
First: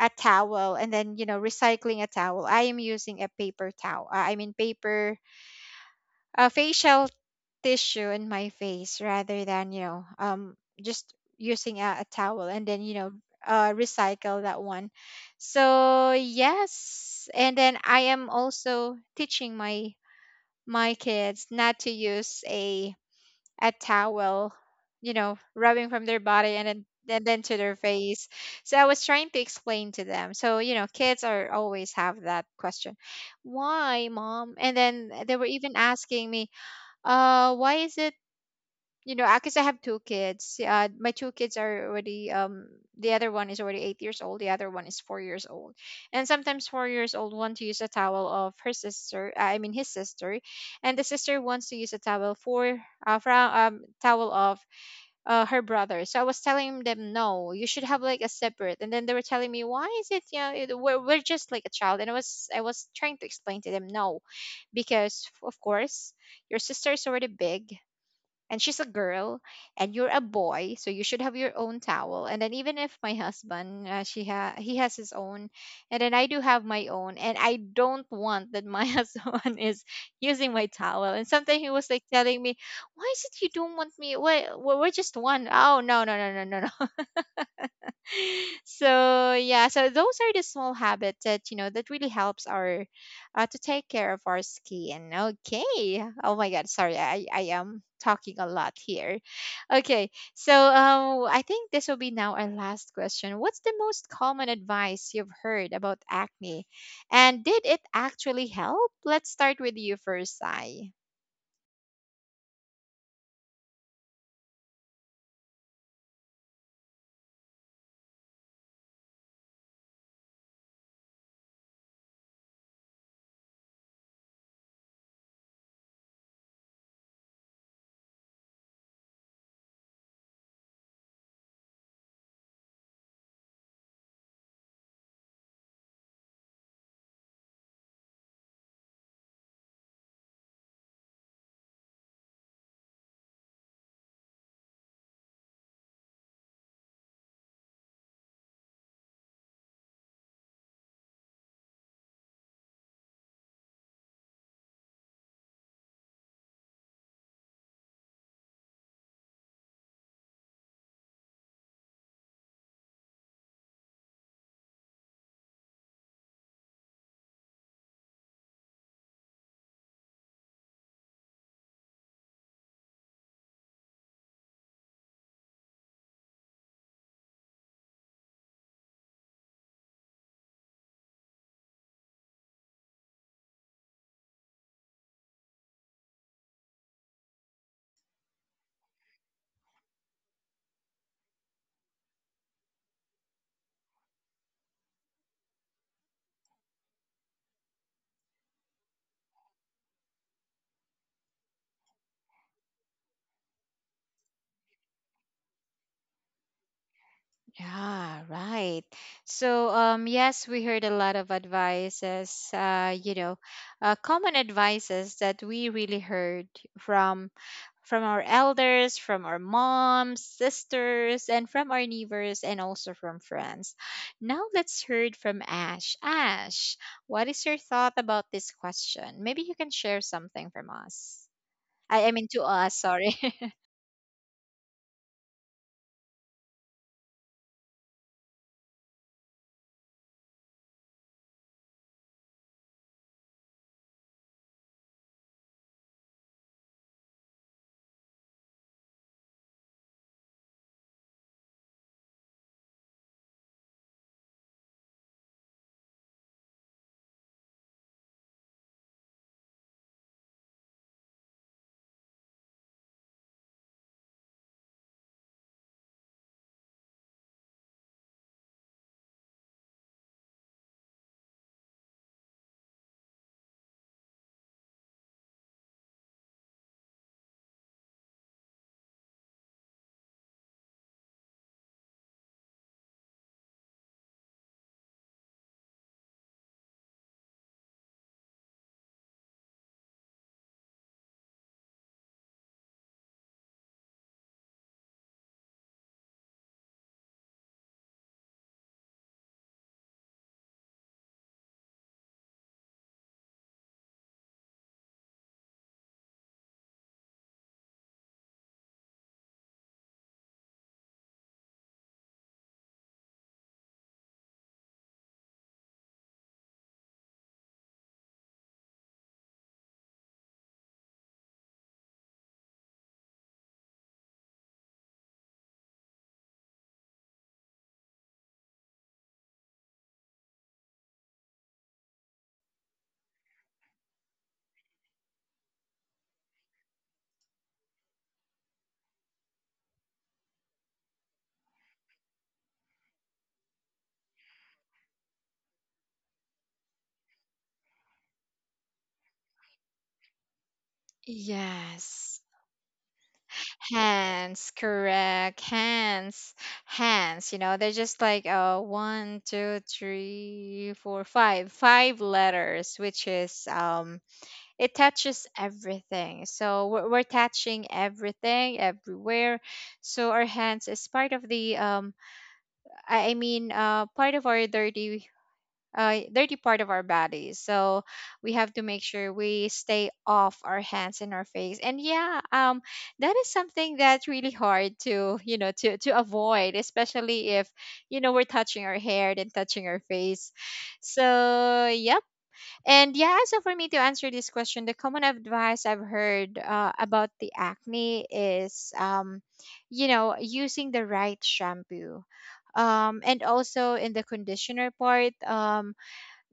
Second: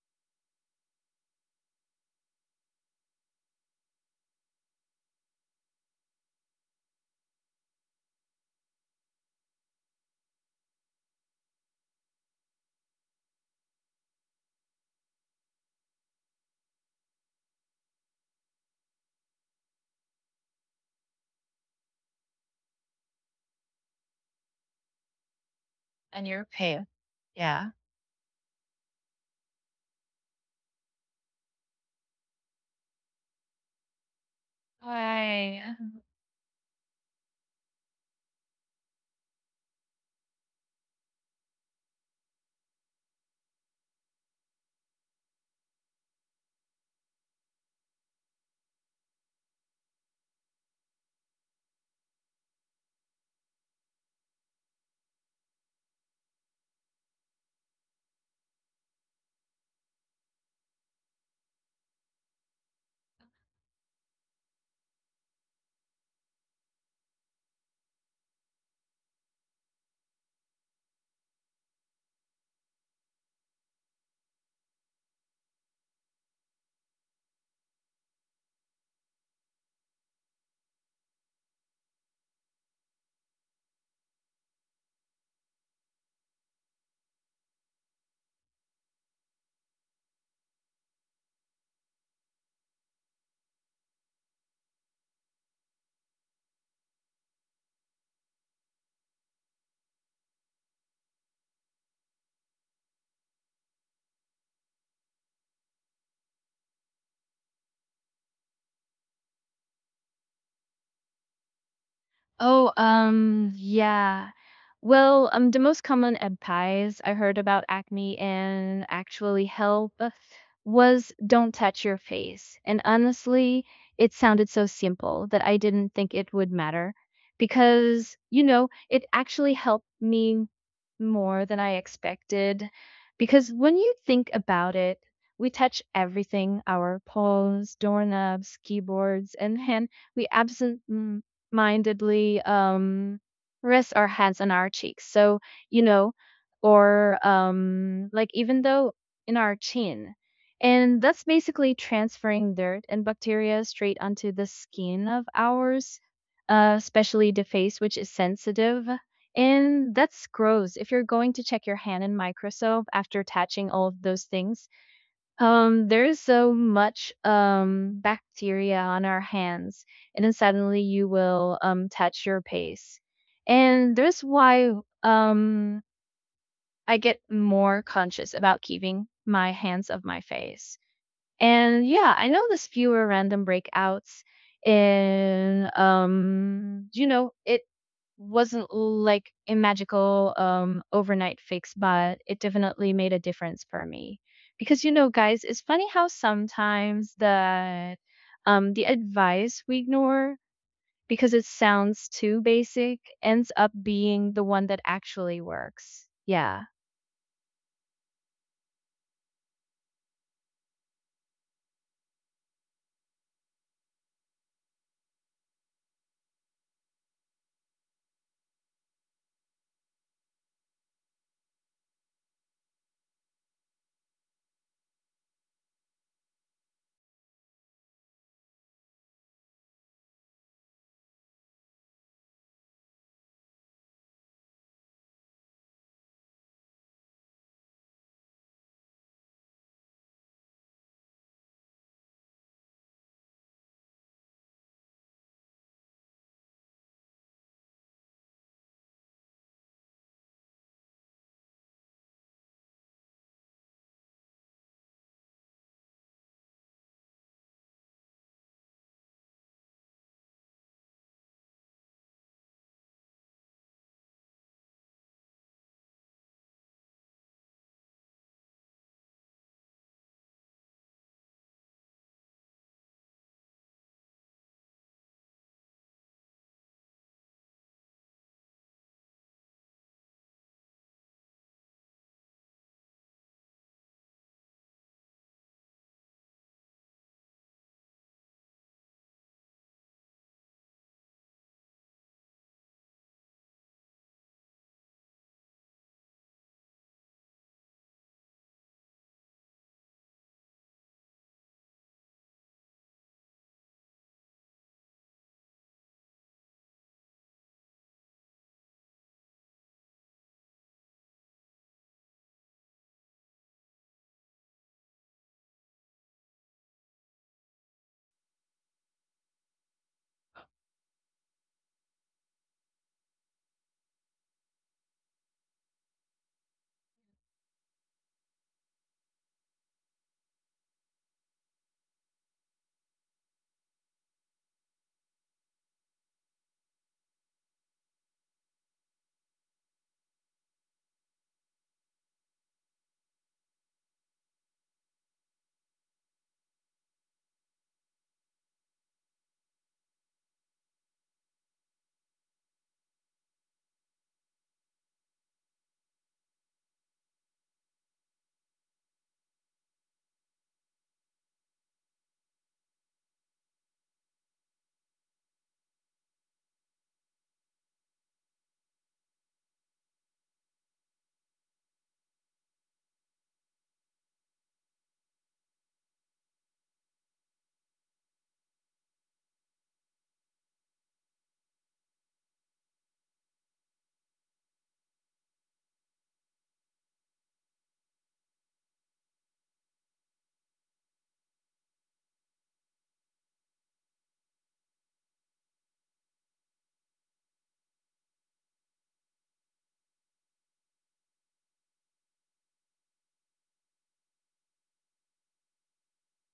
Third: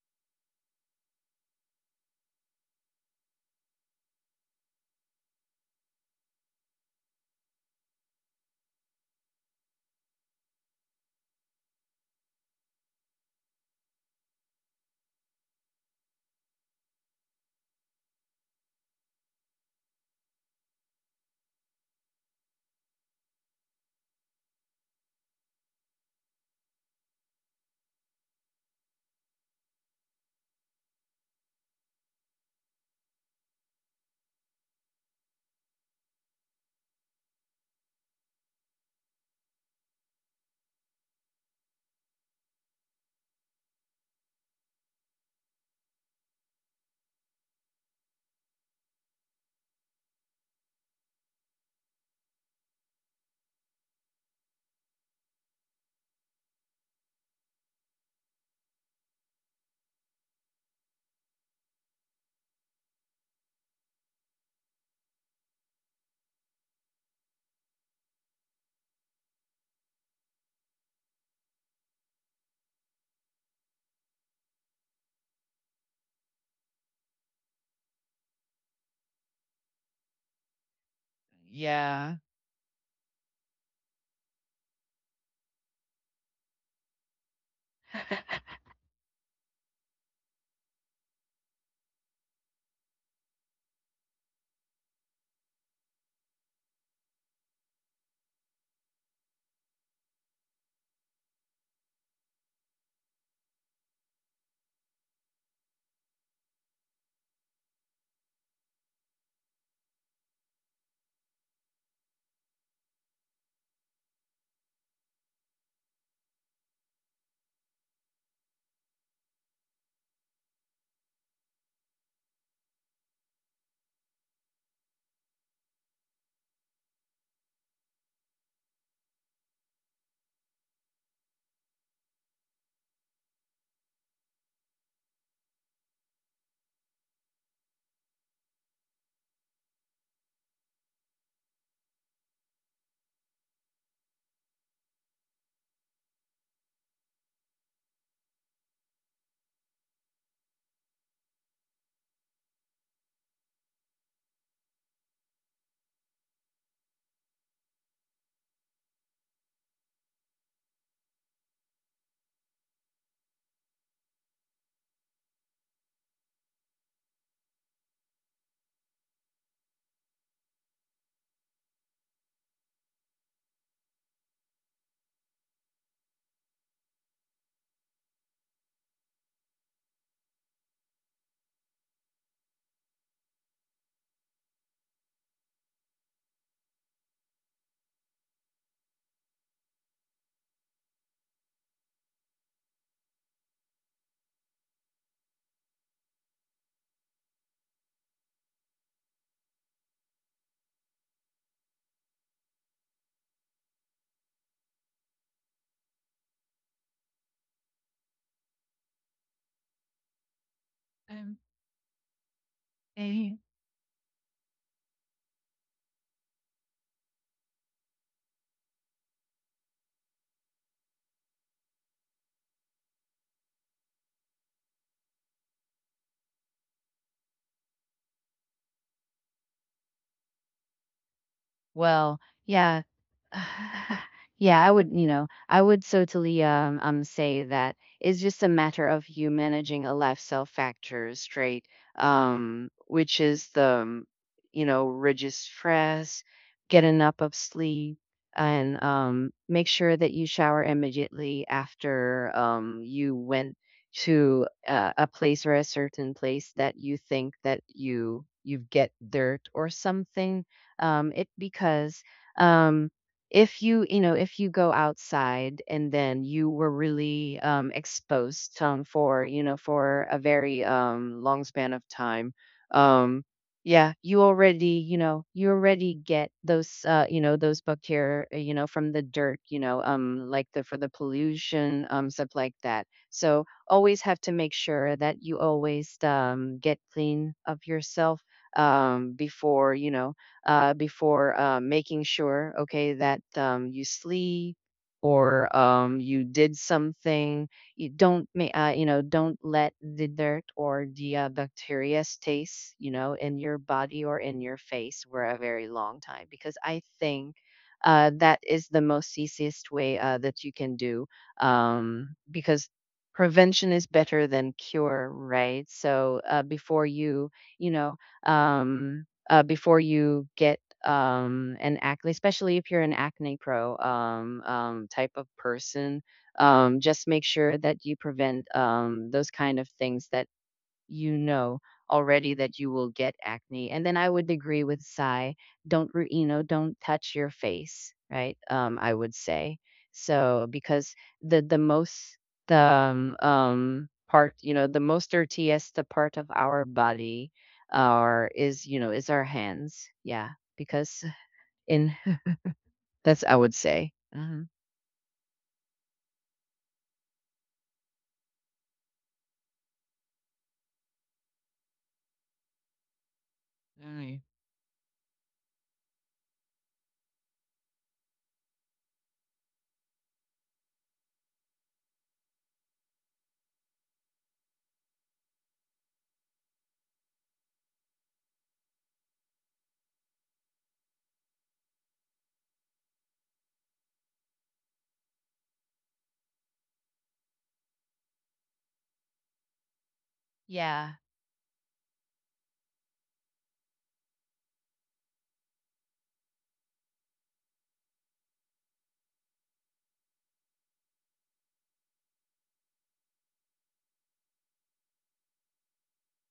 a towel, and then, you know, recycling a towel. I am using a paper towel, I mean paper a facial tissue in my face rather than, just using a towel and then, you know, recycle that one. So yes, and then I am also teaching my my kids not to use a towel, you know, rubbing from their And you're body and then pale. and then to Yeah. their face. So I was trying to explain to them, so, you know, kids are always have that question, why mom? And then they were even Why? asking me, why is it, you know, because I have two kids. My two kids are already the other one is already 8 years old. The other one is 4 years old, and sometimes 4 years old want to use a towel of her sister. I mean his sister, and the sister wants to use a towel for towel of her brother. So I was telling them, no, you should have like a separate. And then they were telling me, why is it, you know it, we're just like a child. And I was trying to explain to them, no, because of course your sister is already big, and she's a girl, and you're a boy, so you should have your own towel. And then even if my husband, he has his own, and then I do have my own, and I don't want that my husband is using my towel. And sometimes he was like Yeah. telling me, why is it you don't want me, why we're just one? Oh no, no, no, no, no, no. So yeah, so those are the small habits that, you know, that really helps our, to take care of our skin. Okay, oh my god, sorry, I am talking a lot here. Okay, so I think this will be now our last question. What's the most common advice you've heard about acne, and did it actually help? Let's start with you first, I— Oh, yeah. Well, the most common advice I heard about acne and actually help was, don't touch your face. And honestly, it sounded so simple that I didn't think it would matter because, you know, it actually helped me more than I expected. Because when you think about it, we touch everything: our phones, doorknobs, keyboards, and hand. We absent mindedly rest our hands on our cheeks, so you know, or like, even though in our chin, and that's basically transferring dirt and bacteria straight onto the skin of ours, especially the face which is sensitive. And that's gross if you're going to check your hand in microscope after touching all of those things. There's so much bacteria on our hands, and then suddenly you will touch your pace. And there's why um I get more conscious about keeping my hands off my face. And yeah, I know there's fewer random breakouts, and you know, it wasn't like a magical overnight fix, but it definitely made a difference for me. Because, you know, guys, it's funny how sometimes the advice we ignore because it sounds too basic ends up being the one that actually works. Yeah. Yeah, right. So, yes, we heard a lot of advices, Um, common advices that we really heard from from our elders, from our moms, sisters, and from our neighbors, and also from friends. Now let's hear from Ash. Ash, what is your thought about this question? Maybe you can share something from us. I Well, mean, to us, yeah. sorry. Yeah, I would so totally say that it's just a matter of you managing a lifestyle factor straight, which is the, reduce stress, get enough of sleep, and make sure that you shower immediately after you went to a place or a certain place that you think that you get dirt or something, it because, um, if if you go outside and then you were really exposed for for a very long span of time, um, yeah, you already get those, those bacteria, from the dirt, like the for the pollution, stuff like that. So always have to make sure that you always get clean of yourself, before before making sure, okay, that you sleep, or you did something. You don't, don't let the dirt or the bacteria stays, in your body or in your face for a very long time. Because I think that is the most easiest way that you can do. Because prevention is better than cure, right? So before you know, um, before you get an acne, especially if you're an acne pro type of person. Just make sure that you prevent those kind of things that you know already that you will get acne. And then I would agree with Sai, don't don't touch your face, right? I would say so, because the most the part, the most dirtiest the part of our body, our is is our hands, yeah, because in Yes. that's I would say. Hmm. Hands, correct. Hands, hands. You know, they're just like one, two, three, four, five, five letters, which is Right. it touches everything. So we're touching everything everywhere. So our hands is part of the, part of our dirty dirty part of our bodies. So we have to make sure we stay off our hands and our face. And yeah, that is something that's really hard to, you know, to avoid, especially if, you know, we're touching our hair then touching our face. Yeah. So yep. And yeah, so for me to answer this question, the common advice I've heard, about the acne is, you know, using the right shampoo. And also in the conditioner part,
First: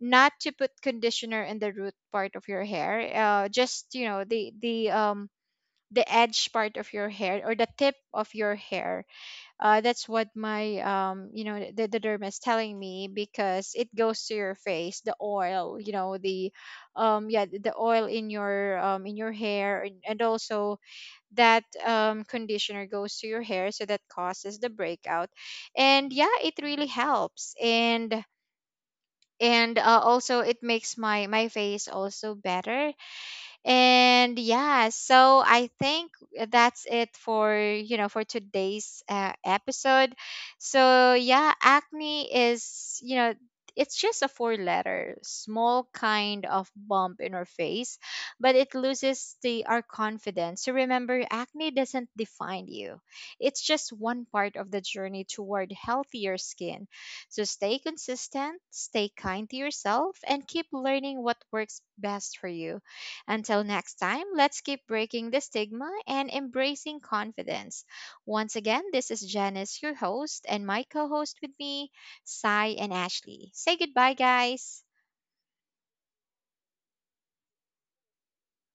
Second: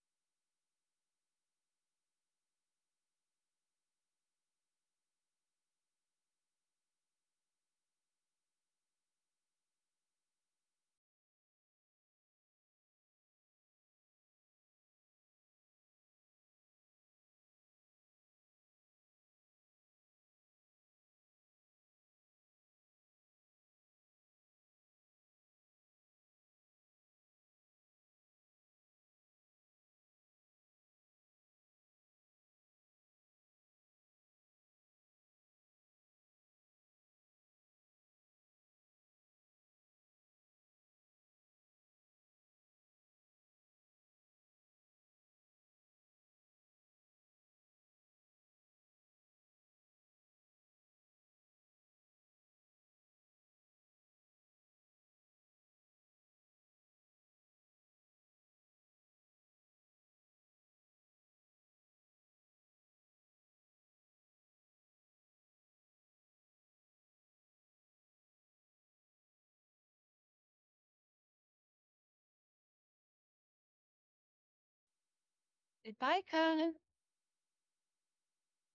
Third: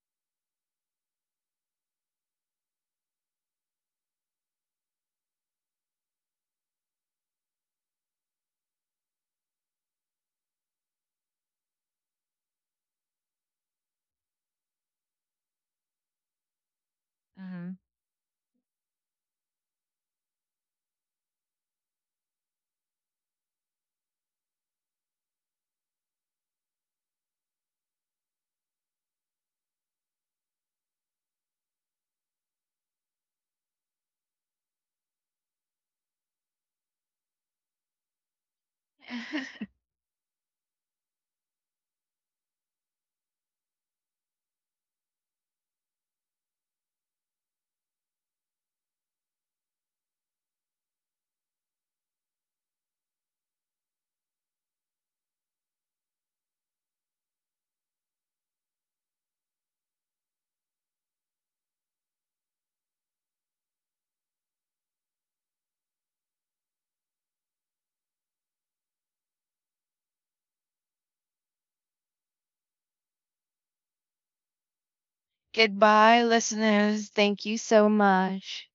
not to put conditioner in the root part of your hair, just, you know, the edge part of your hair or the tip of your hair, that's what my, the dermis telling me, because it goes to your face, the oil, you know, the, Hmm. oil in your, in your hair. And also that conditioner goes to your hair, so that causes the breakout. And yeah, it really helps. And also it makes my my face also better. And yeah, so I think that's it for, you know, for today's, episode. So yeah, acne is, you know, it's just a four letter small kind of bump in our face, but it loses the our confidence. So remember, acne doesn't define you. It's just one part of the journey toward healthier skin. So stay consistent, stay kind to yourself, and keep learning what works best for you. Until next time, let's keep breaking the stigma and embracing confidence. Once again, this is Janice, your host, and my co host with me, Sai and Ashley. Say goodbye, guys. Goodbye, Goodbye, Karen. listeners. Thank you so much.